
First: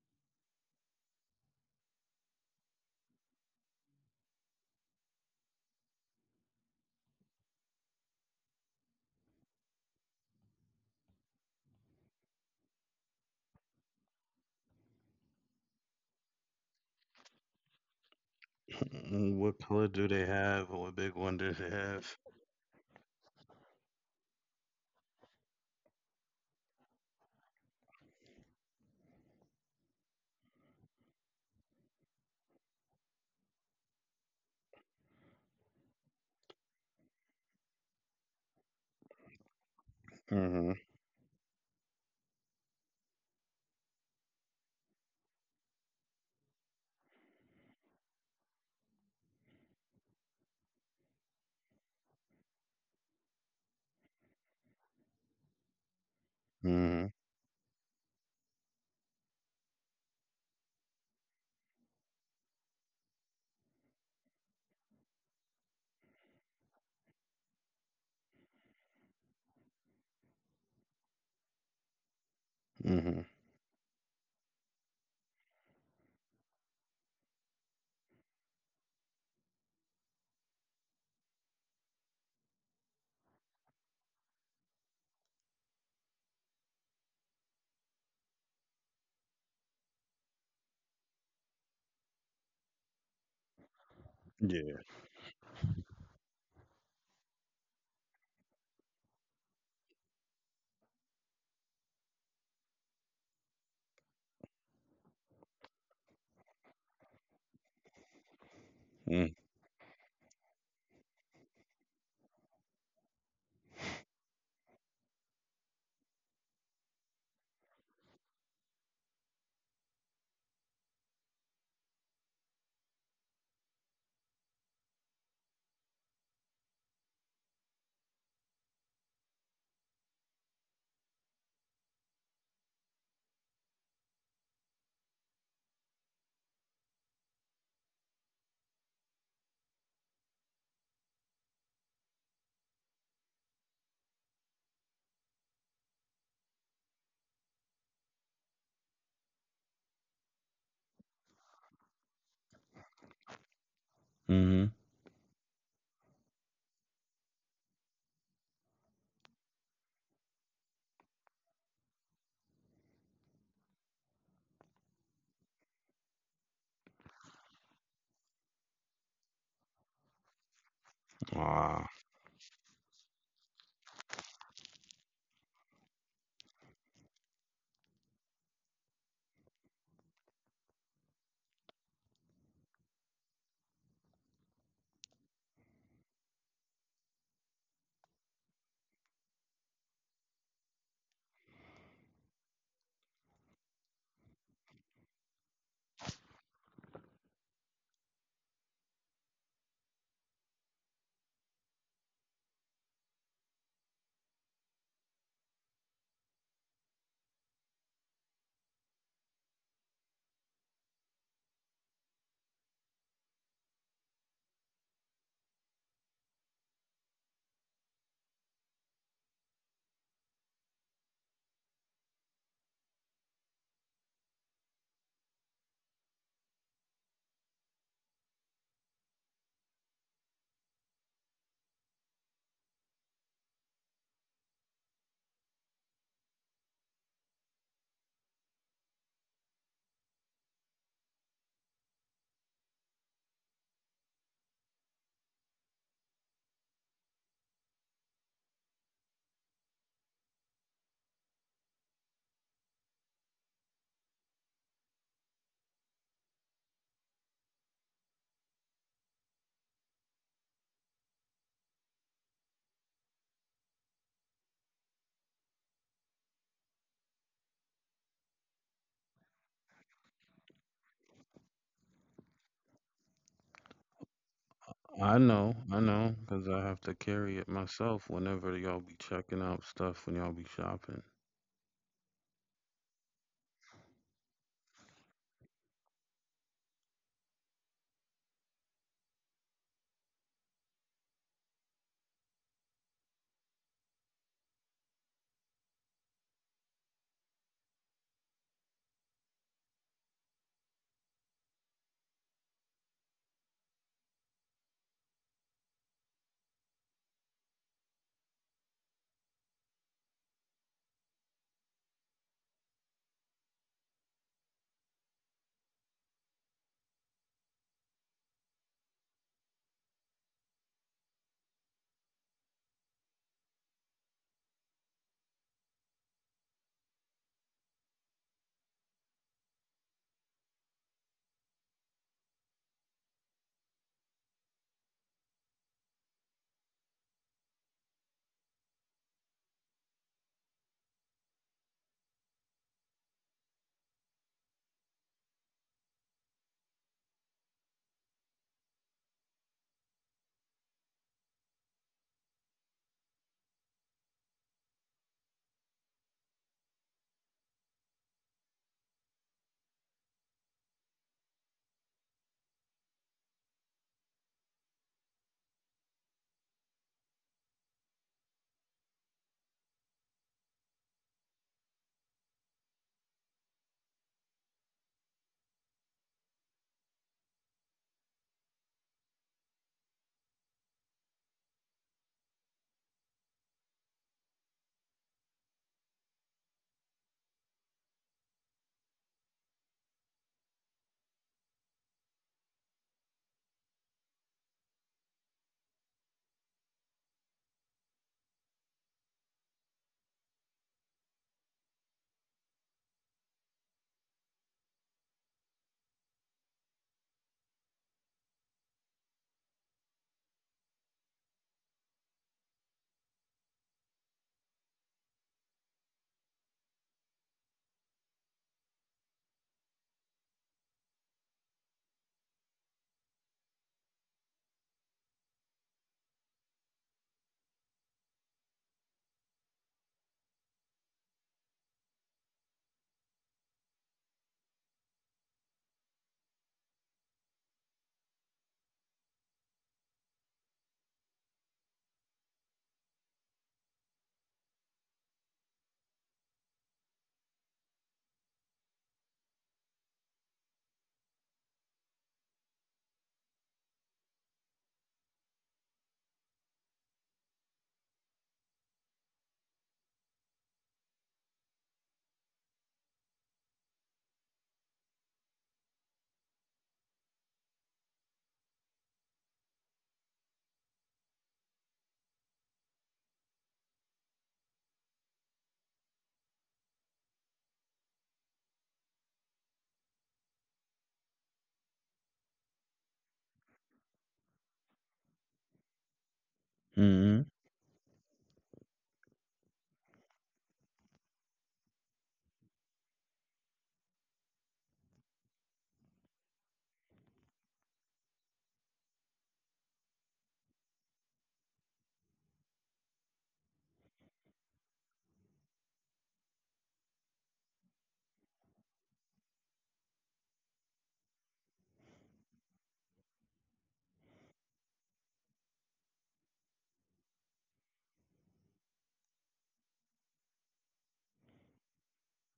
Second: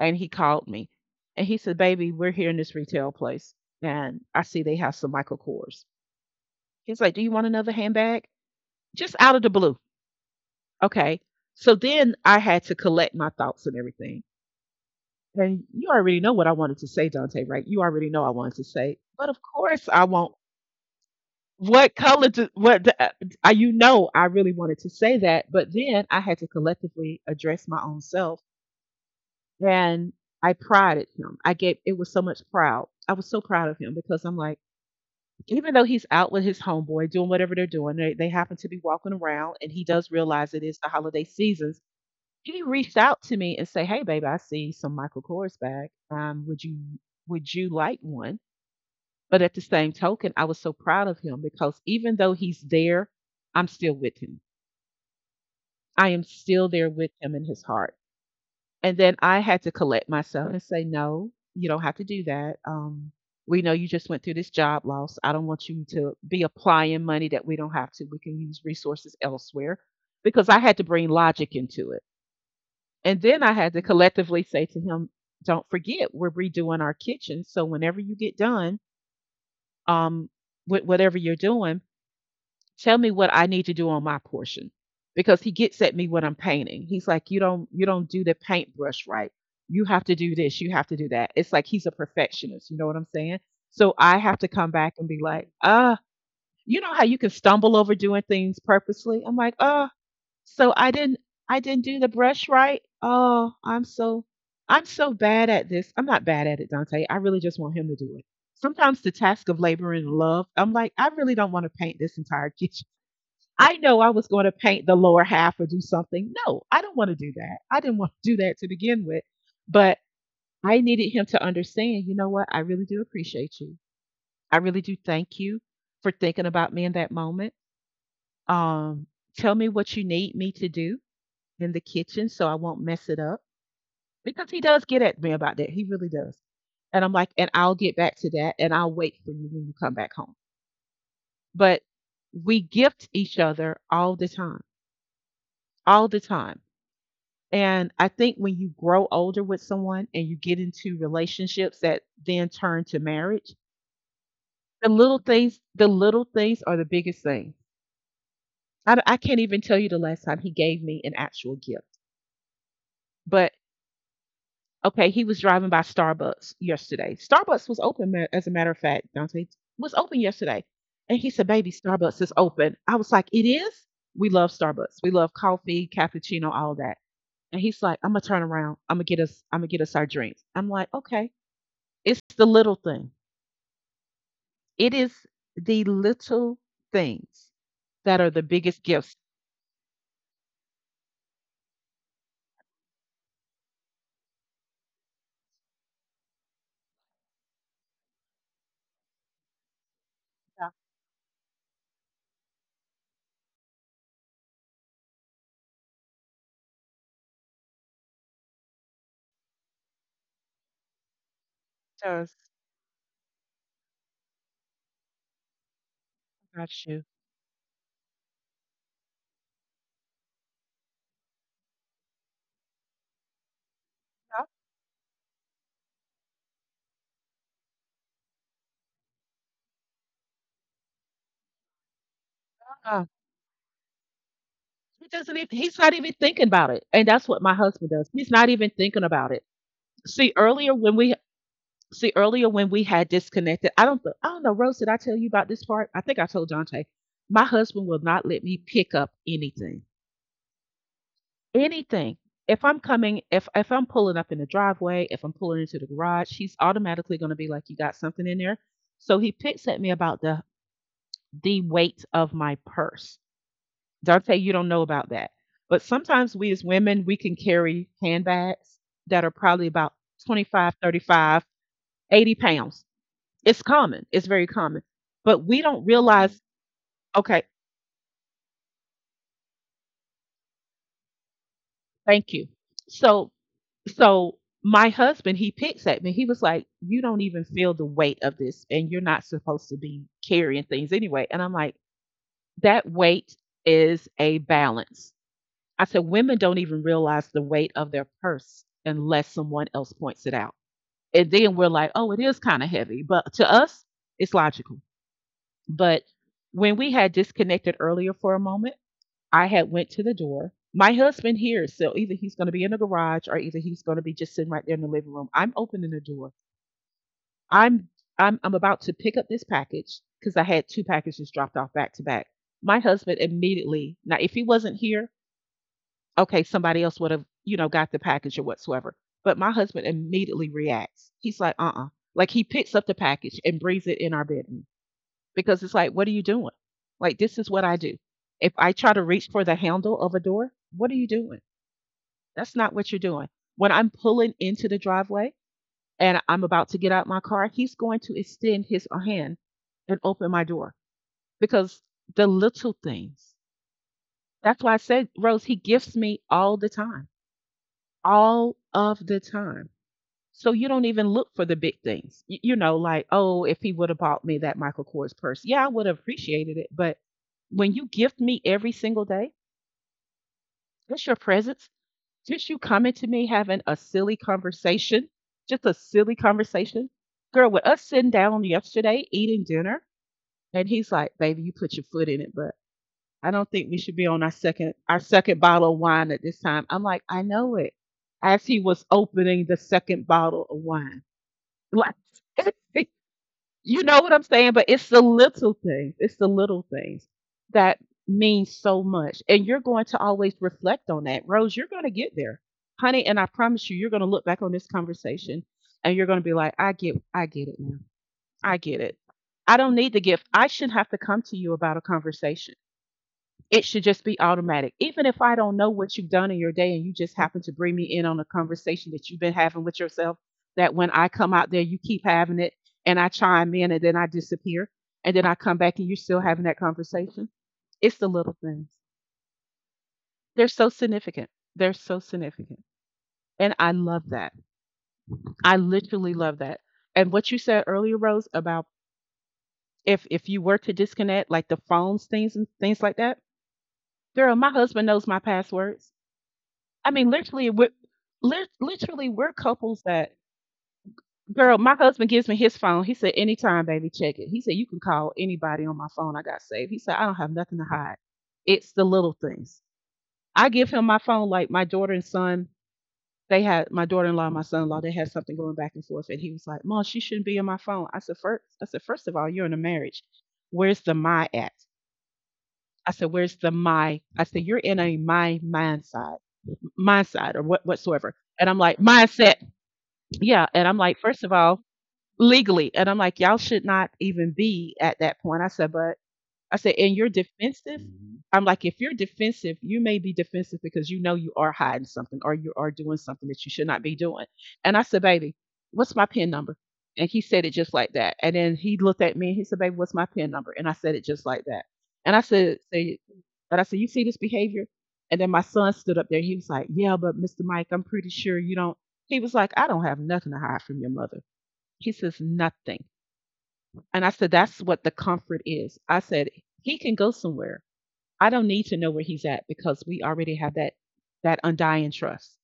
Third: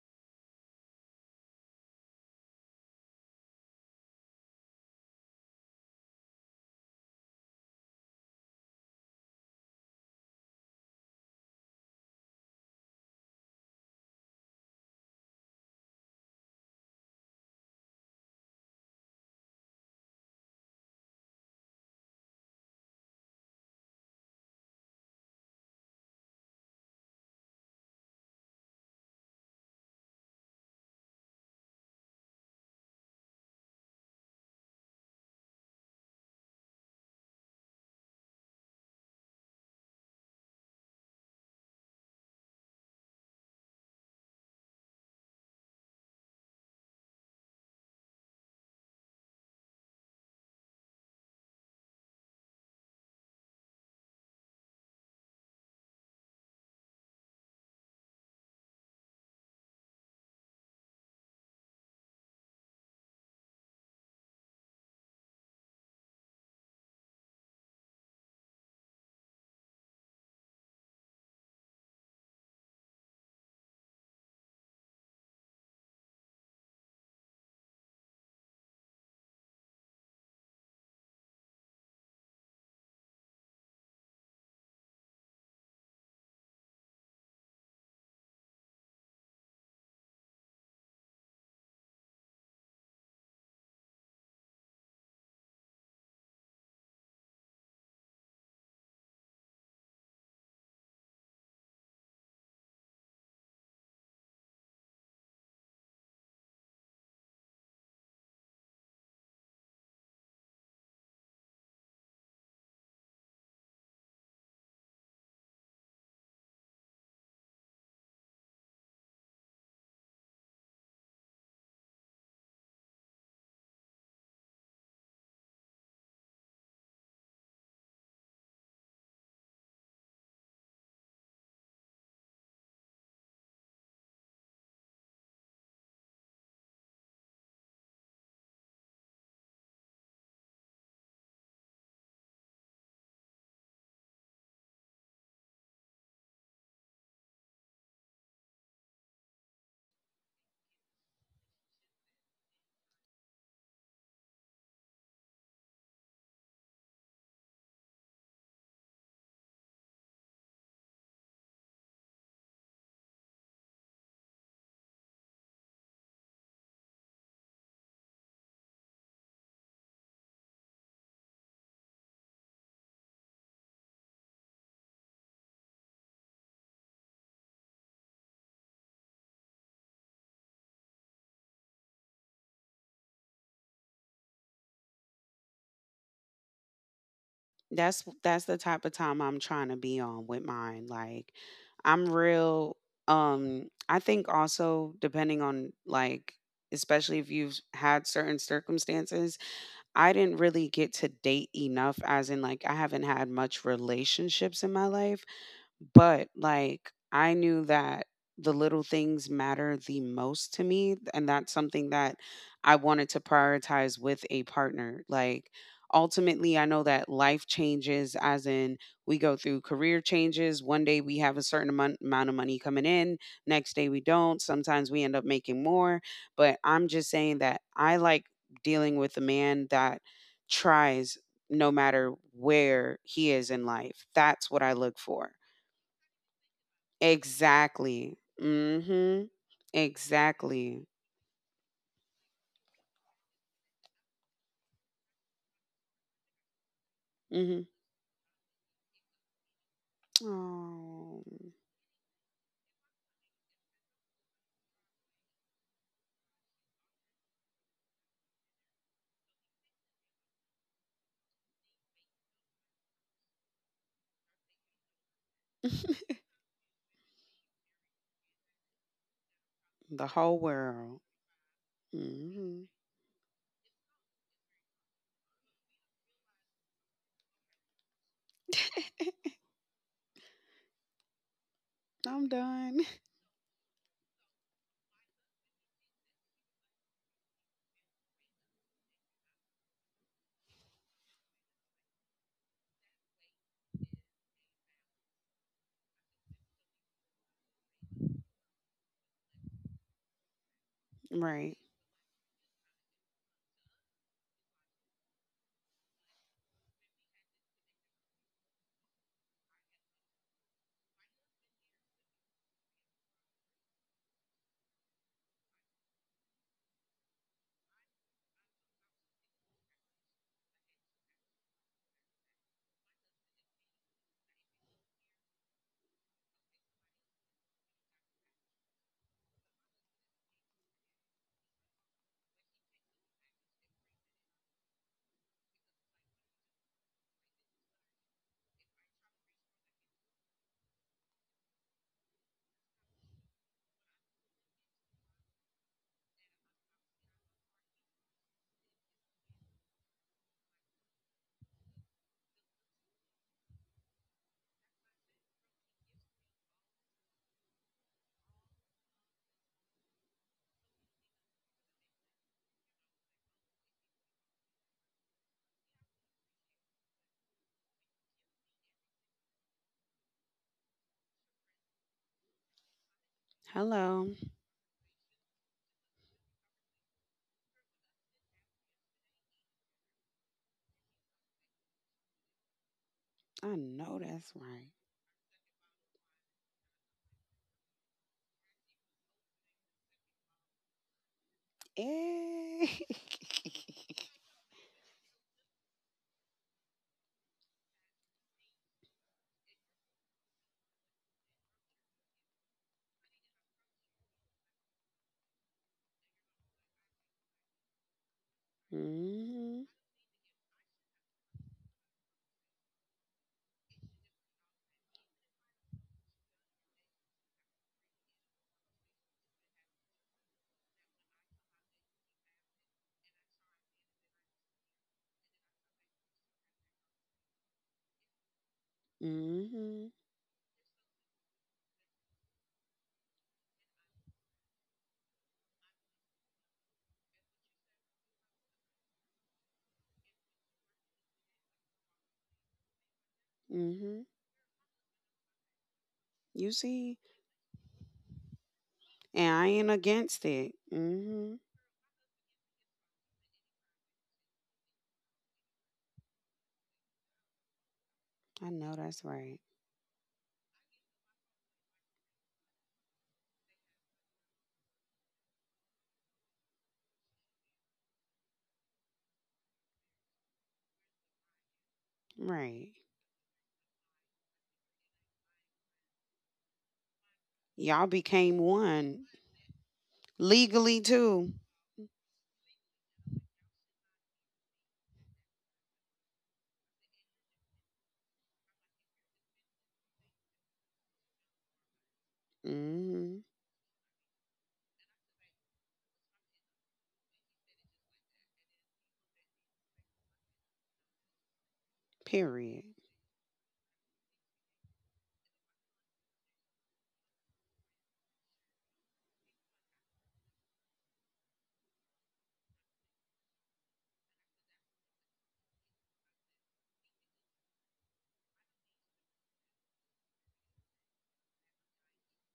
Speaker 2: and he called me and he said, "Baby, we're here in this retail place and I see they have some Michael Kors." He's like, "Do you want another handbag?" Just out of the blue. Okay. So then I had to collect my thoughts and everything. And you already know what I wanted to say, Dante, right? You already know I wanted to say, but
Speaker 1: Mm,
Speaker 2: of
Speaker 1: what
Speaker 2: course
Speaker 1: color
Speaker 2: I
Speaker 1: do they
Speaker 2: won't.
Speaker 1: have? What big one do they
Speaker 2: What
Speaker 1: have?
Speaker 2: color? What do, you know? I really wanted to say that, but then I had to collectively address my own self. And I prided him. I gave it was so much proud. I was so proud of him because I'm like, even though he's out with his homeboy doing whatever they're doing, they happen to be walking around and he does realize it
Speaker 1: Mm-hmm.
Speaker 2: is the holiday seasons. He reached out to me and say, "Hey baby, I see some Michael Kors bag. Would you like one?" But at the same token, I was so proud of him because even though he's there, I'm still with him. I am still there
Speaker 1: Mm-hmm.
Speaker 2: with him in his heart. And then I had to collect myself and say, "No, you don't have to do that. We know you just went through this job loss. I don't want you to be applying money that we don't have to. We can use resources elsewhere," because I had to bring logic into it. And then I had to collectively say to him, "Don't forget, we're redoing our kitchen. So whenever you get done um, with whatever you're doing, tell me what I need to do on my portion," because he gets at me when I'm painting. He's like, you don't do the paintbrush right. You have to do this. You have to do that." It's like he's a perfectionist. You know what I'm saying? So I have to come
Speaker 1: Mm-hmm.
Speaker 2: back and be like, "Ah, you know how you can stumble over doing things purposely." I'm like, "Oh, so I didn't do the brush right. Oh, I'm so bad at this." I'm not bad at it, Dante. I really just want him to do it. Sometimes the
Speaker 1: Yeah.
Speaker 2: task of labor and love, I'm like, I really don't want to paint this entire kitchen. I know I was going to paint the lower half or do something. No, I don't want to do that. I didn't want to do that to begin with. But I needed him to understand, you know what? I really do appreciate you. I really do thank you for thinking about me in that moment. Um, tell me what you need me to do in the kitchen so I won't mess it up. Because he does get at me about that. He really does. And I'm like, and I'll get back to that and I'll wait for you when you come back home. But we gift each other all the time, all the time. And I think when you grow older with someone and you get into relationships that then turn to marriage,
Speaker 1: Mhm.
Speaker 2: the little things are the biggest thing. I can't even tell you the last time he gave me an actual gift. But okay, he was driving by Starbucks yesterday. Starbucks was open, as a matter of fact, Dante was open yesterday. And he said, "Baby,
Speaker 1: Ah.
Speaker 2: Starbucks is open." I was like, "It is?" We love Starbucks. We love coffee, cappuccino, all that. And he's like, I'm gonna turn around. I'm gonna get us. I'm gonna get us our drinks. I'm like, okay. It's the little thing. It is the little things
Speaker 3: That's
Speaker 2: that are the
Speaker 3: that's the
Speaker 2: biggest
Speaker 3: type of
Speaker 2: gifts.
Speaker 3: time I'm trying to be on with mine. Like, I'm real, I think also depending on like, especially if you've had certain circumstances, I didn't really get to date enough, as in like I haven't had much relationships in my life, but like I knew that the little things matter the most to me, and that's something that
Speaker 2: Doctors
Speaker 3: I wanted to prioritize with a partner. Like ultimately
Speaker 2: got
Speaker 3: I know
Speaker 2: you.
Speaker 3: that life changes, as in we go through career changes. One day we have a certain amount of money coming in, next day we don't. Sometimes we end up making more, but I'm just saying that I like dealing with a man that tries no matter
Speaker 2: Uh-uh.
Speaker 3: where he is in life. That's what I look for.
Speaker 2: He's not even thinking about it. And that's what my husband does.
Speaker 3: Exactly.
Speaker 2: He's not even thinking about
Speaker 3: Mhm.
Speaker 2: it. See earlier
Speaker 3: Exactly.
Speaker 2: when we see earlier when we had disconnected, I don't know, Rose, did I tell you about this part? I think I told Dante. My
Speaker 3: Mhm.
Speaker 2: husband will not let me pick up anything.
Speaker 3: Oh.
Speaker 2: Anything. If I'm coming, if I'm pulling up in the driveway, if I'm pulling into the garage, he's automatically going to be like, "You got something in there?" So he picks at me about the weight of my purse. Dante, you don't know about that, but sometimes we as women we can carry handbags that are probably about
Speaker 3: The
Speaker 2: twenty
Speaker 3: whole
Speaker 2: five, thirty
Speaker 3: world.
Speaker 2: five, 80
Speaker 3: Mhm.
Speaker 2: pounds. It's common. It's very common, but we don't, mm-hmm,
Speaker 1: I know,
Speaker 2: realize.
Speaker 1: cause I have to
Speaker 2: Okay,
Speaker 1: carry it myself whenever y'all be checking out stuff when y'all be shopping.
Speaker 2: thank
Speaker 3: I'm
Speaker 2: you.
Speaker 3: done.
Speaker 2: So so my husband, he picks at me. He was like, you don't even feel the weight of this, and you're not supposed to be carrying things anyway. And I'm like, that weight is a balance. I said, women don't even realize the weight of their purse unless someone else points it out, and then
Speaker 3: Right.
Speaker 2: we're like, oh, it is kind of heavy, but to us it's logical. But when we had disconnected earlier for a moment, I had went to the door. My husband here, so either he's going to be in the garage or either he's going to be just sitting right there in the living room. I'm opening the door. I'm I'm about to pick up this package because I had two packages dropped off back to back. My husband immediately. Now, if he wasn't here, okay, somebody else would have, you know, got the package or whatsoever. But my husband immediately reacts. He's like, "Uh-uh." Like he picks up the package and brings it in our bedroom because it's like, what are you doing? Like, this is what I do. If I try to reach for the handle of a door, what are you doing? That's not what you're doing. When I'm pulling into the driveway and I'm about to get out my car, he's going to extend his hand and open my door because the little things. That's why I said, Rose, he gifts me all the time, all of the time. So you don't even look for the big things. Y- You know, like, oh, if he would have bought me that Michael Kors purse, yeah, I would have appreciated it. But when you gift me every single day, just your presence, just you coming to me having a silly
Speaker 3: Hello.
Speaker 2: conversation, just a silly conversation. Girl, with us sitting down yesterday eating dinner, and he's like, baby, you put your foot in it, but I don't
Speaker 3: I
Speaker 2: think we should
Speaker 3: know
Speaker 2: be on our
Speaker 3: that's
Speaker 2: second
Speaker 3: right.
Speaker 2: our second bottle of wine at this time. I'm like, I know it. As he was opening the second bottle of wine. Like
Speaker 3: Eh.
Speaker 2: You know what I'm saying? But it's the little things. It's the little things that mean so much. And you're going to always reflect on that. Rose, you're going to get there. Honey, and I promise you, you're going to look back on this conversation and you're going to be like, I get it now. I get it. I
Speaker 3: Mhm.
Speaker 2: don't need to give I shouldn't have to come to you about a conversation. It should just be automatic. Even if I don't know what you've done in your day and you just happen to bring me in on a conversation that you've been having with yourself, that when I come out there, you keep having it and I chime in and then I disappear and then I come back and you're still having that conversation. It's the little things.
Speaker 3: Mhm.
Speaker 2: They're so significant. They're so significant. And I love that. I literally love that. And what you said earlier, Rose, about if you were to disconnect like the phones things and things like that,
Speaker 3: Mhm.
Speaker 2: girl, my husband knows my passwords.
Speaker 3: You
Speaker 2: I mean,
Speaker 3: see,
Speaker 2: literally, we're, literally, we're
Speaker 3: and I ain't
Speaker 2: couples that,
Speaker 3: against it. Mhm.
Speaker 2: girl, my husband gives me his phone. He said, anytime, baby, check it. He said, you can call anybody on my phone. I got saved. He said, I don't have nothing to hide.
Speaker 3: I
Speaker 2: It's
Speaker 3: know
Speaker 2: the
Speaker 3: that's
Speaker 2: little
Speaker 3: right.
Speaker 2: things. I give him my phone, like my daughter and son, they had, my daughter in law and my son in law, they had something going back and forth. And he was like, Mom, she shouldn't be in my phone. I said, first of all, you're in a marriage. Where's the my at?
Speaker 3: Right.
Speaker 2: I said, where's the my? I said, you're in a my mindset, mindset or what,
Speaker 3: Y'all
Speaker 2: whatsoever.
Speaker 3: became
Speaker 2: And I'm like,
Speaker 3: one
Speaker 2: mindset. Yeah, and I'm
Speaker 3: legally
Speaker 2: like, first of
Speaker 3: too.
Speaker 2: all, legally, and I'm like, y'all should not even be at that point. I said, but I said, and you're
Speaker 1: Mhm.
Speaker 2: defensive. Mhm. I'm like, if you're defensive, you may be defensive because you know you are hiding something or you are doing something
Speaker 3: Mhm.
Speaker 2: that you should not be doing. And I said, baby, what's my PIN number? And he said it just like that. And then he looked at me and he said, baby, what's my PIN number? And I said it just like that. And I said,
Speaker 3: Period.
Speaker 2: say, but I said, you see this behavior? And then my son stood up there. And he was like, yeah, but Mr. Mike, I'm pretty sure you don't. He was like, I don't have nothing to hide from your mother. He says, nothing. And I said, that's what the comfort is. I said, he can go somewhere. I don't need to know where he's at because we already have that undying trust.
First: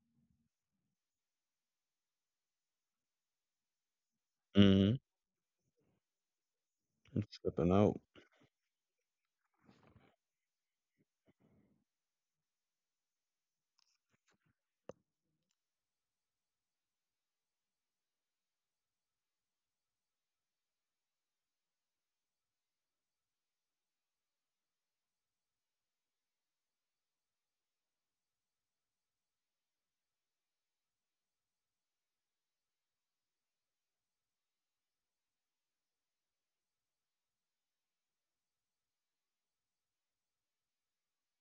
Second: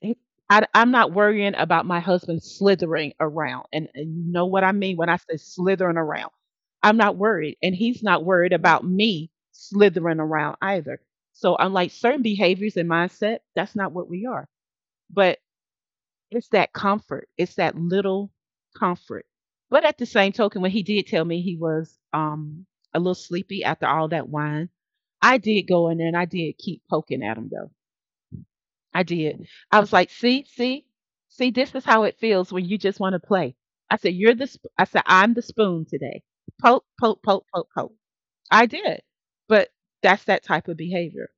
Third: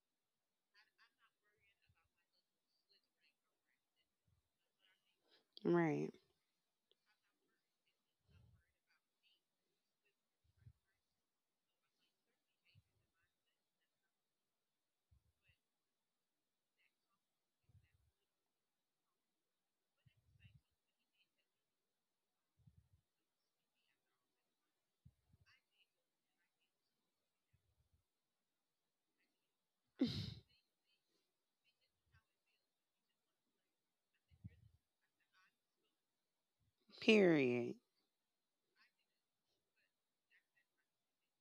Speaker 2: It- I am not worrying about my husband slithering around. And you know what I mean
Speaker 1: Mhm.
Speaker 2: when I say slithering
Speaker 3: Right.
Speaker 2: around. I'm not worried.
Speaker 1: Stepping
Speaker 2: And
Speaker 1: out.
Speaker 2: he's not worried about me slithering around either. So unlike certain behaviors and mindset, that's not what we are. But it's that comfort. It's that little comfort. But at the same token, when he did tell me he was a little sleepy after all that wine, I did go in there and I did keep poking at him though. I did. I was like, see, this is how it feels when you just want to play. I said, I said, I'm the spoon today. Poke, poke, poke, poke,
Speaker 3: Period.
Speaker 2: poke. I did. But that's that type of behavior.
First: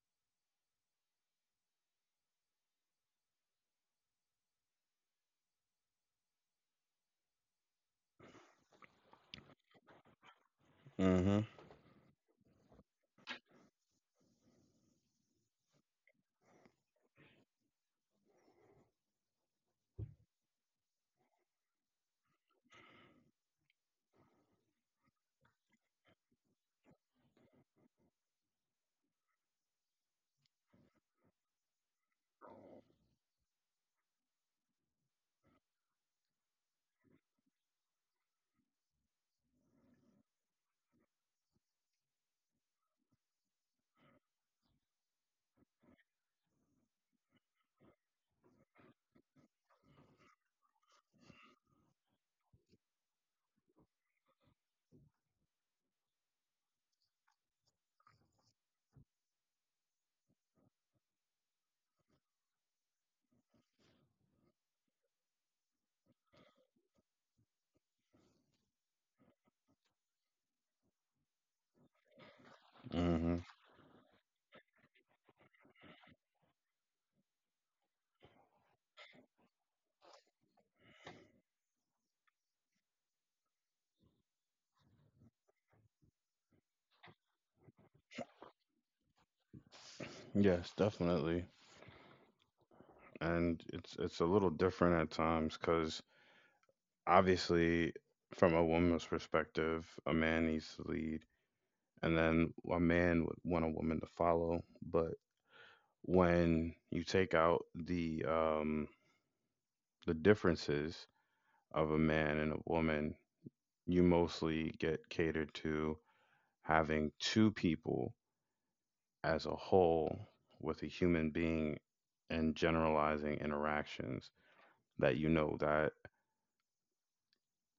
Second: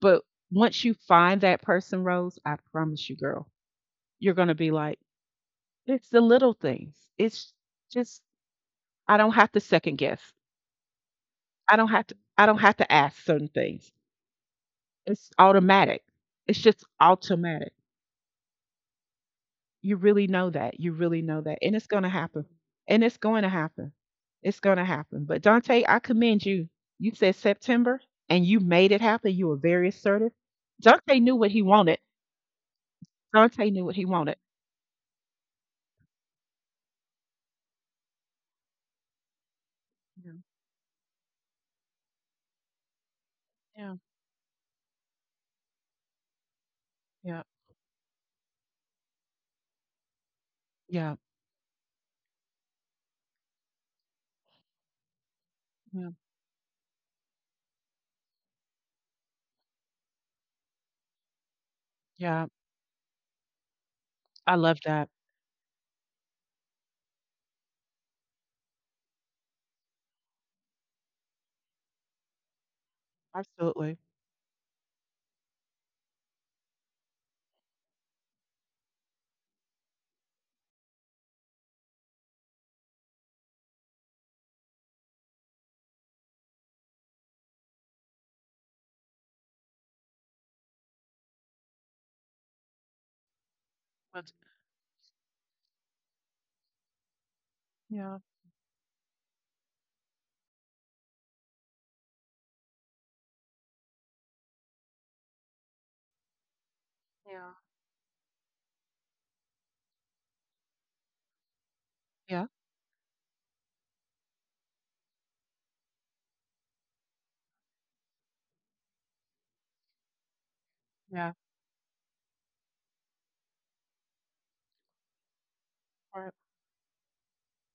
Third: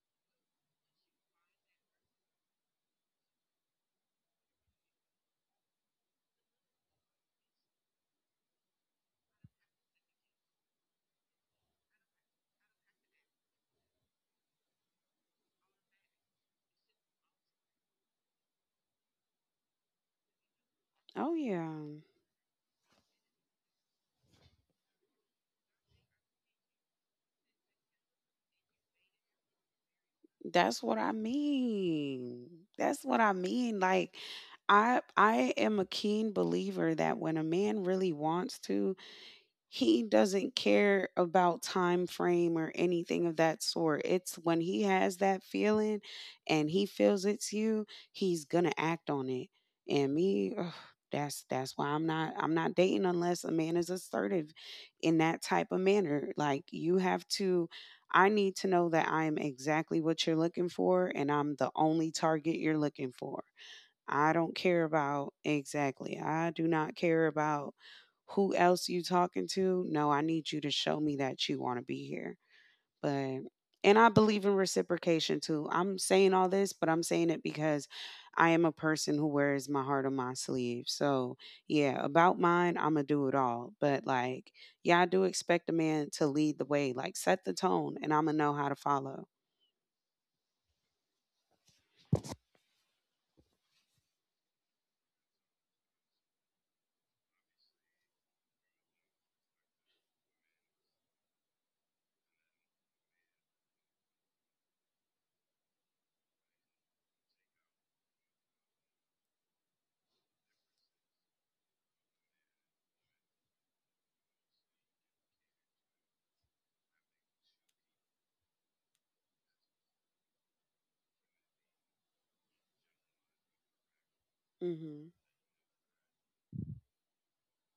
Speaker 2: But once you find that person, Rose, I promise you, girl, you're going to be like, it's the little things. It's just I don't have to second guess.
Speaker 1: Mhm.
Speaker 2: I don't have to ask certain things. It's automatic. It's just automatic. You really know that. You really
Speaker 3: Oh
Speaker 2: know that.
Speaker 3: yeah.
Speaker 2: And it's gonna happen. And it's going to happen. It's gonna happen. But Dante, I commend you. You said September and you made it happen. You were very assertive.
Speaker 3: That's what I
Speaker 2: Dante knew what he wanted.
Speaker 3: mean. That's what I
Speaker 2: Dante
Speaker 3: mean.
Speaker 2: knew what he
Speaker 3: Like,
Speaker 2: wanted.
Speaker 3: I am a keen believer that when a man really wants to, he
Speaker 2: Yeah,
Speaker 3: doesn't care about time frame or anything of that
Speaker 2: yeah,
Speaker 3: sort. It's when he has that feeling and he feels
Speaker 2: yeah,
Speaker 3: it's you, he's gonna act on it. And me, ugh,
Speaker 2: yeah,
Speaker 3: that's why I'm not dating unless a man is assertive in that type of
Speaker 2: yeah,
Speaker 3: manner. Like, you have to I need to know that I am exactly what you're looking for and I'm the only
Speaker 2: yeah.
Speaker 3: target you're looking for. I don't
Speaker 2: I love
Speaker 3: care
Speaker 2: that.
Speaker 3: about. Exactly. I do not care about who else you talking to. No, I need you to show me that you want to be here. But
Speaker 1: Mhm.
Speaker 2: Absolutely.
Speaker 3: and I believe in reciprocation too. I'm saying all this, but I'm saying it because I am a person who wears my heart on my sleeve. So, yeah, about mine, I'm going to do it all. But like, yeah, I do expect a man to lead the way, like set the tone, and I'm going to know how to follow.
Speaker 1: Yes, definitely. And it's a
Speaker 2: But
Speaker 1: little different at times because obviously,
Speaker 2: yeah,
Speaker 1: from a woman's perspective, a man needs to lead, and then a man would want a woman to follow. But when you take out the the differences of a man
Speaker 2: yeah.
Speaker 1: and a woman, you mostly get catered to having two people as a whole with a human
Speaker 2: Yeah,
Speaker 1: being and generalizing interactions
Speaker 3: Mhm.
Speaker 1: that you know that
Speaker 2: right.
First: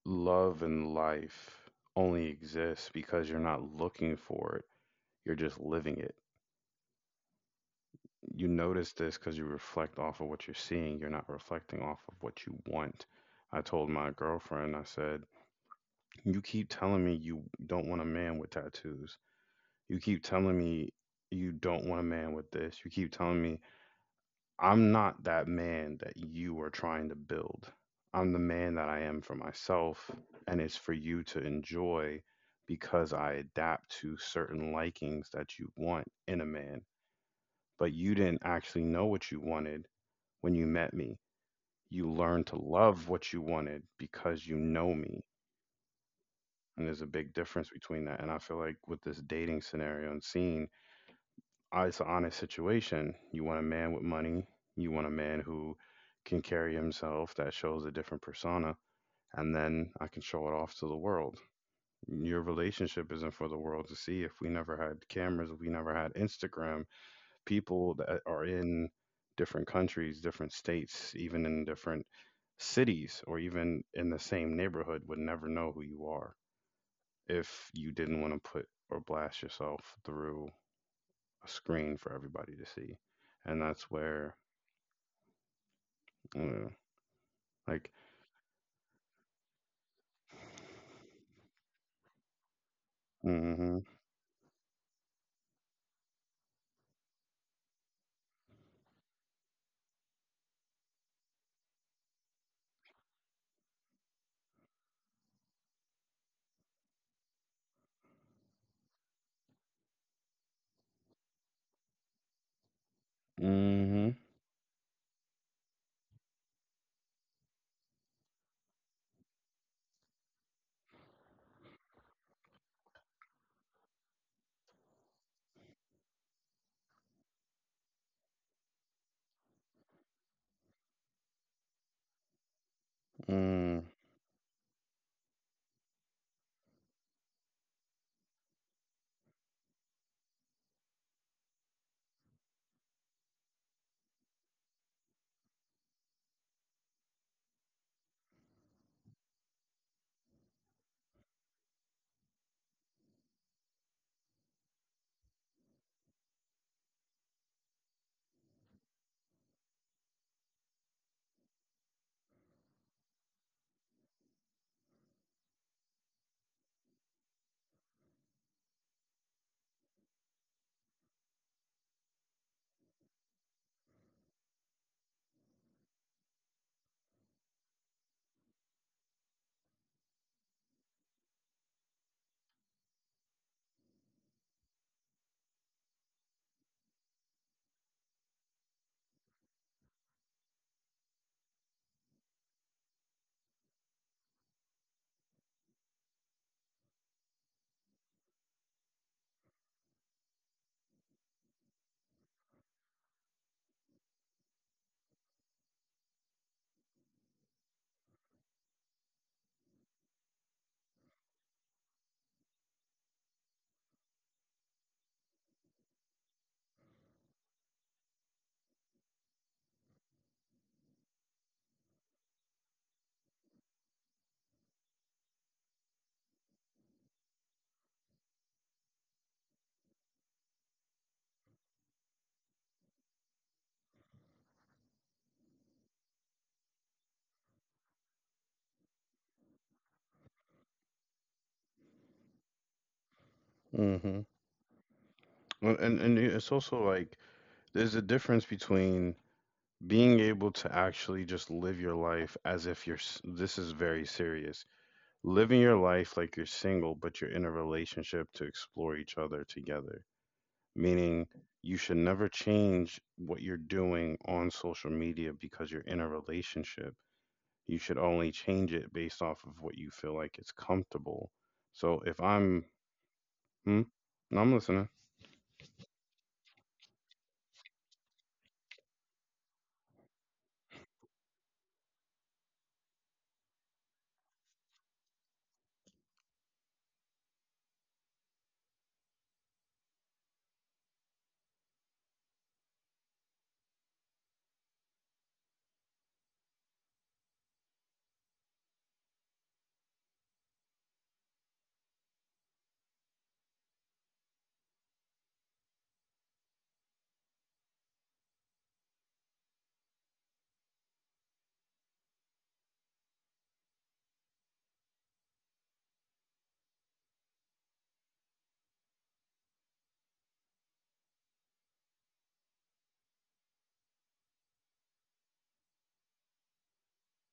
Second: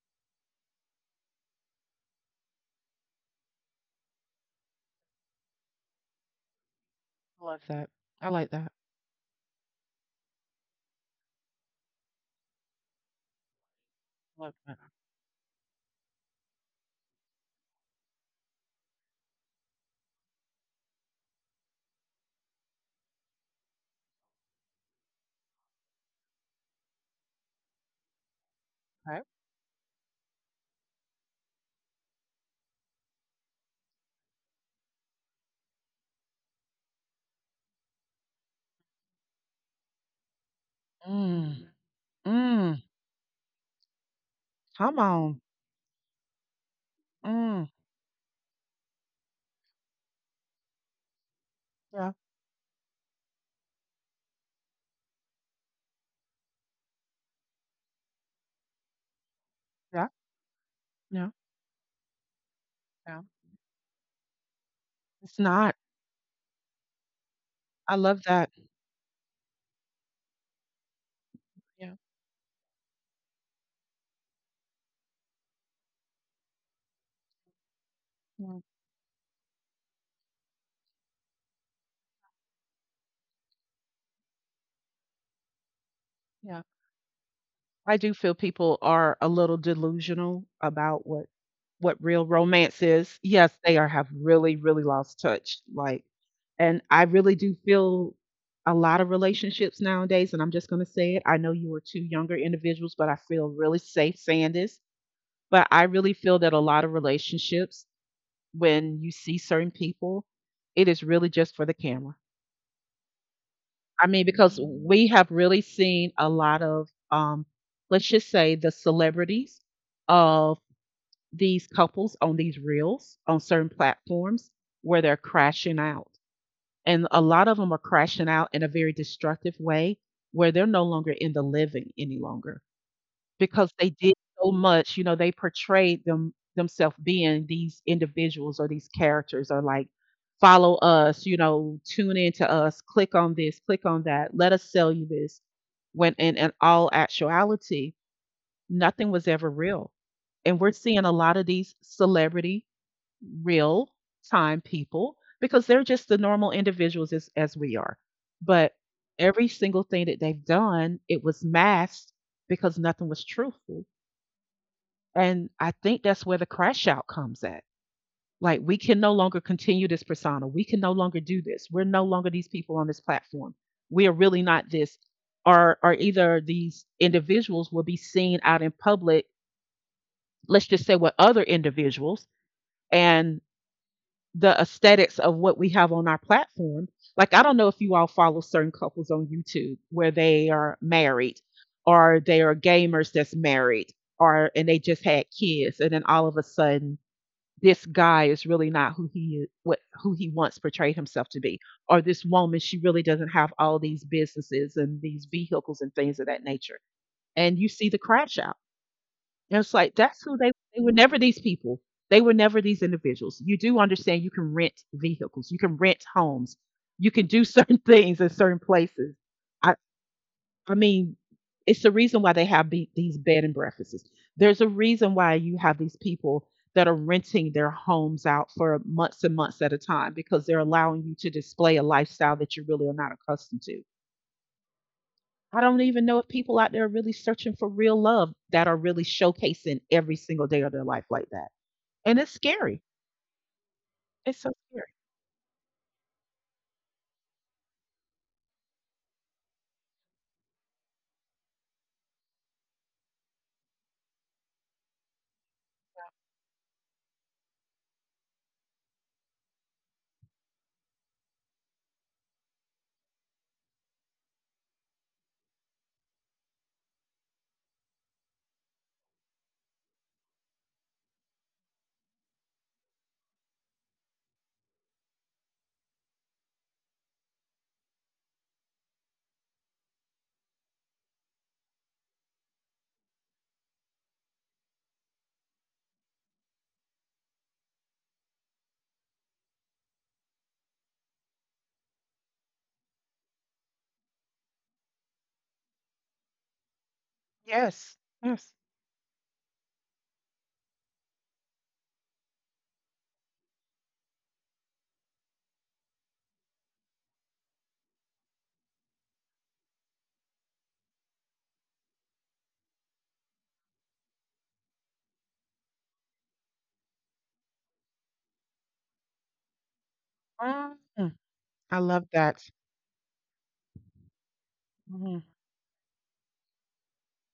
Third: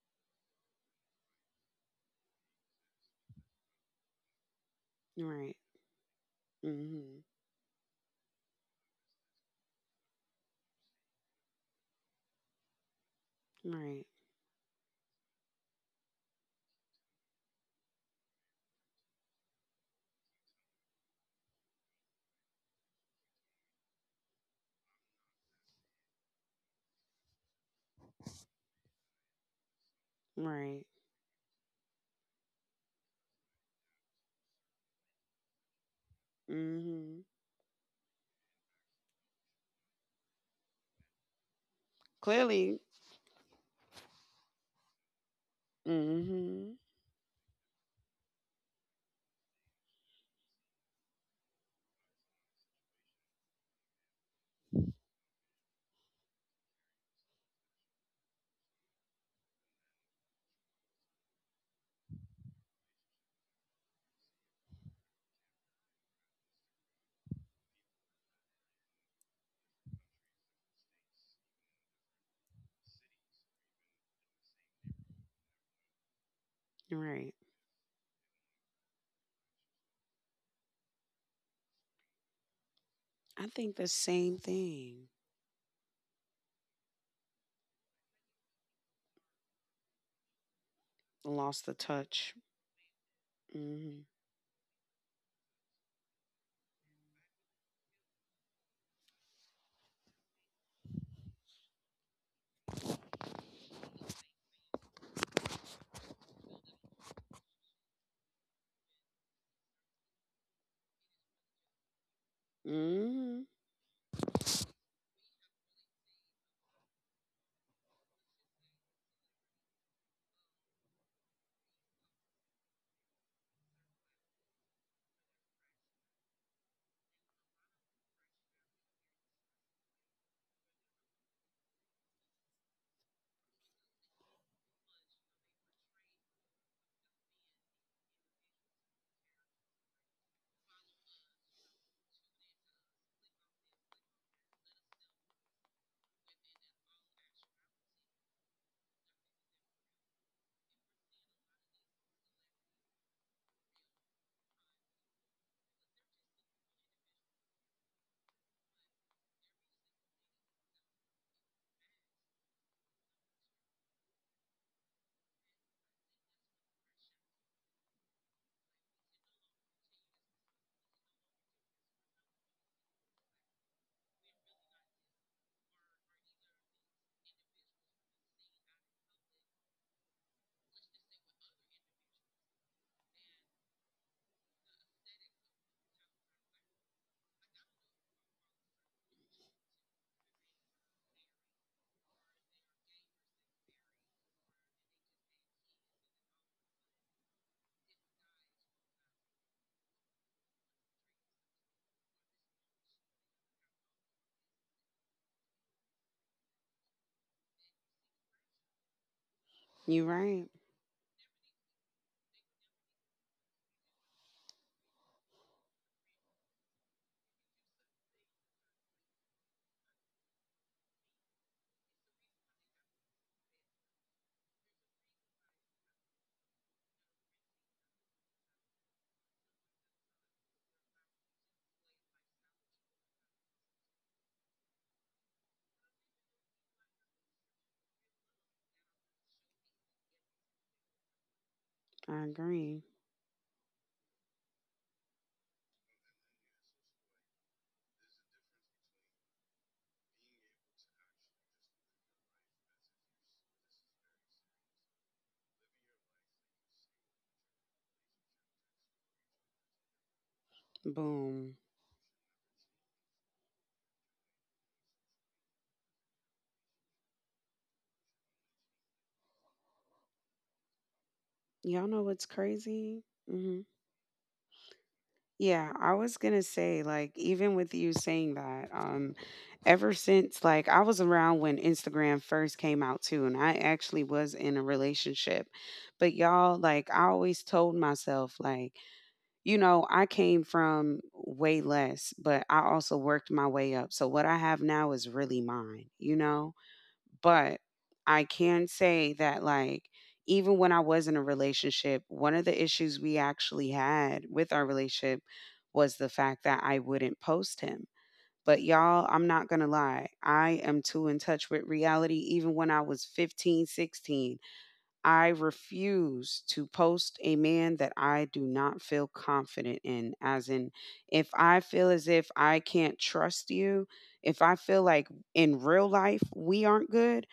Speaker 1: love and life only exists because you're not looking for it, you're
Speaker 3: Right.
Speaker 1: just living it.
Speaker 3: Mhm.
Speaker 2: I love that. I
Speaker 1: You
Speaker 2: like that.
Speaker 1: notice this because you reflect off of what you're seeing, you're not reflecting off of what you want. I told
Speaker 3: Right.
Speaker 1: my
Speaker 2: Love
Speaker 1: girlfriend,
Speaker 2: that.
Speaker 1: I said, you keep telling me you don't want a man with tattoos. You keep telling me you don't want a man with this. You keep telling me I'm not that man that you are trying to build. I'm the man that I am
Speaker 2: Okay.
Speaker 1: for myself, and it's
Speaker 3: Right.
Speaker 1: for you to enjoy because I adapt to certain likings that you want in a man.
Speaker 3: Mhm.
Speaker 1: But you didn't actually know what you wanted when you met me.
Speaker 2: Mm.
Speaker 1: You learned to
Speaker 3: Clearly.
Speaker 2: Mm.
Speaker 1: love what you wanted because you know
Speaker 2: Come
Speaker 1: me.
Speaker 2: on.
Speaker 3: Mhm.
Speaker 1: And there's a big difference
Speaker 2: Mm.
Speaker 1: between that. And I feel like with this dating scenario and scene, it's an
Speaker 2: Yeah.
Speaker 1: honest situation. You want a man with money. You want a man who can carry himself that shows a different persona, and then I
Speaker 2: Yeah.
Speaker 1: can show it off to the
Speaker 2: Yeah.
Speaker 1: world. Your relationship
Speaker 2: Yeah.
Speaker 1: isn't for the world to see. If we never had
Speaker 2: It's
Speaker 1: cameras, if we
Speaker 2: not.
Speaker 1: never had Instagram, people
Speaker 2: I
Speaker 1: that
Speaker 2: love
Speaker 1: are
Speaker 2: that.
Speaker 1: in different countries, different states, even in
Speaker 2: Yeah.
Speaker 1: different cities, or even in the same neighborhood would never know who you are
Speaker 3: Right.
Speaker 1: if you didn't want to
Speaker 2: Yeah.
Speaker 1: put or blast yourself through a screen for everybody to see,
Speaker 3: I
Speaker 1: and
Speaker 3: think
Speaker 1: that's
Speaker 3: the
Speaker 1: where
Speaker 3: same thing.
Speaker 1: you
Speaker 2: Yeah.
Speaker 1: know, like
Speaker 2: I do feel people are a little delusional about
Speaker 3: Lost the
Speaker 2: what real
Speaker 3: touch.
Speaker 2: romance is. Yes, they
Speaker 1: Mm-hmm.
Speaker 2: are,
Speaker 3: Mhm.
Speaker 2: have really, really lost touch. Like, and I really do feel a lot of relationships nowadays, and I'm just gonna say it. I know you were two younger individuals, but I feel really safe saying this. But I really feel that a lot of relationships, when you see certain people, it is really just for the camera.
Speaker 3: Mhm.
Speaker 2: I
Speaker 1: Mm-hmm.
Speaker 2: mean, because, mm, we have really seen a lot of, let's just say, the celebrities of these couples on these reels on certain platforms where they're crashing out. And a lot of them are crashing out in a very destructive way where they're no longer in the living any longer. Because
Speaker 1: Mm,
Speaker 2: they did so much, you know, they portrayed themselves being these individuals or these characters or like, "Follow us," you know, "Tune in to us, click on this, click on that, let us sell you this." When in all actuality, nothing was ever real. And we're seeing a lot of these celebrity real time people because they're just the normal individuals as we are. But every single thing that they've done, it was masked because nothing was truthful. And I think that's where the crash out comes at. Like, we can no longer continue this persona. We can no longer do this. We're no longer these people on this platform. We are really not this. Or either these individuals will be seen out in public, let's just say with other individuals, and the aesthetics of what we have on our platform. Like, I don't know if you all follow certain couples on YouTube where they are married or they are gamers that's married or and they just had kids, and then all of a sudden this guy is really not who he is, what who he once portrayed himself to be, or this woman, she really doesn't have all these businesses and these vehicles and things of that nature. And you see the crash out, and it's like
Speaker 3: You're
Speaker 2: that's who they
Speaker 3: right.
Speaker 2: they were never these people. They were never these individuals. You do understand you can rent vehicles, you can rent homes, you can do certain things in certain places. I I mean, it's the reason why they have these bed and breakfasts. There's a reason why you have these people that are renting their homes out for months and months at a time, because they're allowing you to display a lifestyle that you really are not accustomed to. I don't even know if people out there are really searching for real love that are really showcasing every single day of their life like that. And
Speaker 3: I
Speaker 2: it's scary.
Speaker 3: agree.
Speaker 1: mm-hmm.
Speaker 2: It's so scary.
Speaker 1: Well, and it's also like there's a difference between being able to actually just live your life as if this is very serious. Living your life like you're single, but you're in a relationship to explore each other together. Meaning
Speaker 3: Boom.
Speaker 1: you should never change what you're doing on social media because you're in a relationship, you should only change it based off of what you feel like is comfortable.
Speaker 3: Y'all
Speaker 1: So
Speaker 3: know
Speaker 1: if
Speaker 3: what's
Speaker 1: I'm,
Speaker 3: crazy? Mhm.
Speaker 1: hmm, no, I'm listening.
Speaker 3: Yeah, I was going to say, like, even with you saying that, ever since, like, I was around when Instagram first came out too, and I actually was in a relationship. But y'all, like, I always told myself, like, you know, I came from way less, but I also worked my way up. So what I have now is really mine, you know? But
Speaker 2: Yes.
Speaker 3: I
Speaker 2: Yes.
Speaker 3: can say that, like, even when I was in a relationship, one of the issues we actually had with our relationship was the fact that I wouldn't post him. But y'all, I'm not going to lie. I am too in touch with reality even when I was 15, 16. I refuse to post a man that I do not feel confident in. As in,
Speaker 2: Mm,
Speaker 3: if I
Speaker 2: I
Speaker 3: feel
Speaker 2: love
Speaker 3: as if
Speaker 2: that.
Speaker 3: I can't trust you, if I feel like
Speaker 2: Mm,
Speaker 3: in real life we aren't good,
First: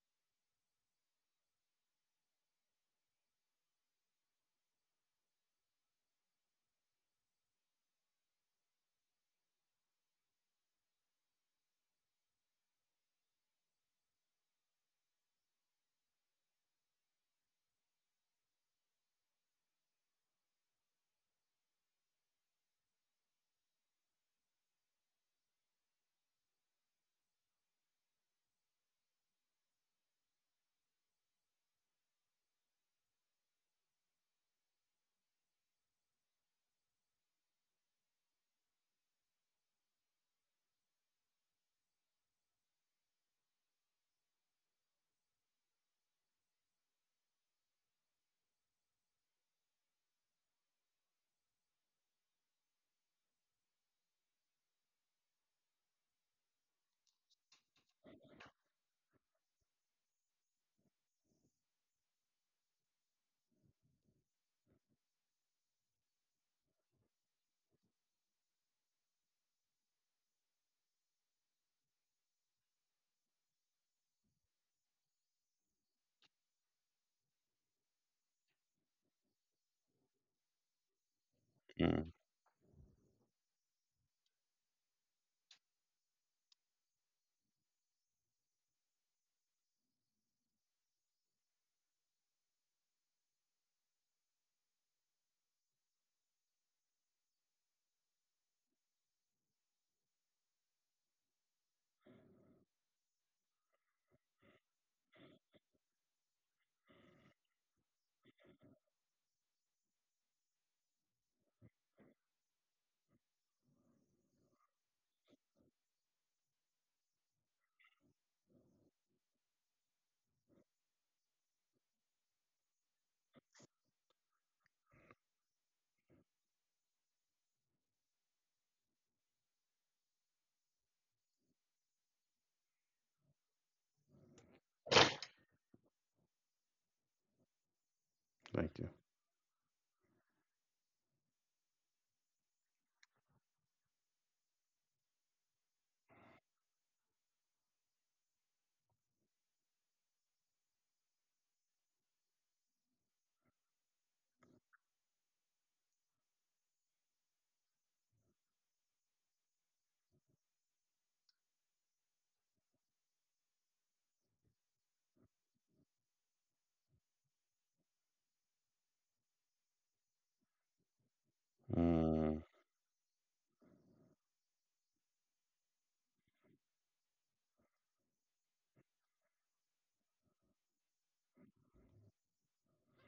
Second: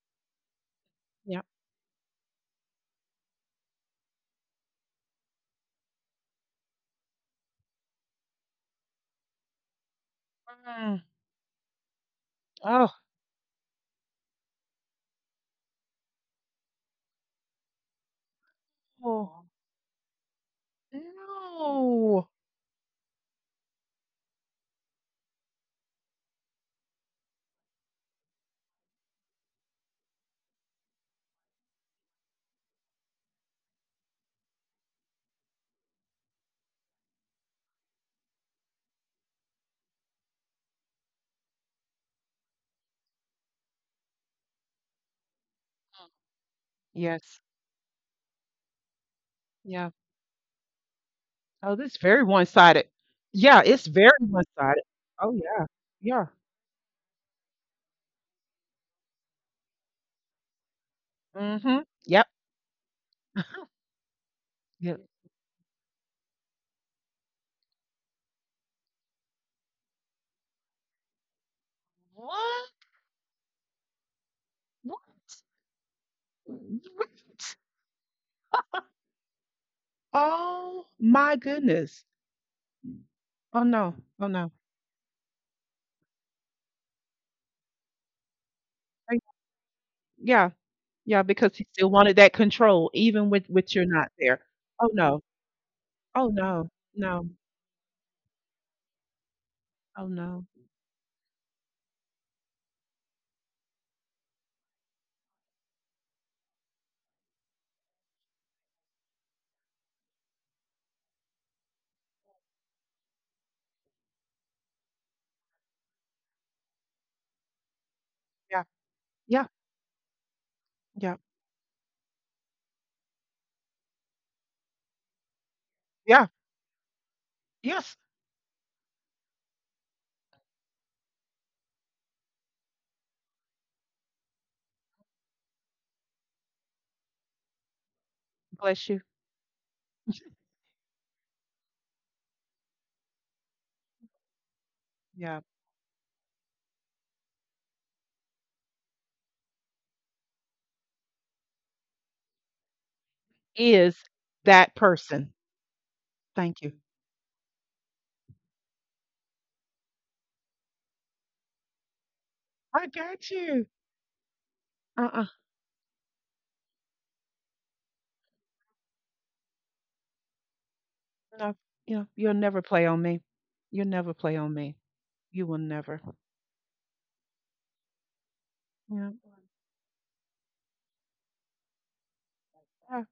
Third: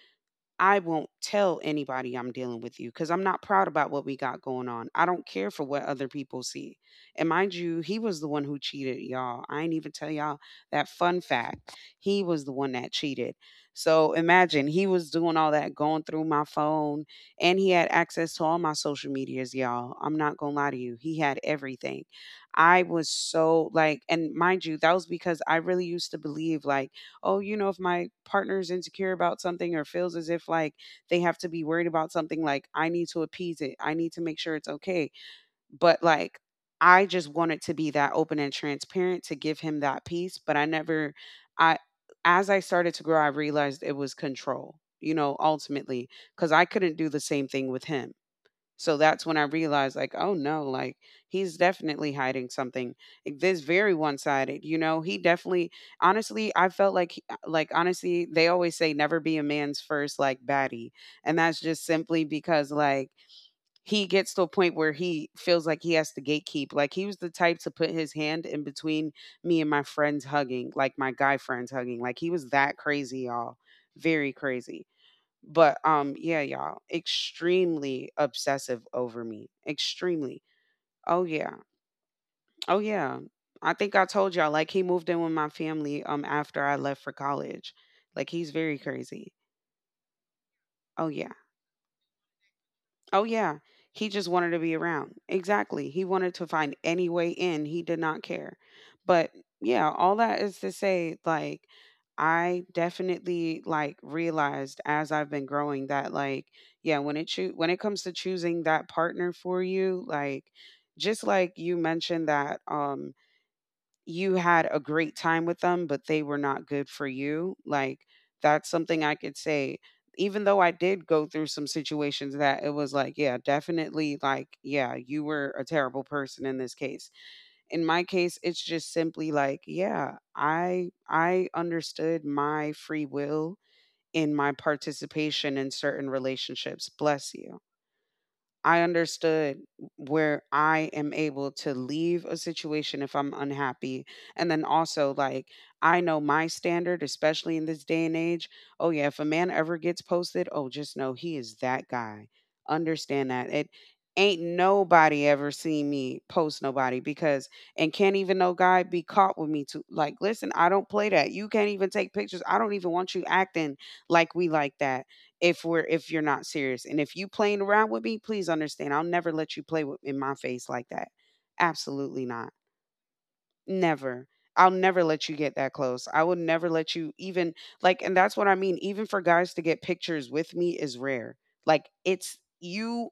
Speaker 3: I won't
Speaker 2: yeah.
Speaker 3: tell anybody I'm dealing with you because I'm not proud about what we got going on. I don't care for what other people see. And mind you, he was the one who cheated, y'all. I ain't even tell y'all that
Speaker 2: Mm,
Speaker 3: fun fact. He was the one that
Speaker 2: oh.
Speaker 3: cheated. So imagine he was doing all that, going through my phone, and he had access to all my social
Speaker 2: Oh,
Speaker 3: medias, y'all. I'm not going to lie to you. He had everything. I was so, like, and mind you, that was because I really used to believe, like, oh, you know, if my partner's insecure about something or feels as if, like, they have to be worried about something, like, I need to appease it. I need to make sure it's okay. But like, I just wanted to be that open and transparent to give him that peace. But I never, I, as I started to grow, I realized it was control, you know, ultimately,
Speaker 2: no.
Speaker 3: because I couldn't do the
Speaker 2: Yes.
Speaker 3: same thing with him. So that's when I
Speaker 2: Yeah.
Speaker 3: realized, like, oh no, like he's
Speaker 2: Oh, this is
Speaker 3: definitely
Speaker 2: very
Speaker 3: hiding
Speaker 2: one-sided.
Speaker 3: something. Like, this
Speaker 2: Yeah, it's
Speaker 3: very
Speaker 2: very
Speaker 3: one sided, you
Speaker 2: one-sided.
Speaker 3: know. He
Speaker 2: Oh, yeah.
Speaker 3: definitely,
Speaker 2: Yeah.
Speaker 3: honestly, I felt like, like, honestly, they always say never be a man's first like baddie, and that's just
Speaker 2: Mhm.
Speaker 3: simply
Speaker 2: Yep.
Speaker 3: because, like, he gets to a point where
Speaker 2: Yeah.
Speaker 3: he feels like he has to gatekeep. Like, he was the type to put his hand in between me and my friends hugging, like my guy friends hugging. Like, he was
Speaker 2: What?
Speaker 3: that crazy, y'all. Very crazy.
Speaker 2: What?
Speaker 3: But yeah, y'all,
Speaker 2: What?
Speaker 3: extremely obsessive over me. Extremely.
Speaker 2: Oh
Speaker 3: Oh
Speaker 2: my
Speaker 3: yeah.
Speaker 2: goodness.
Speaker 1: Mm,
Speaker 3: Oh yeah.
Speaker 2: Oh,
Speaker 3: I
Speaker 2: no.
Speaker 3: think I
Speaker 2: Oh,
Speaker 3: told
Speaker 2: no.
Speaker 3: y'all, like, he moved in with my family after I left for college. Like, he's very
Speaker 2: Thank.
Speaker 3: crazy.
Speaker 2: Yeah.
Speaker 3: Oh
Speaker 2: Yeah,
Speaker 3: yeah.
Speaker 2: because he still wanted that control
Speaker 3: Oh,
Speaker 2: even with
Speaker 3: yeah.
Speaker 2: with you're not
Speaker 3: He just
Speaker 2: there.
Speaker 3: wanted to be
Speaker 2: Oh,
Speaker 3: around.
Speaker 2: no.
Speaker 3: Exactly. He
Speaker 2: Oh,
Speaker 3: wanted to
Speaker 2: no.
Speaker 3: find any
Speaker 2: No.
Speaker 3: way in. He did not care. But yeah,
Speaker 2: Oh,
Speaker 3: all that
Speaker 2: no.
Speaker 3: is to say, like, I definitely, like, realized as I've been growing that, like, yeah, when it comes to choosing that partner for you, like, just like you mentioned that, you had a great time with them, but they were not good for you. Like,
Speaker 2: Yeah.
Speaker 3: that's something I could
Speaker 2: Yeah.
Speaker 3: say. Even though I did
Speaker 2: Yeah.
Speaker 3: go through some situations that it was like, yeah, definitely, like, yeah, you were a terrible
Speaker 2: Yeah.
Speaker 3: person in this case. In
Speaker 2: Yes.
Speaker 3: my case, it's just simply like, yeah, I understood my free will in my participation in certain relationships. Bless you.
Speaker 1: thank
Speaker 3: I
Speaker 2: Bless
Speaker 1: you.
Speaker 2: you.
Speaker 3: understood where I am able to leave a situation if I'm unhappy. And then also,
Speaker 2: Yeah.
Speaker 3: like, I know my standard, especially in this day and age. Oh, yeah, if a man ever gets posted, oh, just know he is that guy. Understand that. It
Speaker 2: Is
Speaker 3: ain't
Speaker 2: that
Speaker 3: nobody
Speaker 2: person.
Speaker 3: ever seen me
Speaker 2: Thank
Speaker 3: post
Speaker 2: you.
Speaker 3: nobody because, and can't even no guy be caught with me too. Like, listen, I don't play that. You can't even take pictures. I don't
Speaker 2: I
Speaker 3: even want you
Speaker 2: got you.
Speaker 3: acting like we like that,
Speaker 2: Uh-uh.
Speaker 3: if you're not serious, and if you playing around with me, please understand, I'll never let you play with in my face like that.
Speaker 2: No. Yeah.
Speaker 3: Absolutely
Speaker 2: You'll
Speaker 1: Mm,
Speaker 3: not.
Speaker 2: never play on me. You'll never
Speaker 3: Never.
Speaker 2: play on
Speaker 3: I'll
Speaker 2: me.
Speaker 3: never let you
Speaker 2: You
Speaker 3: get
Speaker 2: will
Speaker 3: that
Speaker 2: never.
Speaker 3: close. I will never let you even, like, and that's what I mean, even
Speaker 2: Yeah.
Speaker 3: for guys to get pictures with me is rare. Like, it's,
Speaker 2: Yeah.
Speaker 3: you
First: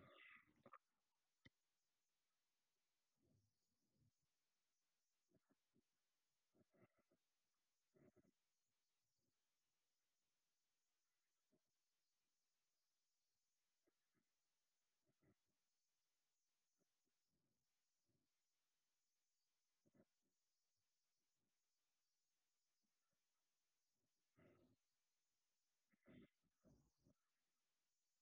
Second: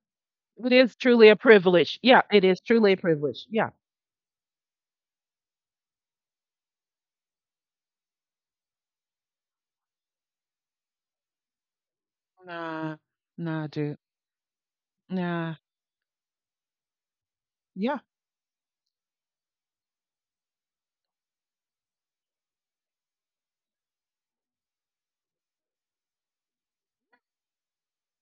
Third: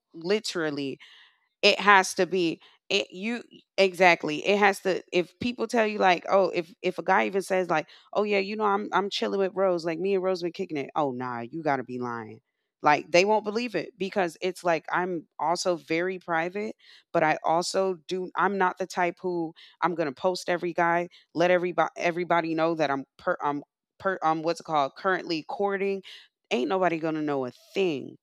Speaker 2: It is
Speaker 3: literally,
Speaker 2: truly a
Speaker 3: it
Speaker 2: privilege.
Speaker 3: has
Speaker 2: Yeah.
Speaker 3: to
Speaker 2: It
Speaker 3: be,
Speaker 2: is truly a
Speaker 3: it, you,
Speaker 2: privilege. Yeah.
Speaker 3: exactly, it has to, if people tell you like, oh, if a guy even says like, oh yeah, you know, I'm chilling with Rose, like me and Rose been kicking it, oh nah, you gotta be lying.
Speaker 2: Nah.
Speaker 3: Like, they won't
Speaker 2: Nah,
Speaker 3: believe it
Speaker 2: dude.
Speaker 3: because it's like I'm
Speaker 2: Nah.
Speaker 3: also very private, but I also
Speaker 2: Yeah.
Speaker 3: do, I'm not the type who, I'm gonna post every guy, let everybody know that I'm per what's it called, currently courting. Ain't nobody gonna know a thing.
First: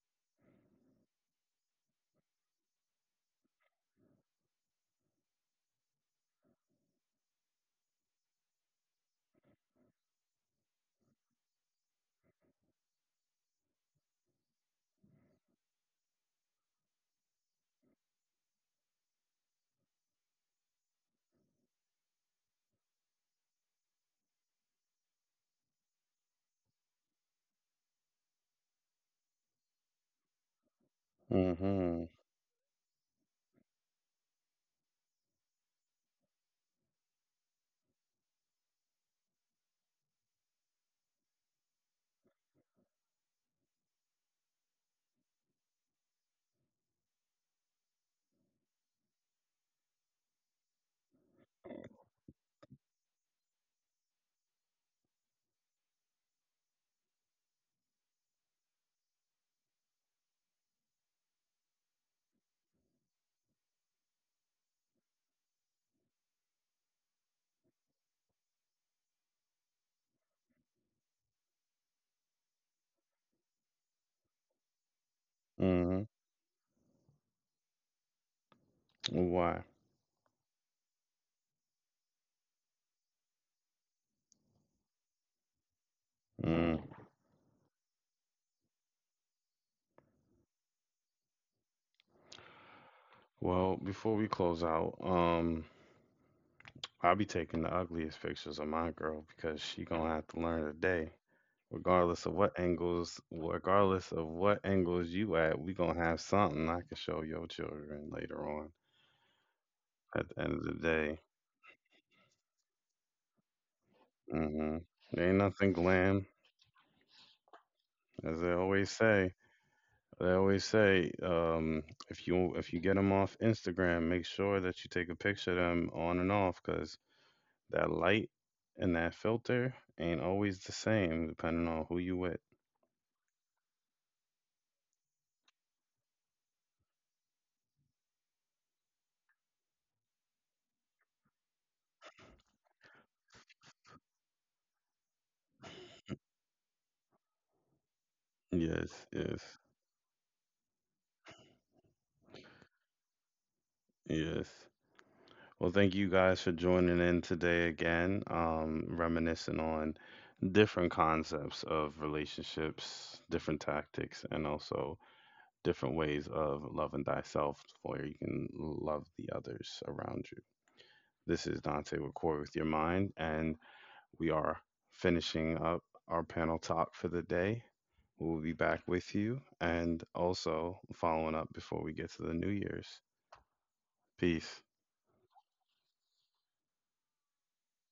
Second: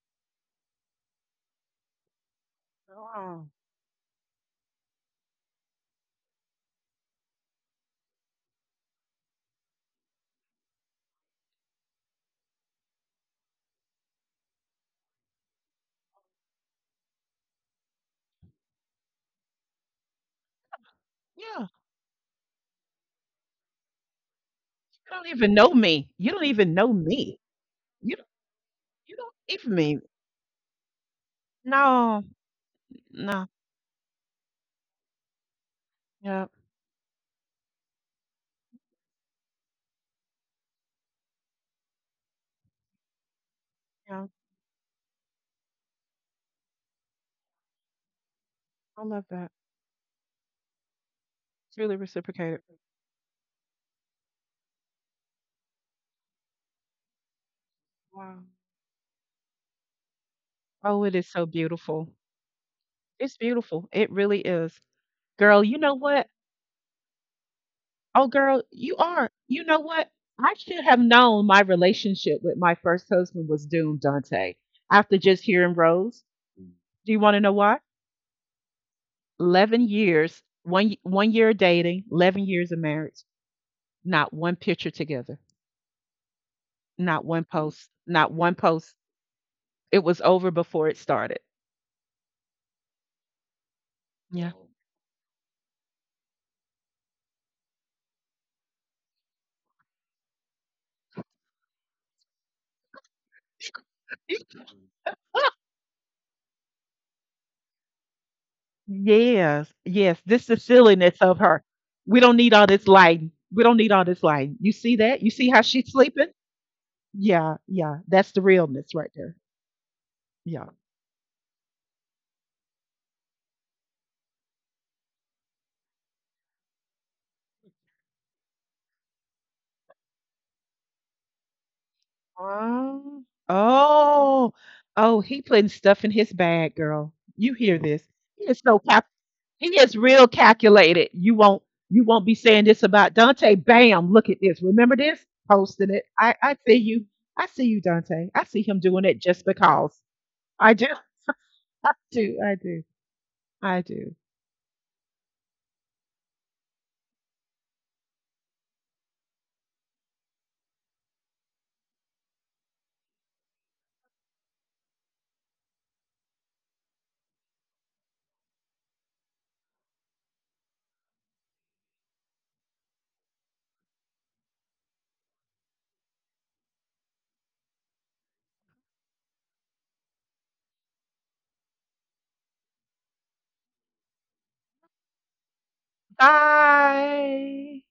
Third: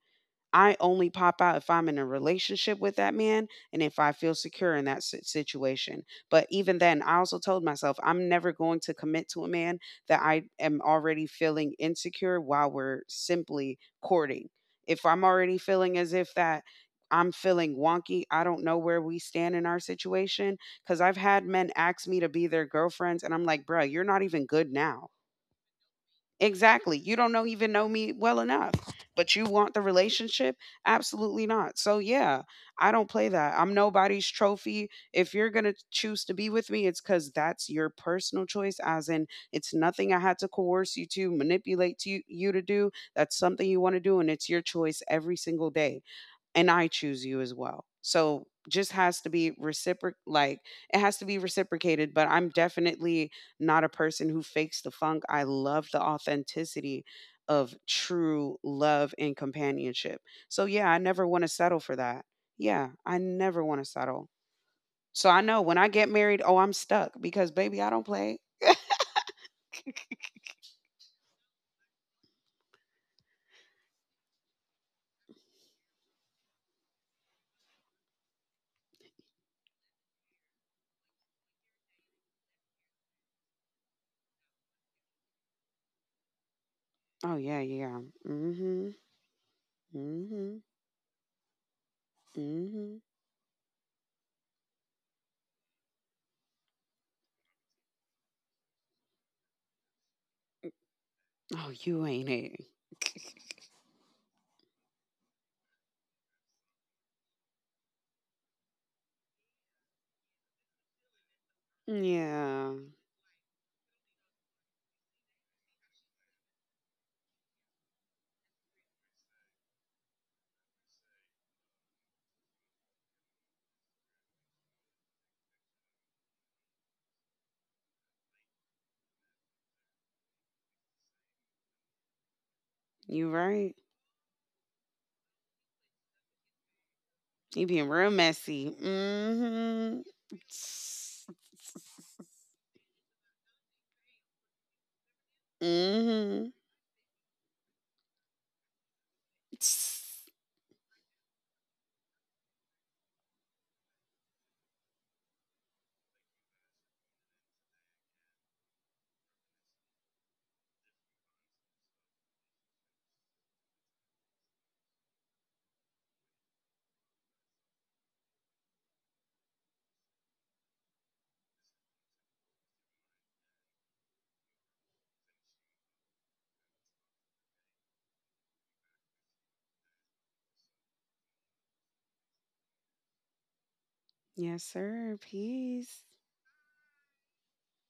Speaker 3: I only pop out if I'm in a relationship with that
Speaker 2: Oh.
Speaker 3: man, and if I feel secure in that situation. But even then, I also told myself I'm never going to commit to a man that I am already feeling insecure while we're simply courting. If I'm already feeling as if that I'm feeling wonky, I don't know where we stand in our situation. Cause I've had
Speaker 2: Yeah.
Speaker 3: men ask me to be their girlfriends and I'm like, bruh, you're not even good now.
Speaker 2: You don't even know me. You don't even know
Speaker 3: Exactly. You don't
Speaker 2: me.
Speaker 3: know even know me
Speaker 2: You don't,
Speaker 3: well enough,
Speaker 2: you
Speaker 3: but
Speaker 2: don't
Speaker 3: you want
Speaker 2: even
Speaker 3: the
Speaker 2: me.
Speaker 3: relationship? Absolutely not. So
Speaker 1: mm-hmm,
Speaker 2: No.
Speaker 3: yeah, I don't play
Speaker 2: No.
Speaker 3: that. I'm nobody's trophy. If you're going to choose to
Speaker 2: Yeah.
Speaker 3: be with me, it's cuz that's your personal choice, as in it's nothing I had to coerce you to, manipulate to you, you to do. That's something you want to do and
Speaker 2: Yeah.
Speaker 3: it's your choice every single day and I choose you as well. So just
Speaker 2: I
Speaker 3: has
Speaker 2: love
Speaker 3: to be
Speaker 2: that.
Speaker 3: reciproc like it has to be
Speaker 2: It's really
Speaker 3: reciprocated, but I'm
Speaker 2: reciprocated.
Speaker 3: definitely not a person who fakes the funk. I love the authenticity of
Speaker 2: Wow.
Speaker 3: true love and companionship. So yeah, I
Speaker 2: Oh, it
Speaker 3: never
Speaker 2: is
Speaker 3: want to
Speaker 2: so
Speaker 3: settle for
Speaker 2: beautiful.
Speaker 3: that. Yeah, I
Speaker 2: It's
Speaker 3: never want to
Speaker 2: beautiful. It
Speaker 3: settle.
Speaker 2: really is.
Speaker 3: So I know
Speaker 2: Girl,
Speaker 3: when
Speaker 2: you
Speaker 3: I
Speaker 2: know
Speaker 3: get
Speaker 2: what?
Speaker 3: married, oh, I'm stuck because baby, I don't
Speaker 2: Oh,
Speaker 3: play.
Speaker 2: girl, you are. You know what? I should have known my relationship with my first husband was doomed, Dante, after just hearing
Speaker 1: mm-hmm.
Speaker 2: Rose. Do you want to know why?
Speaker 1: Why?
Speaker 2: 11 years, one year of dating, 11 years of marriage, not one picture together,
Speaker 1: Mm.
Speaker 2: not
Speaker 3: Oh
Speaker 2: one
Speaker 3: yeah,
Speaker 2: post,
Speaker 3: yeah.
Speaker 2: not one
Speaker 3: Mhm.
Speaker 2: post. It was over
Speaker 3: Mhm.
Speaker 2: before it started.
Speaker 3: Mhm.
Speaker 1: Well, before we
Speaker 2: Yeah.
Speaker 1: close out, I'll be taking the ugliest pictures of my girl because she gonna have to learn today.
Speaker 3: Oh, you ain't
Speaker 1: Regardless of
Speaker 3: it.
Speaker 1: what angles, regardless of what angles you at, we gonna have something I can show your children later on.
Speaker 2: Yes, yes.
Speaker 1: At the
Speaker 2: This
Speaker 1: end
Speaker 2: is
Speaker 1: of the
Speaker 2: silliness
Speaker 1: day,
Speaker 2: of her. We don't need all
Speaker 3: Yeah,
Speaker 2: this lighting. We don't need all this lighting. You
Speaker 1: mm-hmm.
Speaker 2: see that? You
Speaker 1: There ain't
Speaker 2: see how
Speaker 1: nothing
Speaker 2: she's
Speaker 1: glam.
Speaker 2: sleeping? Yeah, yeah, that's the
Speaker 1: As
Speaker 2: realness right there.
Speaker 1: they always
Speaker 2: Yeah.
Speaker 1: say, if you get them off Instagram, make sure that you take a picture of them on and off, cause that light and that filter ain't always the same depending on who you with.
Speaker 2: Oh,
Speaker 3: you right.
Speaker 2: oh, oh, he putting stuff in his bag, girl. You
Speaker 3: You
Speaker 2: hear
Speaker 3: being
Speaker 2: this?
Speaker 3: real
Speaker 2: He is
Speaker 3: messy.
Speaker 2: so he is
Speaker 3: Mm-hmm.
Speaker 2: real calculated. You won't be saying this about Dante. Bam! Look at this. Remember this? Posting it. I
Speaker 3: Mm-hmm.
Speaker 2: I see you. I see you, Dante. I see him doing
Speaker 1: Yes,
Speaker 2: it just
Speaker 1: yes,
Speaker 2: because. I do. I do. I do. I do.
Speaker 1: yes. Well, thank you guys for joining in today again, reminiscing on different concepts of relationships, different tactics, and also different ways of loving thyself where you can love the others around you. This is Dante with Core with Your Mind, and we are finishing up our panel talk for the day. We'll be back with you and also following up before we get to the New Year's. Peace.
Speaker 3: Yes, sir. Peace.
Speaker 2: Bye.